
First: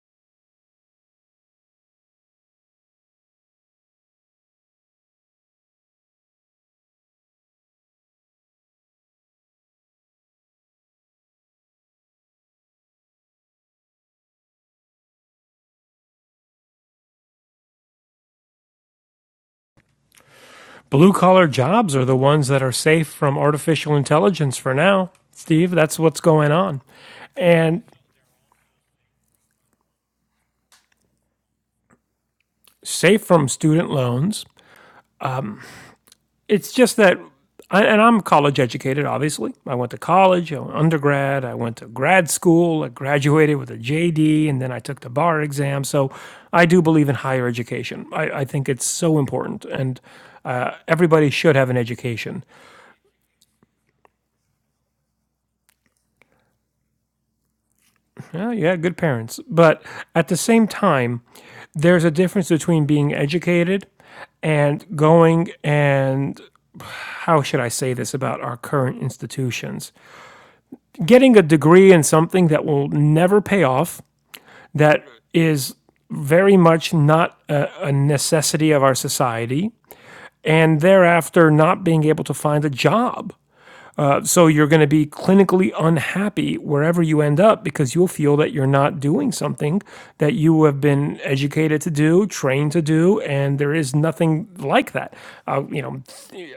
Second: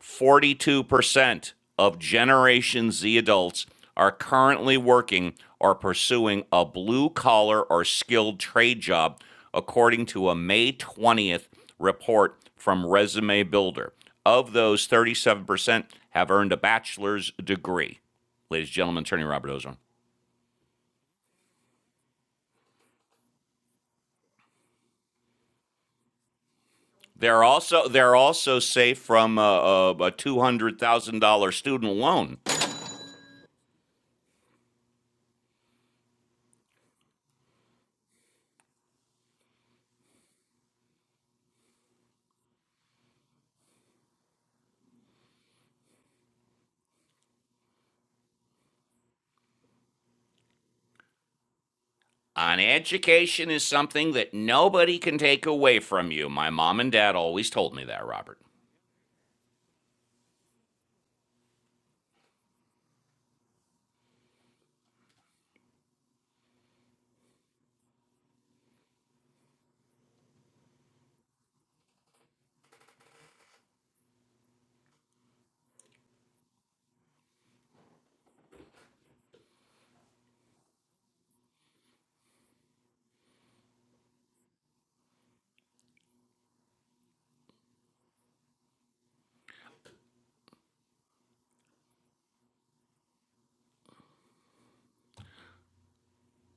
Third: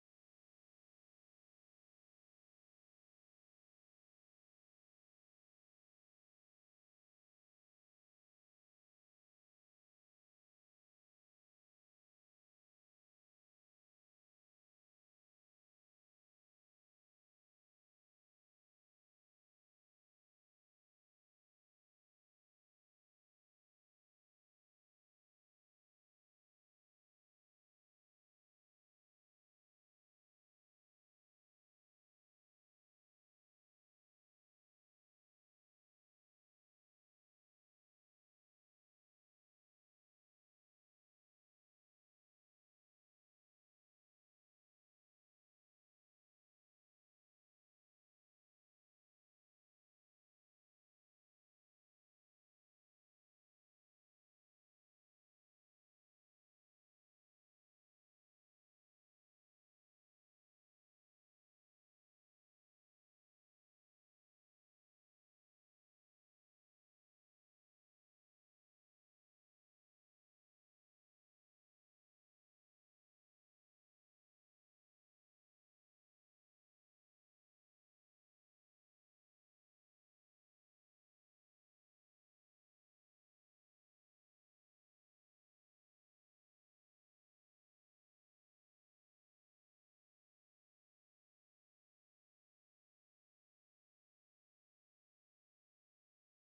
S1: 42% of Generation Z adults are currently working or pursuing a blue collar or skilled trade job, according to a May 20th report from Resume Builder. Of those, 37% have earned a bachelor's degree. Ladies and gentlemen, attorney Robert Ozone.
S2: Blue collar jobs are the ones that are safe from artificial intelligence for now. Steve, that's what's going on.
S1: They're
S2: And
S1: also they're also safe from a, a two hundred thousand dollar student loan
S2: safe from student loans. It's just that, and I'm college educated, obviously. I went to college, I went undergrad, I went to grad school, I graduated with a JD, and then I took the bar exam. So I do believe in higher education. I, I think it's so important. And uh, everybody should have an education.
S1: An education is something that nobody can take away from you. My mom and dad always told me that, Robert.
S2: Well, Yeah, you had good parents. But at the same time, there's a difference between being educated and going and how should I say this about our current institutions? getting a degree in something that will never pay off, that is very much not a, a necessity of our society, and thereafter not being able to find a job. Uh, so you're going to be clinically unhappy wherever you end up because you'll feel that you're not doing something that you have been educated to do, trained to do, and there is nothing like that. Uh, you know,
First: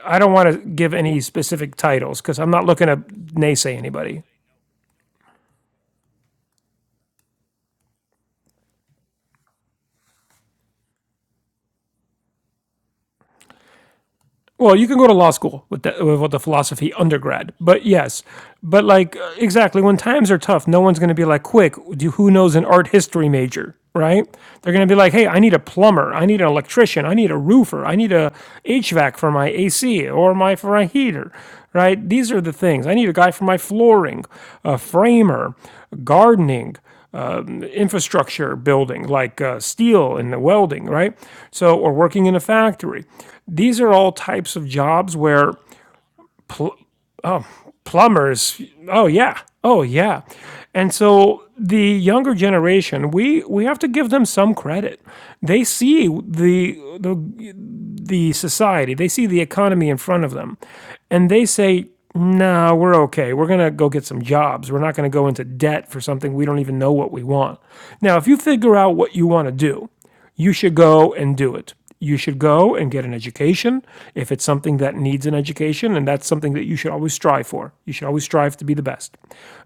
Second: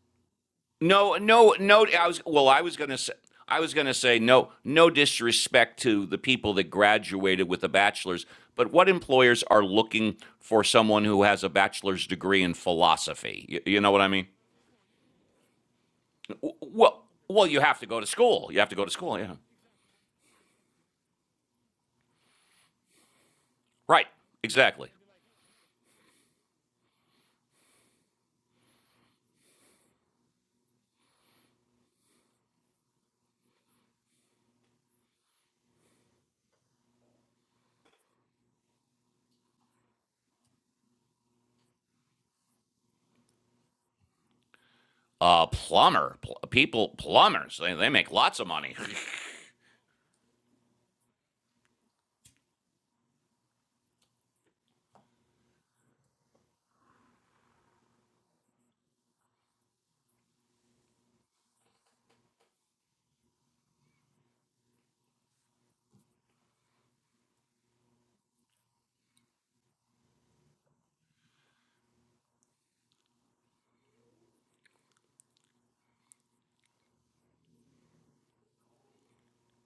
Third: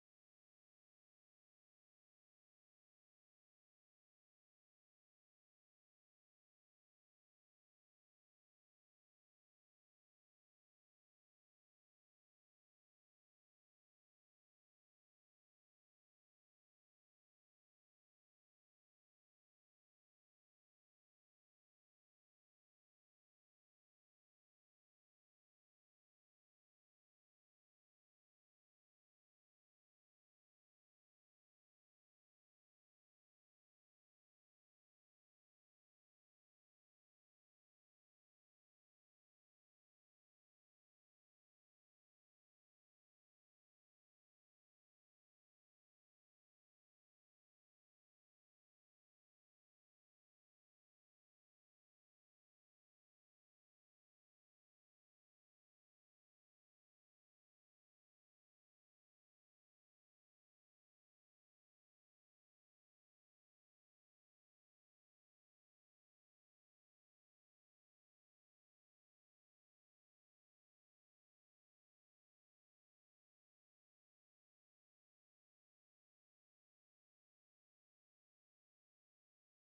S2: I don't want to give
S1: No,
S2: any
S1: no,
S2: specific
S1: no. I
S2: titles
S1: was
S2: because
S1: well.
S2: I'm
S1: I
S2: not
S1: was
S2: looking
S1: gonna
S2: to
S1: say. I
S2: naysay
S1: was gonna
S2: anybody.
S1: say no. No disrespect to the people that graduated with a bachelor's, but what employers are looking for someone who has a bachelor's degree in philosophy? You, you know what I mean?
S2: Well, you can go to law school with the, with what the philosophy
S1: Well, well,
S2: undergrad,
S1: you have
S2: but
S1: to go to
S2: yes,
S1: school. You have to
S2: but
S1: go to
S2: like
S1: school.
S2: uh,
S1: Yeah.
S2: exactly when times are tough, no one's going to be like, "Quick, do who knows an art history major?"
S1: Right.
S2: Right? They're going to
S1: Exactly.
S2: be like, "Hey, I need a plumber, I need an electrician, I need a roofer, I need a HVAC for my AC or my for my heater." Right? These are the things. I need a guy for my flooring, a framer, gardening infrastructure building, like uh, steel and the welding, right? So, or working in a factory. These are all types of jobs
S1: Uh,
S2: where
S1: plumber. Pl-
S2: pl-
S1: people, plumbers. They, they make lots of
S2: plumbers,
S1: money.
S2: oh yeah, oh yeah. And so the younger generation, we we have to give them some credit. They see the the the society, they see the economy in front of them, and they say, no, we're okay. We're going to go get some jobs. We're not going to go into debt for something we don't even know what we want. Now, if you figure out what you want to do, you should go and do it. You should go and get an education if it's something that needs an education, and that's something that you should always strive for. You should always strive to be the best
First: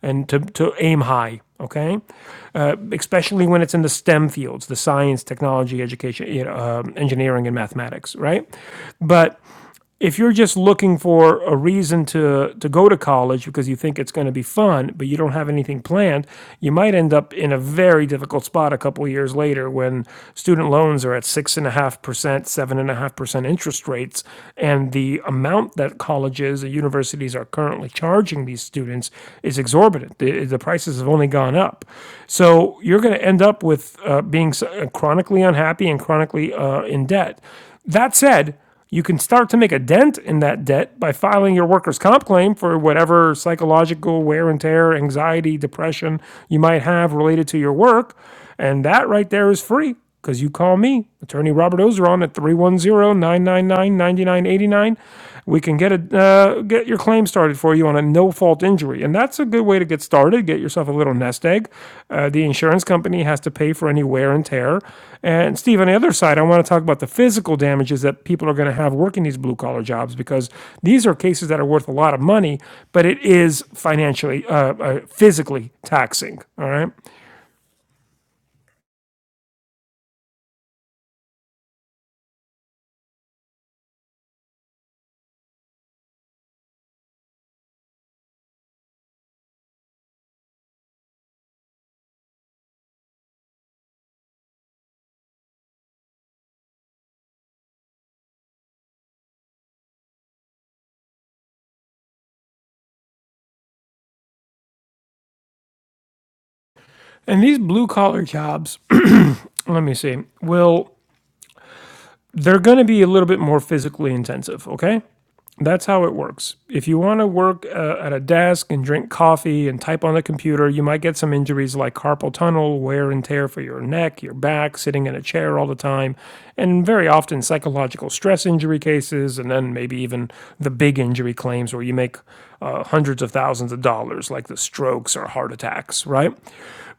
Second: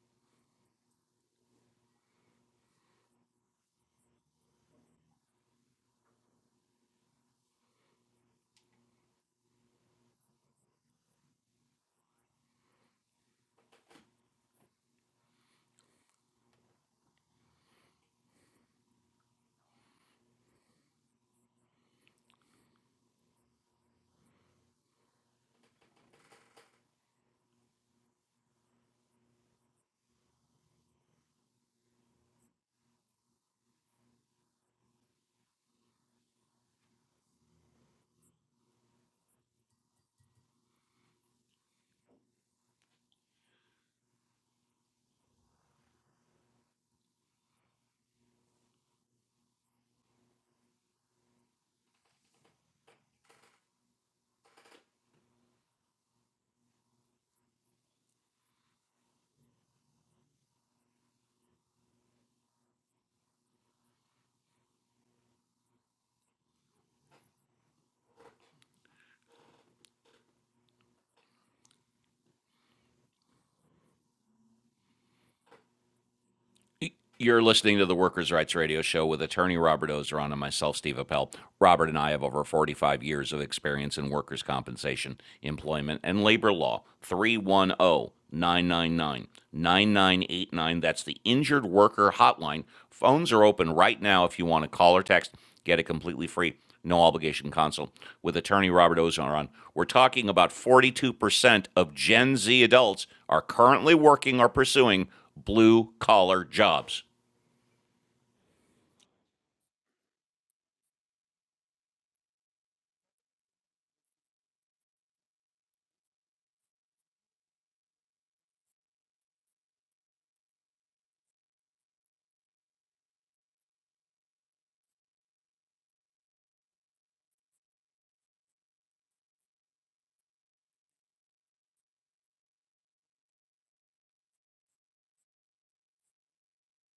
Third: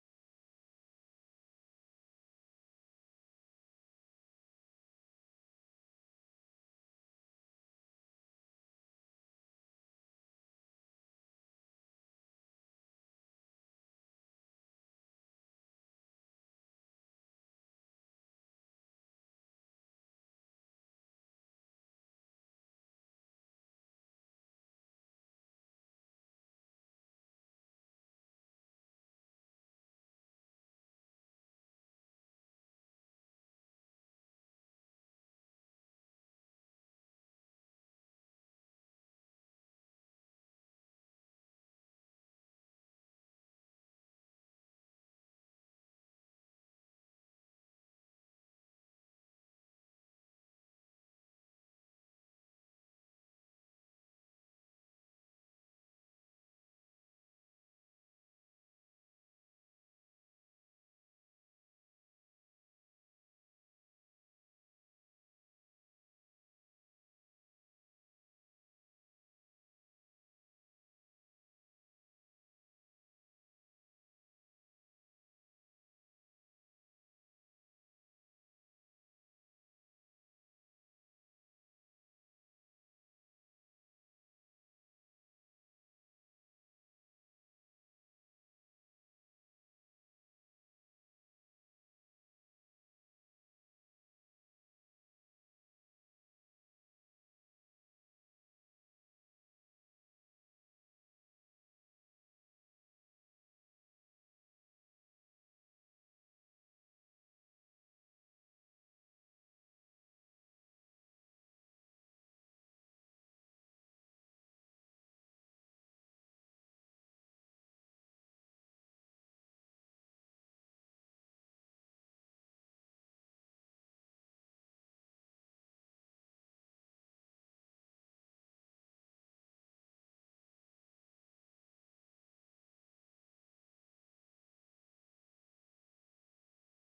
S2: and to, to aim high, okay? especially when it's in the STEM fields, the science, technology, education, you know, um, engineering, and mathematics, right? But if you're just looking for a reason to to go to college because you think it's going to be fun, but you don't have anything planned, you might end up in a very difficult spot a couple of years later when student loans are at six and a half percent, seven and a half percent interest rates, and the amount that colleges and universities are currently charging these students is exorbitant. The, the prices have only gone up, so you're going to end up with uh, being chronically unhappy and chronically uh, in debt. That said you can start to make a dent in that debt by filing your workers' comp claim for whatever psychological wear and tear, anxiety, depression you might have related to your work. And that right there is free because you call me, attorney Robert Ozeron, at three one zero nine nine nine ninety nine eighty nine we can get a uh, get your claim started for you on a no fault injury, and that's a good way to get started. Get yourself a little nest egg. Uh, the insurance company has to pay for any wear and tear. And Steve, on the other side, I want to talk about the physical damages that people are going to have working these blue collar jobs because these are cases that are worth a lot of money, but it is financially, uh, uh, physically taxing. All right,
S1: You're listening to the Workers' Rights Radio Show with attorney Robert Ozeron and myself, Steve Appel. Robert and I have over 45 years of experience in workers' compensation, employment, and labor law. 310 999 9989. That's the Injured Worker Hotline. Phones are open right now if you want to call or text. Get it completely free, no obligation consult with attorney Robert Ozeron. We're talking about 42% of Gen Z adults are currently working or pursuing blue collar jobs.
S2: and these blue collar jobs, let me see, will they're going to be a little bit more physically intensive, okay? That's how it works. If you want to work uh, at a desk and drink coffee and type on the computer, you might get some injuries like carpal tunnel, wear and tear for your neck, your back, sitting in a chair all the time, and very often psychological stress injury cases, and then maybe even the big injury claims where you make uh, hundreds of thousands of dollars, like the strokes or heart attacks, right?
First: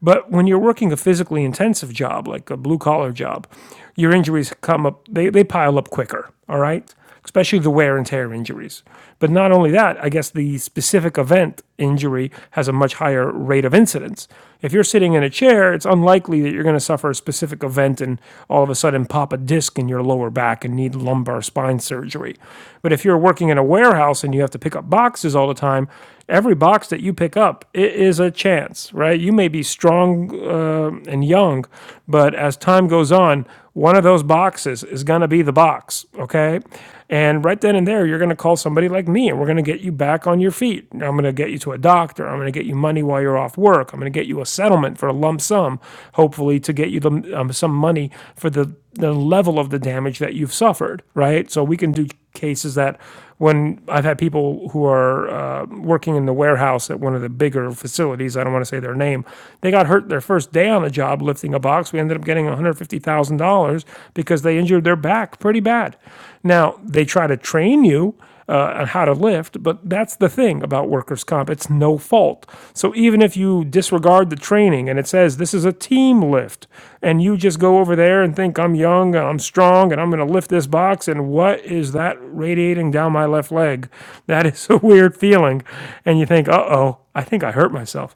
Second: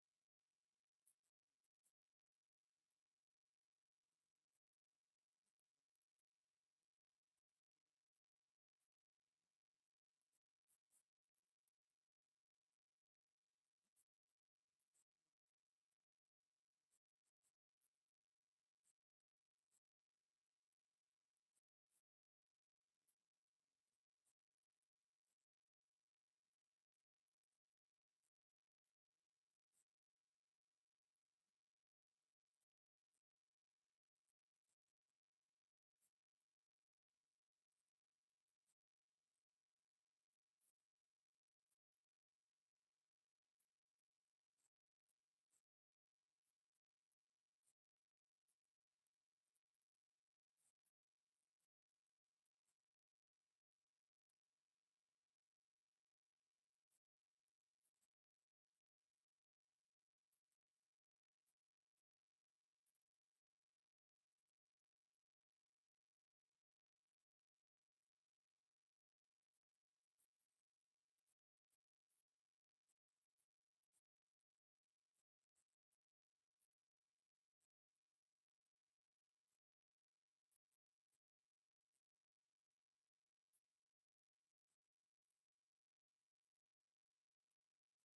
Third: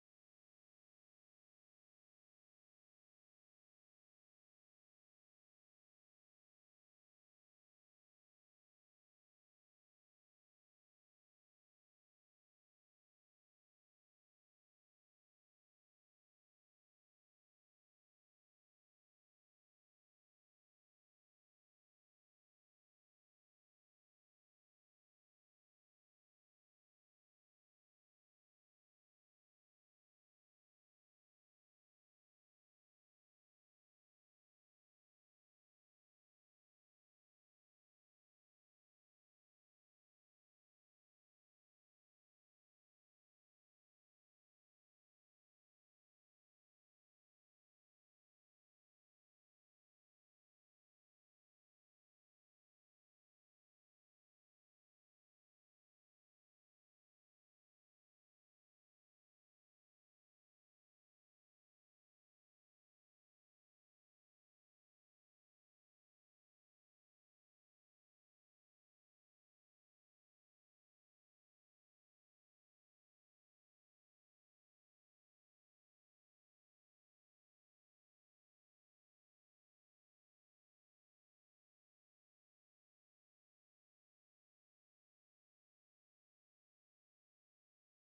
S2: But when you're working a physically intensive job, like a blue collar job, your injuries come up, they, they pile up quicker, all right? especially the wear and tear injuries. But not only that, I guess the specific event injury has a much higher rate of incidence. If you're sitting in a chair, it's unlikely that you're going to suffer a specific event and all of a sudden pop a disc in your lower back and need lumbar spine surgery. But if you're working in a warehouse and you have to pick up boxes all the time, every box that you pick up it is a chance, right? You may be strong uh, and young, but as time goes on, one of those boxes is going to be the box, okay? And right then and there, you're going to call somebody like me and we're going to get you back on your feet. I'm going to get you to a doctor. I'm going to get you money while you're off work. I'm going to get you a settlement for a lump sum, hopefully, to get you the, um, some money for the, the level of the damage that you've suffered, right? So we can do cases that when I've had people who are uh, working in the warehouse at one of the bigger facilities, I don't want to say their name, they got hurt their first day on the job lifting a box. We ended up getting $150,000 because they injured their back pretty bad. Now, they try to train you uh, on how to lift. But that's the thing about workers' comp it's no fault. So even if you disregard the training and it says this is a team lift, and you just go over there and think I'm young and I'm strong and I'm going to lift this box, and what is that radiating down my left leg? That is a weird feeling. And you think, uh oh, I think I hurt myself.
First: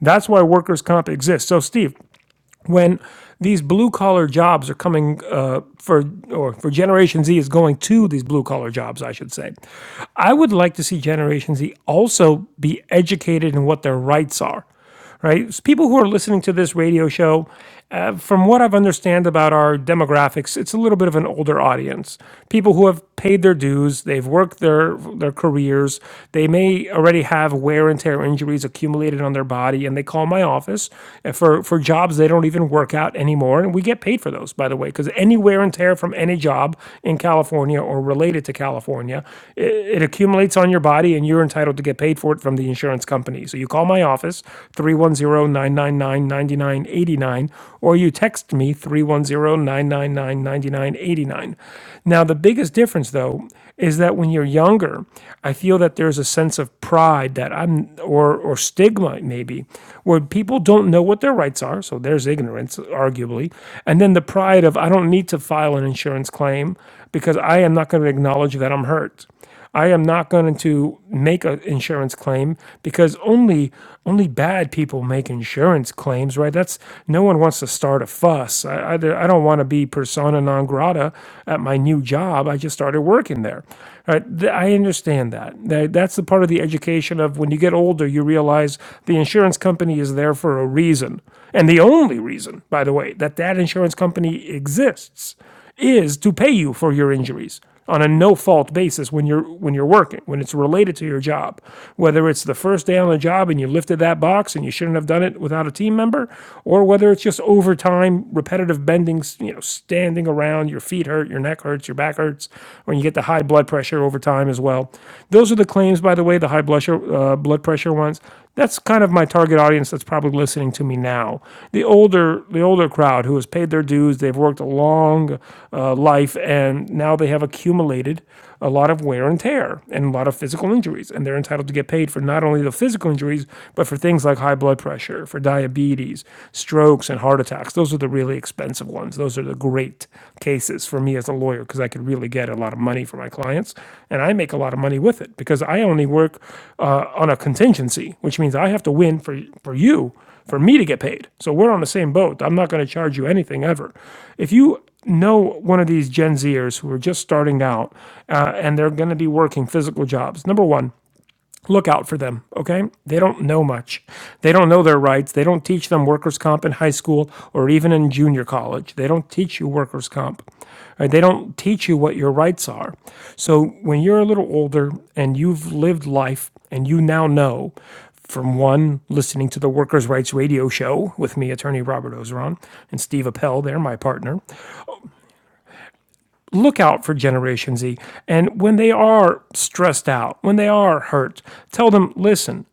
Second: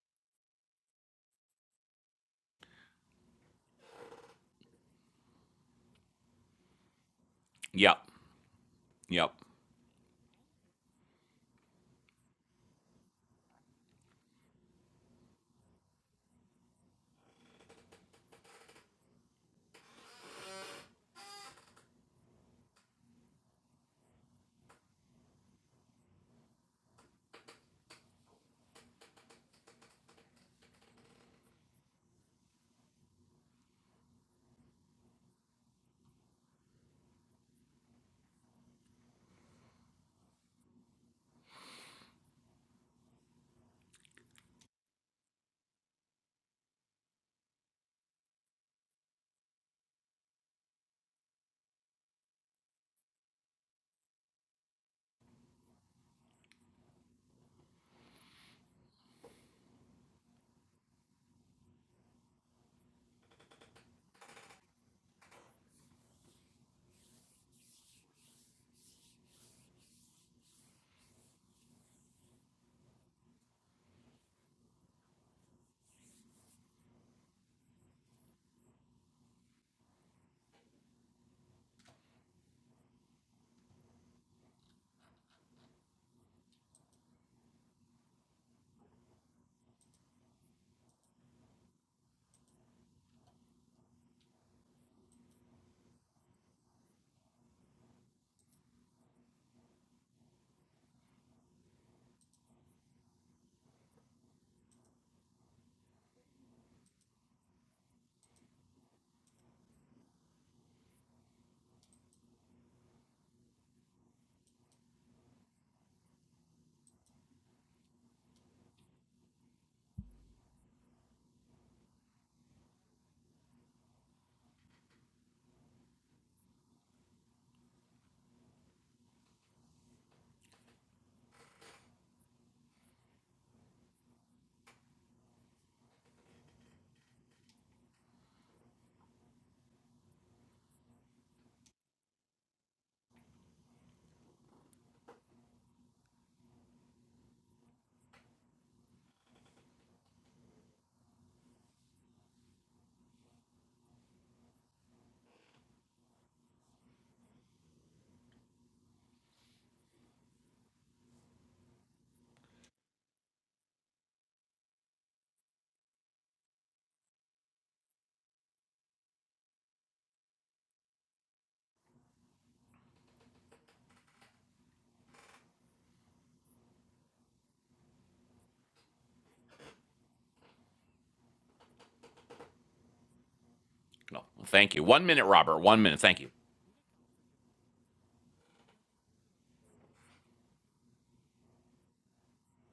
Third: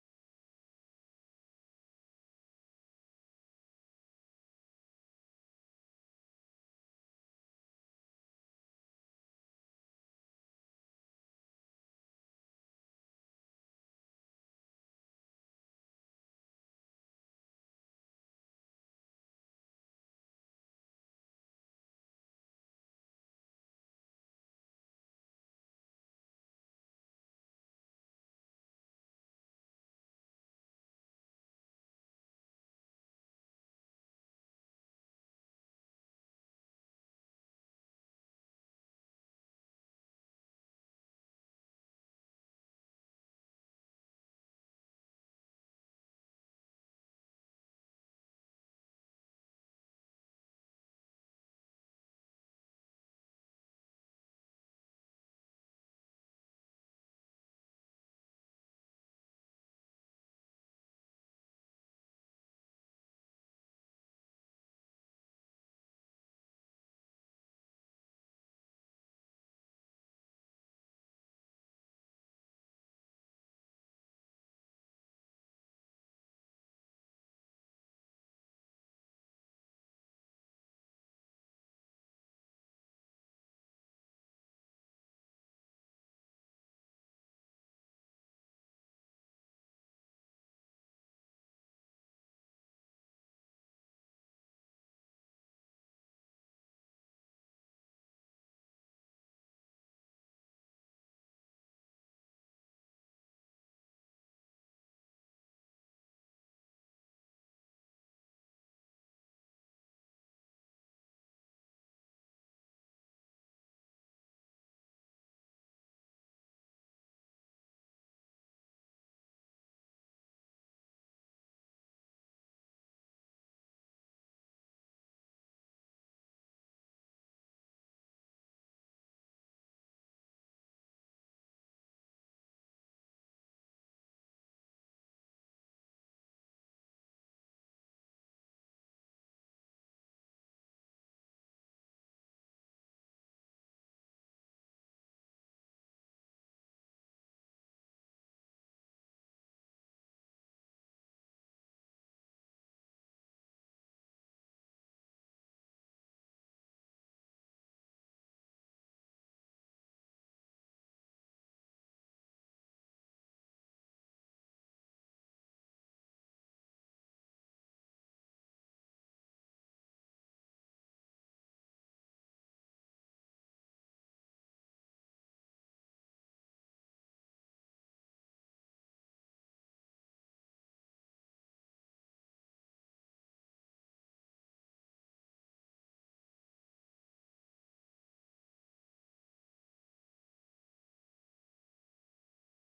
S2: That's why workers' comp exists. So, Steve, when these blue collar jobs are coming uh, for or for generation z is going
S1: Yep.
S2: to these blue collar jobs i
S1: Yep.
S2: should say i would like to see generation z also be educated in what their rights are right? So people who are listening to this radio show uh, from what I've understand about our demographics, it's a little bit of an older audience. People who have paid their dues, they've worked their their careers, they may already have wear and tear injuries accumulated on their body, and they call my office uh, for for jobs they don't even work out anymore, and we get paid for those, by the way, because any wear and tear from any job in California or related to California, i- it accumulates on your body, and you're entitled to get paid for it from the insurance company. So you call my office 310 9989 or you text me 3109999989. Now the biggest difference though is that when you're younger, I feel that there's a sense of pride that I'm or or stigma maybe where people don't know what their rights are, so there's ignorance arguably, and then the pride of I don't need to file an insurance claim because I am not going to acknowledge that I'm hurt. I am not going to make an insurance claim because only only bad people make insurance claims, right? That's no one wants to start a fuss. I, I, I don't want to be persona non grata at my new job. I just started working there. Right? I understand that. that. That's the part of the education of when you get older, you realize the insurance company is there for a reason, and the only reason, by the way, that that insurance company exists is to pay you for your injuries on a no fault basis when you're when you're working when it's related to your job whether it's the first day on the job and you lifted that box and you shouldn't have done it without a team member or whether it's just overtime repetitive bendings you know standing around your feet hurt your neck hurts your back hurts when you get the high blood pressure over time as well those are the claims by the way the high blood pressure, uh, blood pressure ones that's kind of my target audience that's probably listening to me now. The older the older crowd who has paid their dues, they've worked a long uh, life and now they have accumulated a lot of wear and tear and a lot of physical injuries and they're entitled to get paid for not only the physical injuries but for things like high blood pressure, for diabetes, strokes and heart attacks. Those are the really expensive ones. Those are the great cases for me as a lawyer because I could really get a lot of money for my clients, and I make a lot of money with it because I only work uh, on a contingency, which means I have to win for for you for me to get paid. So we're on the same boat. I'm not going to charge you anything ever. If you know one of these Gen Zers who are just starting out uh, and they're going to be working physical jobs, number one look out for them, okay? They don't know much. They don't know their rights. They don't teach them workers' comp in high school or even in junior college. They don't teach you workers' comp. Right? They don't teach you what your rights are. So when you're a little older and you've lived life and you now know from one, listening to the Workers' Rights Radio Show with me, attorney Robert Ozeron, and Steve Appel, they're my
S1: No.
S2: partner,
S1: Thank you. One minute, Robert. One minute. Thank you.
S2: look out for Generation Z. And when they are stressed out, when they are hurt, tell them, listen,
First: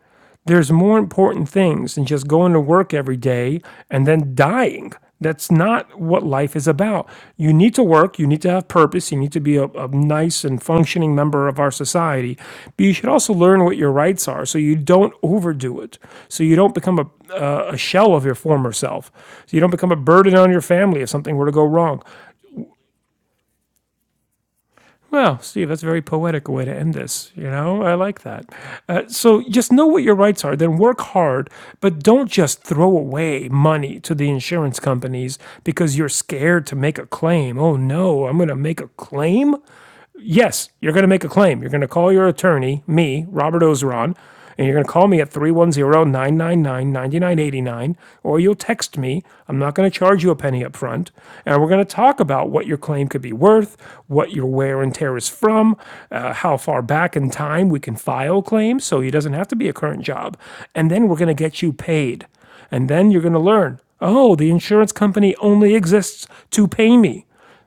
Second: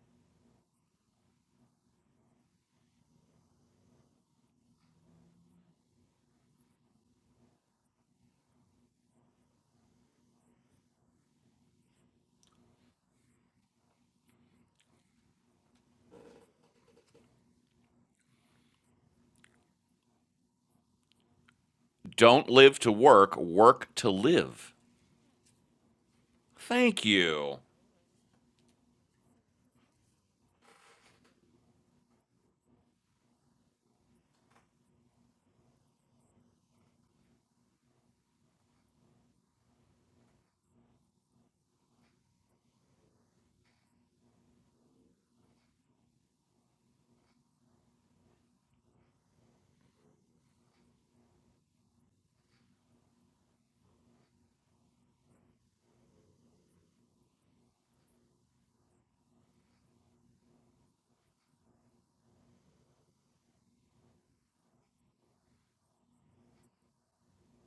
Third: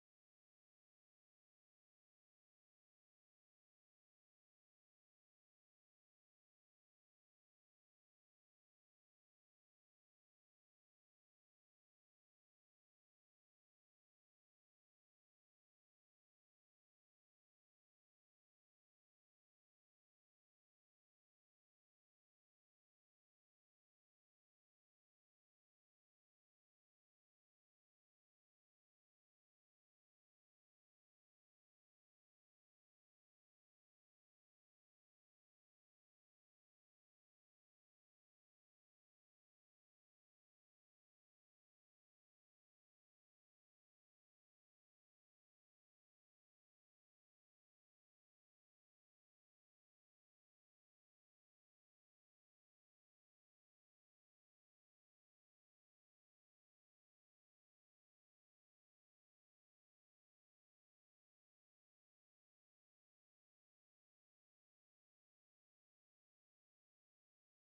S2: there's more important things than just going to work every day and then dying. That's not what life is about. You need to work, you need to have purpose, you need to be a, a nice and functioning member of our society, but you should also learn what your rights are so you don't overdo it, so you don't become a, a a shell of your former self, so you don't become a burden on your family if something were to go wrong.
S1: Don't live to work, work to live.
S2: Well, Steve, that's a very poetic way to end
S1: Thank
S2: this. You
S1: you.
S2: know, I like that. Uh, so just know what your rights are, then work hard, but don't just throw away money to the insurance companies because you're scared to make a claim. Oh no, I'm going to make a claim? yes, you're going to make a claim. You're going to call your attorney, me, Robert Ozeron, and you're going to call me at three one zero nine nine nine ninety nine eighty nine, or you'll text me. I'm not going to charge you a penny up front. And we're going to talk about what your claim could be worth, what your wear and tear is from, uh, how far back in time we can file claims so it doesn't have to be a current job. And then we're going to get you paid. And then you're going to learn oh, the insurance company only exists to pay me.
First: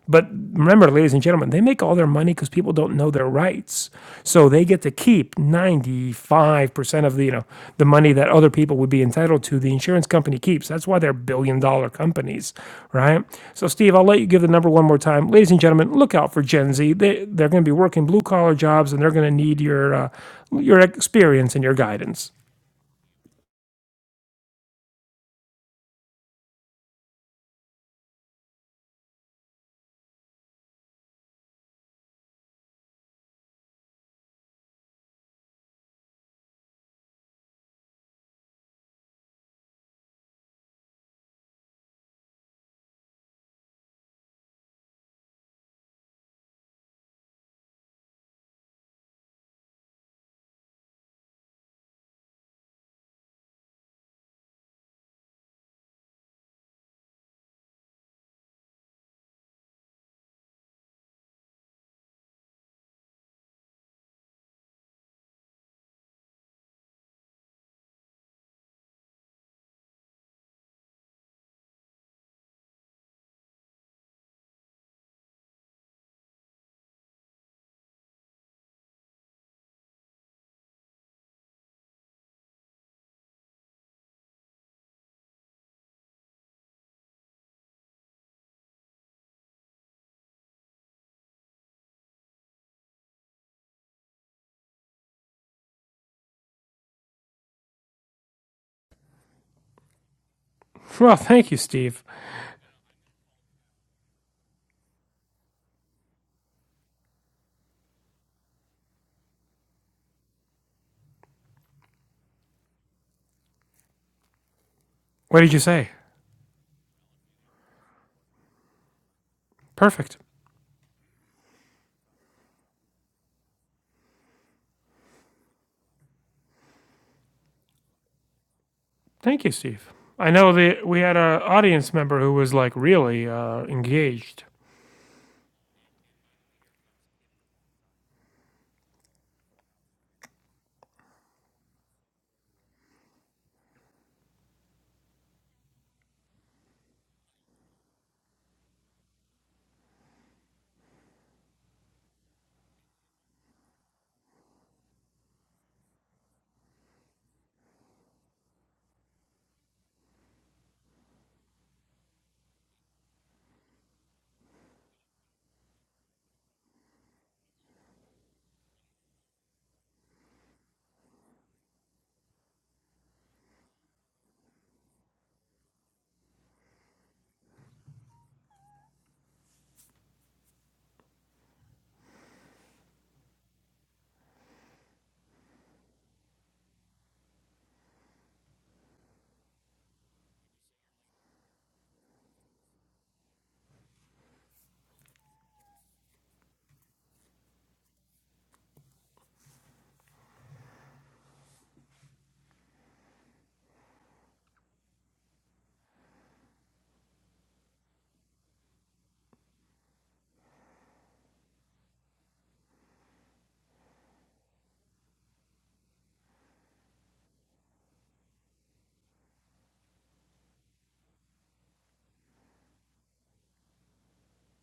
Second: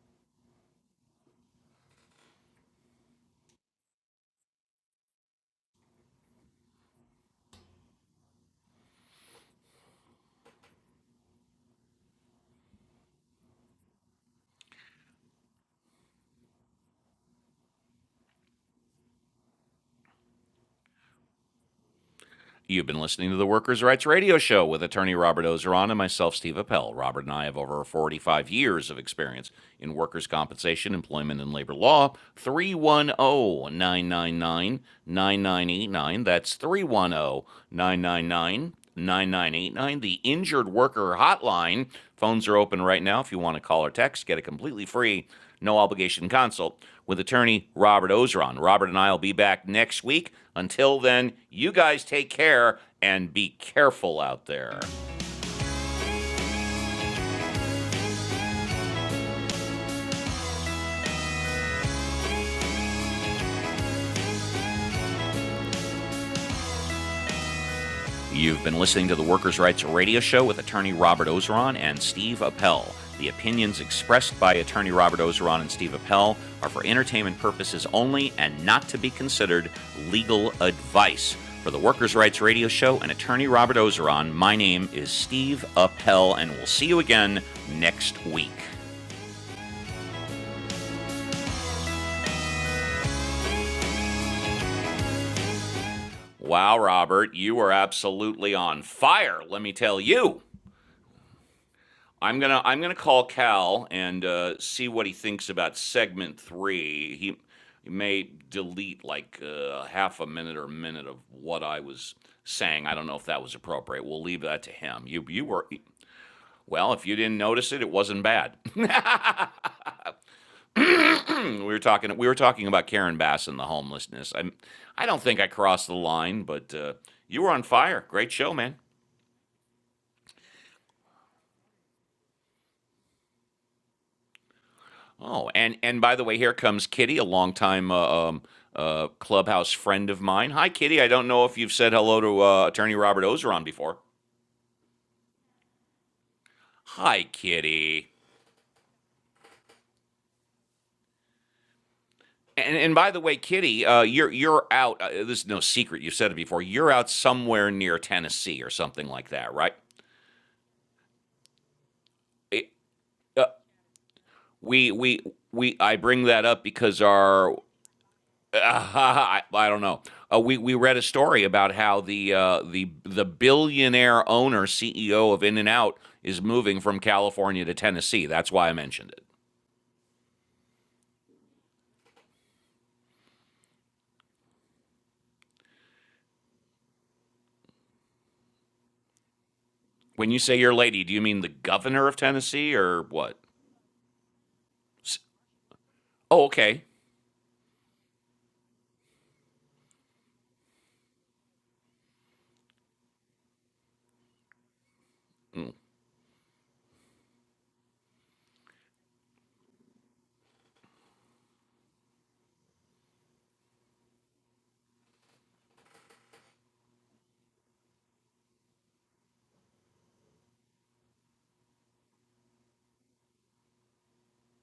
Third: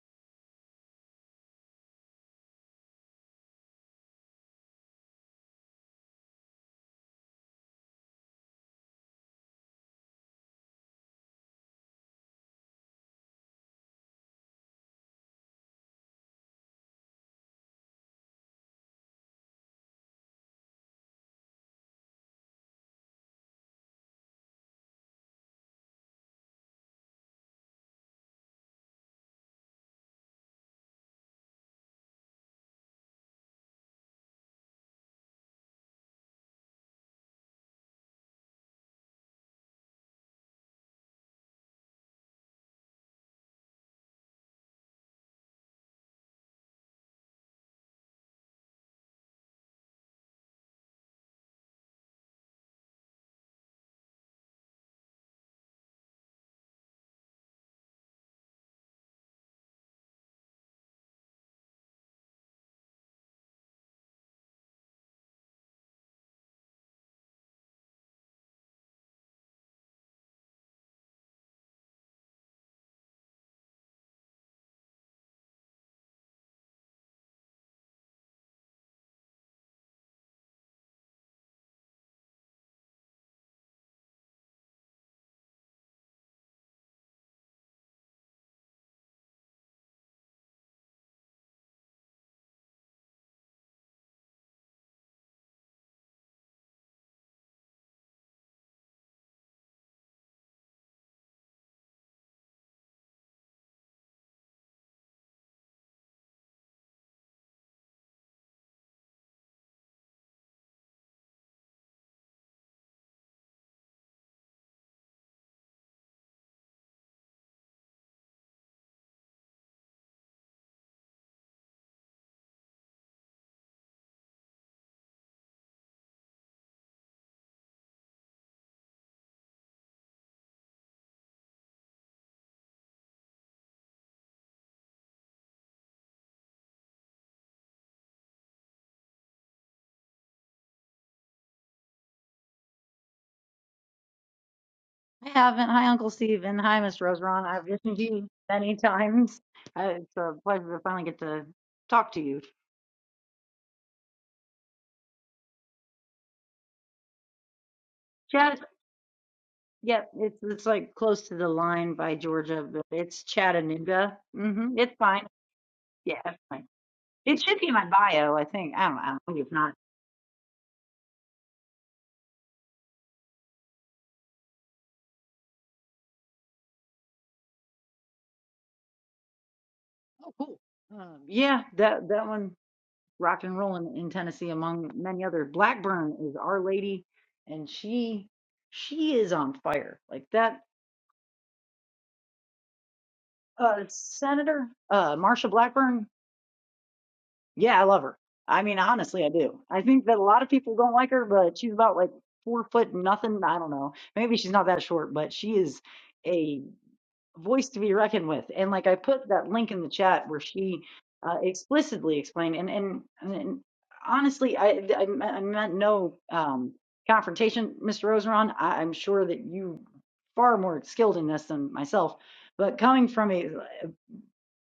S2: But remember, ladies and gentlemen, they make all their money because people don't know their rights. So they get to keep 95% of the, you know, the money that other people would be entitled to, the insurance company keeps. That's why they're billion dollar companies, right? So, Steve, I'll let you give the number one more time. Ladies and gentlemen, look out for Gen Z. They, they're going to be working blue collar jobs and they're going to need your, uh, your experience and your guidance.
S1: You've been listening to the Workers' Rights Radio Show with attorney Robert Ozeron and myself, Steve Appel. Robert and I have over 45 years of experience in workers' compensation, employment, and labor law. 310 999 9989. That's 310 9989, the Injured Worker Hotline. Phones are open right now if you want to call or text. Get a completely free, no obligation consult with attorney Robert Ozeron. Robert and I will be back next week. Until then, you guys take care and be careful out there. You've been listening to the Workers' Rights Radio Show with attorney Robert Ozeron and Steve Appel. The opinions expressed by attorney Robert Ozeron and Steve Appel are for entertainment purposes only and not to be considered legal advice. For the Workers' Rights Radio Show and attorney Robert Ozeron, my name is Steve Appel, and we'll see you again next week. Wow, Robert, you are absolutely on fire, let me tell you.
S2: Well, thank you, Steve.
S1: I'm gonna I'm gonna call Cal and uh, see what he thinks about segment three. He, he may delete like uh, half a minute or a minute of what I was saying. I don't know if that was appropriate. We'll leave that to him. You
S2: What
S1: you
S2: did you
S1: were
S2: say?
S1: well. If you didn't notice it, it wasn't bad.
S2: Perfect.
S1: we were talking we were talking about Karen Bass and the homelessness. I I don't think I crossed the line, but uh, you were on fire. Great show, man.
S2: Thank you, Steve. I know that we had an audience member who was like really uh, engaged.
S1: Oh, and and by the way, here comes Kitty, a longtime uh, um, uh, clubhouse friend of mine. Hi, Kitty. I don't know if you've said hello to uh, Attorney Robert Ozeron before.
S3: I haven't. Hi, Uncle Steve, and hi, Mr.
S1: Hi,
S3: Rosron. I've listened to
S1: Kitty.
S3: you many times. Uh, It's a pleasure to finally get to talk to you.
S1: And and by the way, Kitty, uh, you're you're out. Uh, this is no secret. You have said it before. You're out somewhere near
S3: Chat,
S1: Tennessee or something like that, right?
S3: yeah, it's it's like close to the line by Georgia,
S1: It-
S3: but it's
S1: uh,
S3: Chattanooga. hmm
S1: we
S3: It's
S1: we
S3: fine.
S1: we I
S3: Yeah,
S1: bring
S3: it's
S1: that up
S3: fine.
S1: because
S3: It
S1: our
S3: should be in my bio, I
S1: Uh,
S3: think. I don't know. Maybe
S1: I,
S3: If
S1: I
S3: not,
S1: don't know. Uh, we we read a story about how the uh, the the billionaire owner CEO of In and Out is moving from California to Tennessee. That's why I mentioned it.
S3: oh, cool. Um, yeah, that that one, rock and rolling in in Tennessee, among many others. Blackburn is Our Lady, and she she is on fire. Like
S1: When you
S3: that.
S1: say your lady, do you mean the governor of Tennessee or what?
S3: Uh, Senator uh, Marsha Blackburn.
S1: Oh, okay.
S3: Yeah, I love her. I mean, honestly, I do. I think that a lot of people don't like her, but she's about like four foot nothing. I don't know. Maybe she's not that short, but she
S1: Mm,
S3: is a voice to be reckoned with. And like I put that link in the chat where she uh, explicitly explained, and and, and honestly, I, I I meant no um, confrontation, Mr. Ozeron. I, I'm sure that you far more skilled in this than myself, but coming from a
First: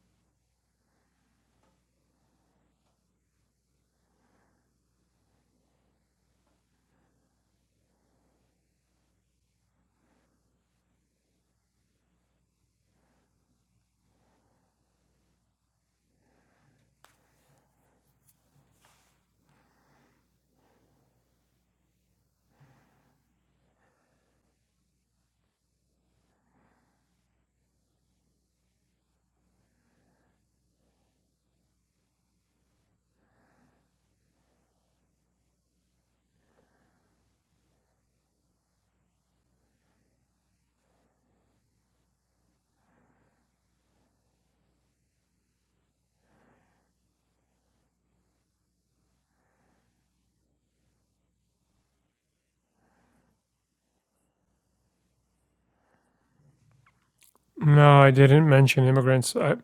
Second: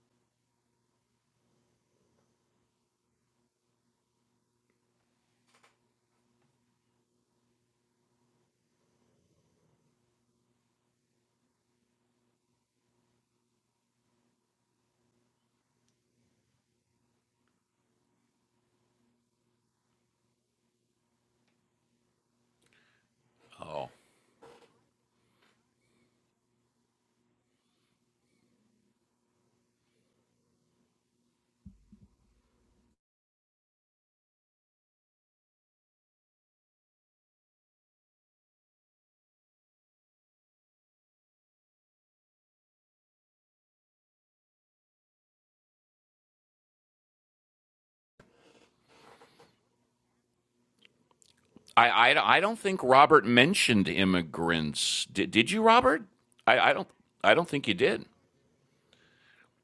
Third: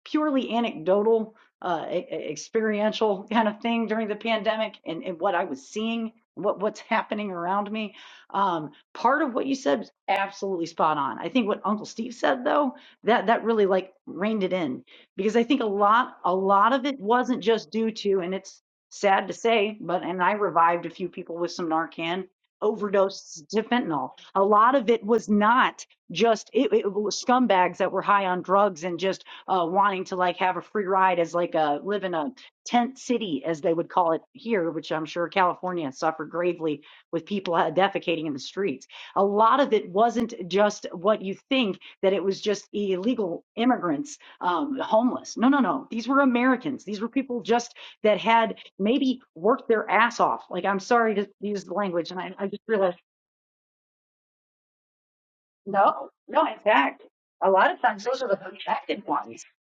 S3: purely anecdotal, uh, e- e- experiential kind of thing during the pandemic and, and what I was seeing, what, what's happening around me. Um, part of what you said was absolutely spot on. I think what Uncle Steve said though, that that really like reined it in because I think a lot a lot of it wasn't just due to, and it's sad to say, but and I revived a few people with some Narcan overdose to
S1: Oh,
S3: fentanyl. A lot of it was not just it, it was scumbags that were high on drugs and just uh, wanting to like have a free ride as like a live in a tent city as they would call it here which i'm sure california suffered gravely with people uh, defecating in the streets a lot of it wasn't just what you think that it was just illegal immigrants um, homeless no no no these were americans these were people just that had maybe worked their ass off like i'm sorry to use the
S1: I,
S3: language and i,
S1: I I
S3: I
S1: don't
S3: just
S1: think
S3: realized
S1: Robert mentioned immigrants. Did did you, Robert?
S3: no no in
S1: I, I don't
S3: fact
S1: I don't
S3: a
S1: think
S3: lot
S1: you
S3: of
S2: No,
S3: times
S1: did.
S2: I
S3: those are the
S2: didn't mention
S3: protected
S2: immigrants.
S3: ones
S2: I,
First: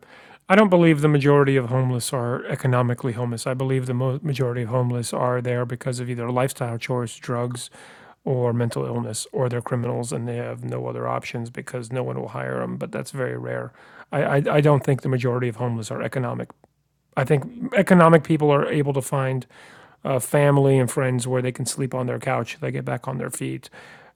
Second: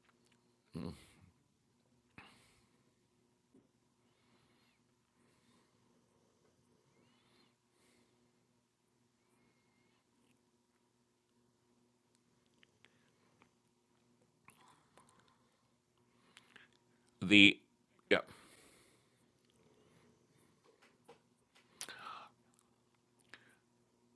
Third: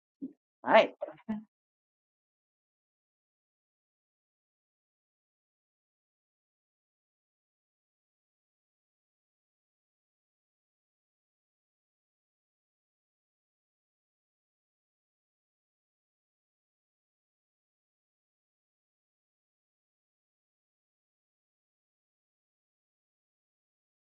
S2: I don't
S3: right
S2: believe the majority of homeless are economically homeless. I believe the mo- majority of homeless are there because of either lifestyle choice, drugs, or mental illness, or they're criminals and they have no other options because no one will hire them. But that's very rare. I, I, I don't think the majority of homeless are economic I
S1: The
S2: think
S1: yeah.
S2: economic people are able to find uh, family and friends where they can sleep on their couch. They get back on their feet.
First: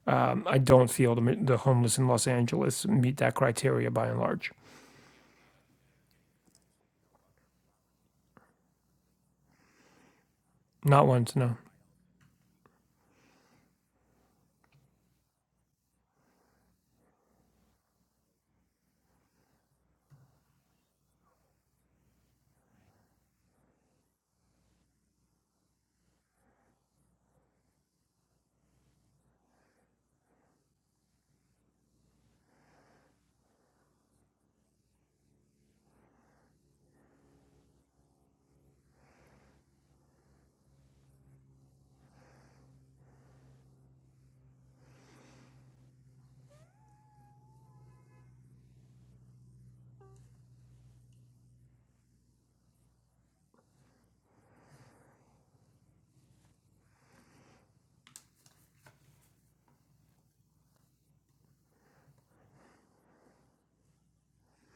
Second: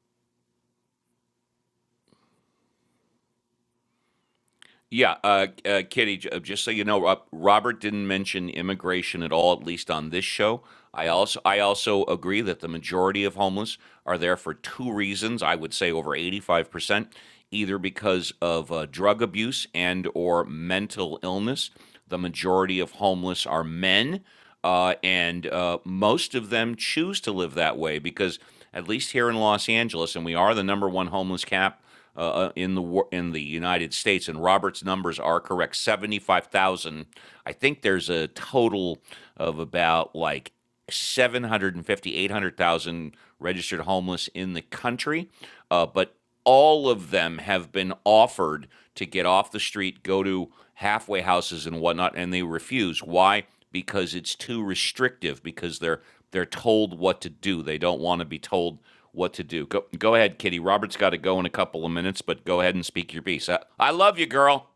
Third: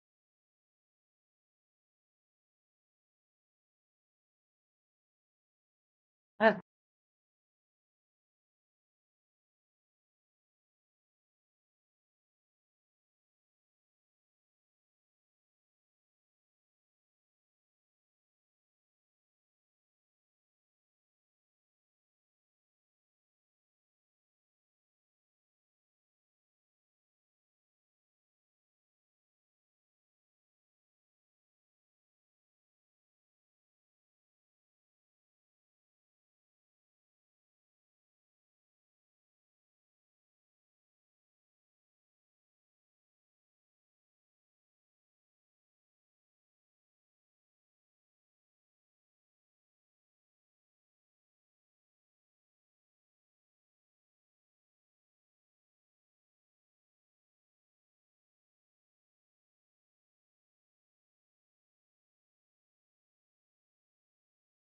S2: Um, I don't feel the, the homeless in Los Angeles meet that criteria by and large.
S1: Yeah, uh, uh, Kitty, j- uh, just so you know, Rob, Robert didn't mention immigration at all, at least on this show.
S2: Not
S1: I
S2: once,
S1: also
S2: no.
S1: I also agree that the majority of homeless are there for two reasons. I would say over eighty five percent, either because of uh, drug abuse and or mental illness. The majority of homeless are men, uh, and uh, most of them choose to live that way because at least here in Los Angeles, and we are the number one homeless cap uh, uh, in the in the United States, and Robert's numbers are correct. Seventy five thousand. I think there's a total of about like 750, 800,000 registered homeless in the country, uh, but all of them have been offered to get off the street, go to halfway houses and whatnot, and they refuse. Why? Because it's too restrictive. Because they're they're told what to do. They don't want to be told what to do. Go, go ahead, Kitty. Robert's got to go in a couple of minutes, but go ahead and speak your piece. I, I love you, girl.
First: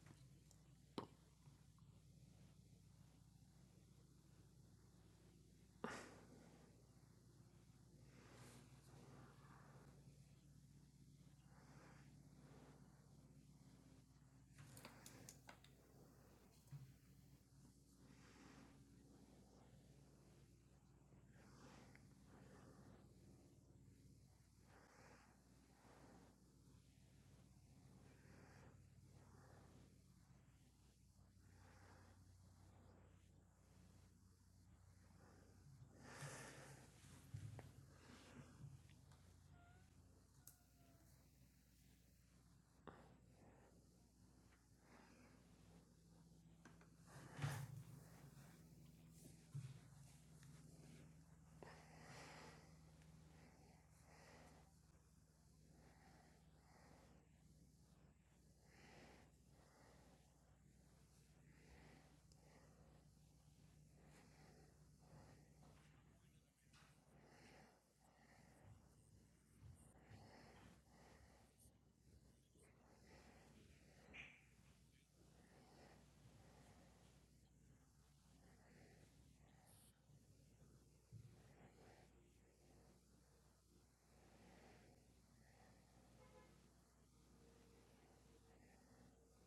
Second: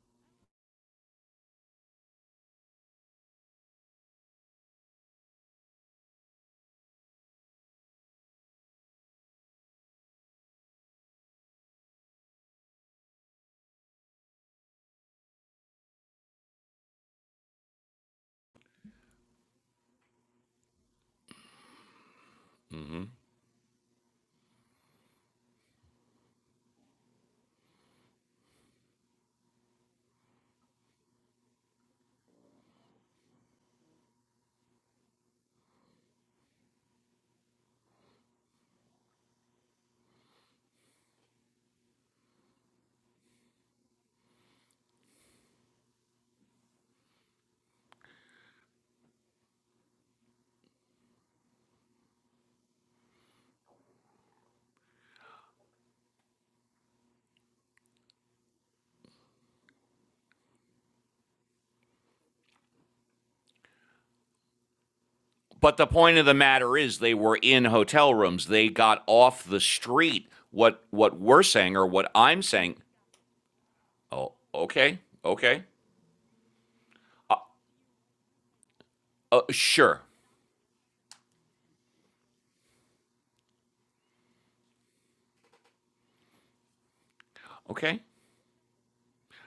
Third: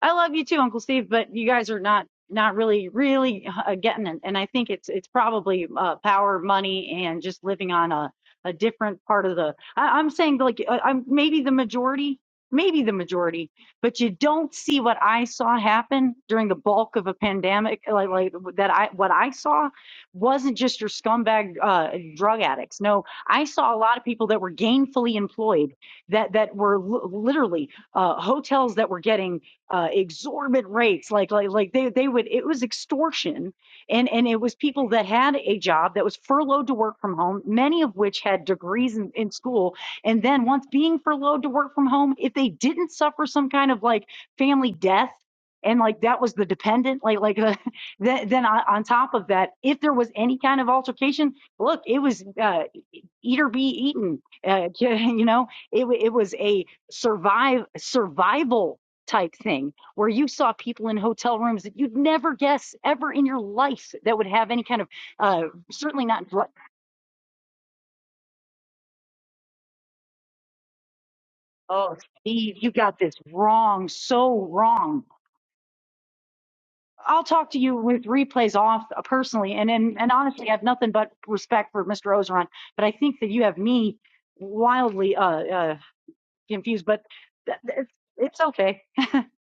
S3: I love you too, Uncle Steve, but you guys are not not really really uh, getting it. And I think it's it's probably uh, power, money, and just living on a a different part of the. I, I'm saying like uh, I'm maybe the majority, maybe the majority, but you don't see what I saw happen during the bulk of a pandemic. Like like that I what I saw wasn't just your scumbag uh, drug addicts.
S1: Mm-hmm.
S3: No, I saw a lot of people that were gainfully employed that that were l- literally uh, hotels that were getting uh, exorbitant rates. Like, like, like they, they would, it was extortion. And, and it was people that had a job that was furloughed to work from home, many of which had degrees in, in school. And then once being furloughed to work from home, if they didn't suffer some kind of like family death, and like that was the dependent, like like uh, then, then on, on top of that, if there was any kind of altercation, look, it was uh, eat or be eaten. Uh, you know, it, wa- it was a survive survival type thing where you saw people in hotel rooms that you'd never guess ever in your life that would have any kind of uh,
S1: But the
S3: certainly
S1: point of
S3: not.
S1: the
S3: dr-
S1: matter is, they were in hotel rooms. They got off the street. What what we're saying or
S3: Oh,
S1: what I'm
S3: Steve, you
S1: saying?
S3: got this wrong,
S1: Oh,
S3: so
S1: okay,
S3: wrong.
S1: okay,
S3: I'll talk to you with replays off uh,
S1: uh,
S3: personally, and and,
S1: sure,
S3: and honestly, I have nothing but respect for Mr. Ozeron, but I think that you have me wildly uh, uh, confused. But th- th- it's,
S1: okay.
S3: it's okay.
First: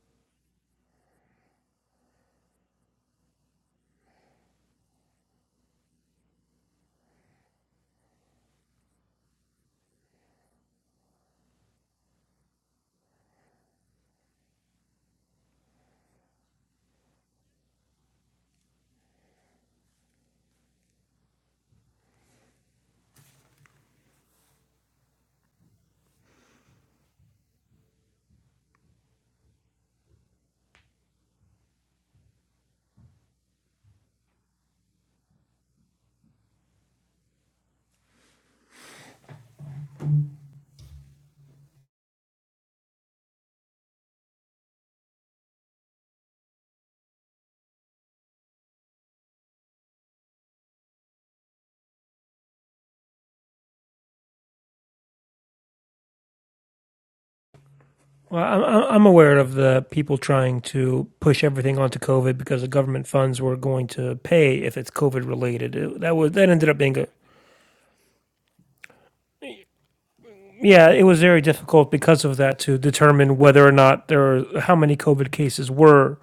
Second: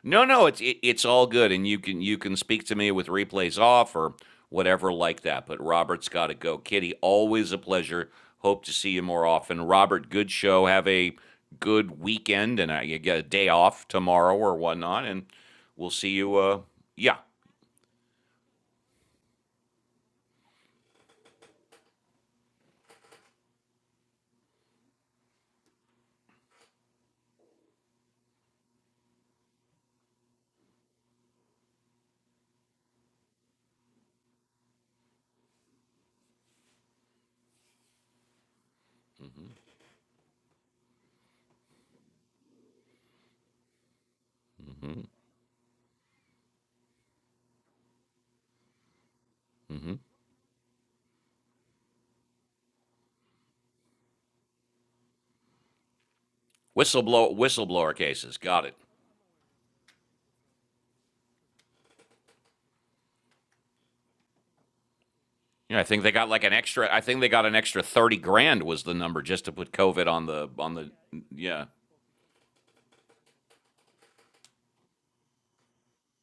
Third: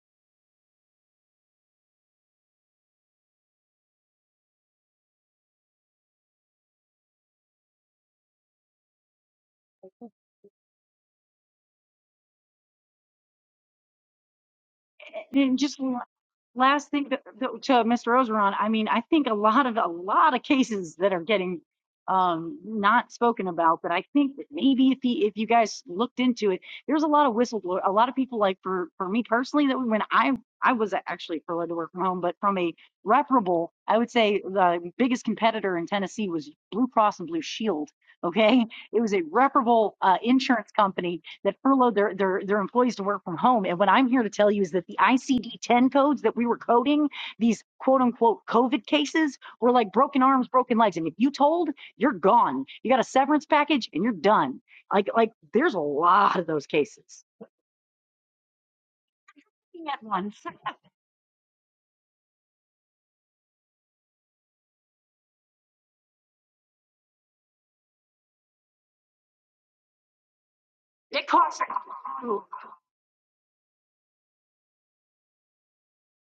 S1: No, no, it's it, it's all good, and you can you can speak to me with replays off or whatever like that. But Robert's got to go. Kitty, always a pleasure. Hope to see you more often. Robert, good show. Have a good weekend, and I you get a day off tomorrow or whatnot, and
S3: Just
S1: we'll see you. Uh,
S3: last thing
S1: yeah,
S3: that, that, to Mr. Ozeron, I mean, I think a lot of a lot of cases that are getting um, not spoken about, but I think that maybe if he, if you guys looked into it, there's a lot of whistleblower, a lot of people like for for me personally that when I I was actually allowed to work from home, but from a reparable, I would say the biggest competitor in Tennessee was Blue Cross and Blue Shield. Okay, it was a reparable uh, insurance company that furloughed their, their, their employees to work from home. And what I'm here to tell you is that the ICD 10 codes that we were coding, these quote unquote COVID cases, were like broken arms, broken legs. And if you told, you're gone. You got a severance package and you're done. Like, like there's a lot of those cases.
S1: whistleblower whistleblower cases.
S2: Well, I'm,
S1: Got it.
S2: aware of the
S3: At
S2: people
S3: once,
S2: trying to push everything onto COVID because the government funds were going to pay if it's COVID related.
S1: Yeah, I
S2: It-
S1: think they
S2: that
S1: got
S2: was
S1: like
S2: that
S1: an
S2: ended up
S1: extra.
S2: being
S1: I
S2: a
S1: think they got an extra thirty grand was the number just to put COVID on the on the.
S2: yeah. It was
S3: It
S2: very
S3: costs.
S1: Yeah,
S2: difficult because of that to determine whether or not there how many COVID cases were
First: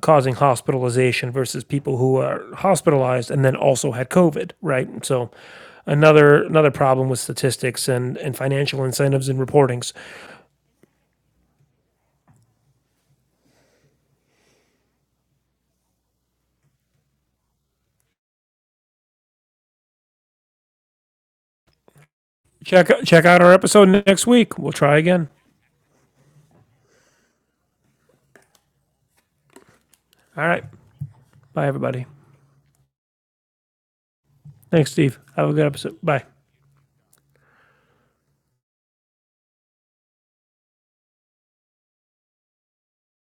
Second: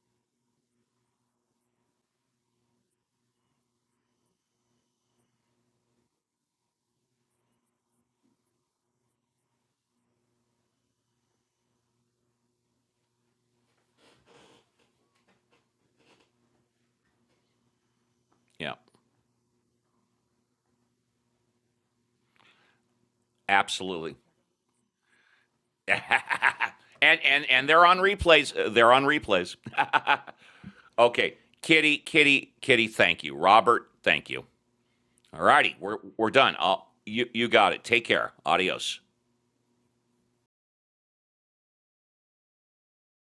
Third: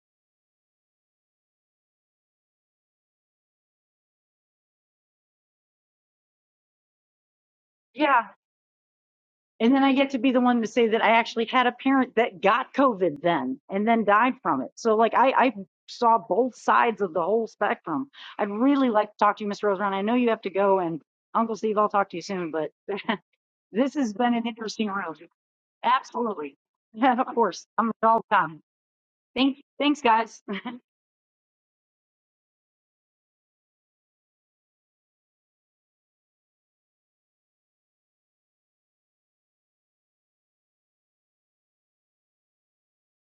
S2: causing hospitalization versus people who are hospitalized and then also had COVID, right? So another another problem with statistics and,
S3: Yeah.
S2: and financial incentives and
S3: And then
S2: reportings.
S3: I get to be the one to say that I actually had a parent that got COVID then and then died from it. So like I, I saw both sides of the whole spectrum. I'd
S1: yeah,
S3: really like to talk to you, Mr. Rosebrown. I know you have to go and Uncle Steve, I'll talk to you soon, but
S2: Check check out our
S3: this
S2: episode
S3: has
S1: absolutely.
S2: next
S3: been an
S2: week. We'll
S3: interesting
S2: try
S3: round.
S2: again.
S3: Absolutely.
S1: and
S3: Yeah, of
S1: and
S3: course.
S1: and they're
S3: I'm
S1: on
S3: all done.
S1: replays. Uh, They're on replays.
S3: Thank, thanks guys.
S2: All right.
S1: Okay,
S2: Bye
S1: Kitty,
S2: everybody.
S1: Kitty, Kitty. Thank you, Robert. Thank you.
S2: Thanks, Steve.
S1: All
S2: Have a good
S1: righty,
S2: episode.
S1: we're
S2: Bye.
S1: we're done. I'll, you you got it. Take care. Adios.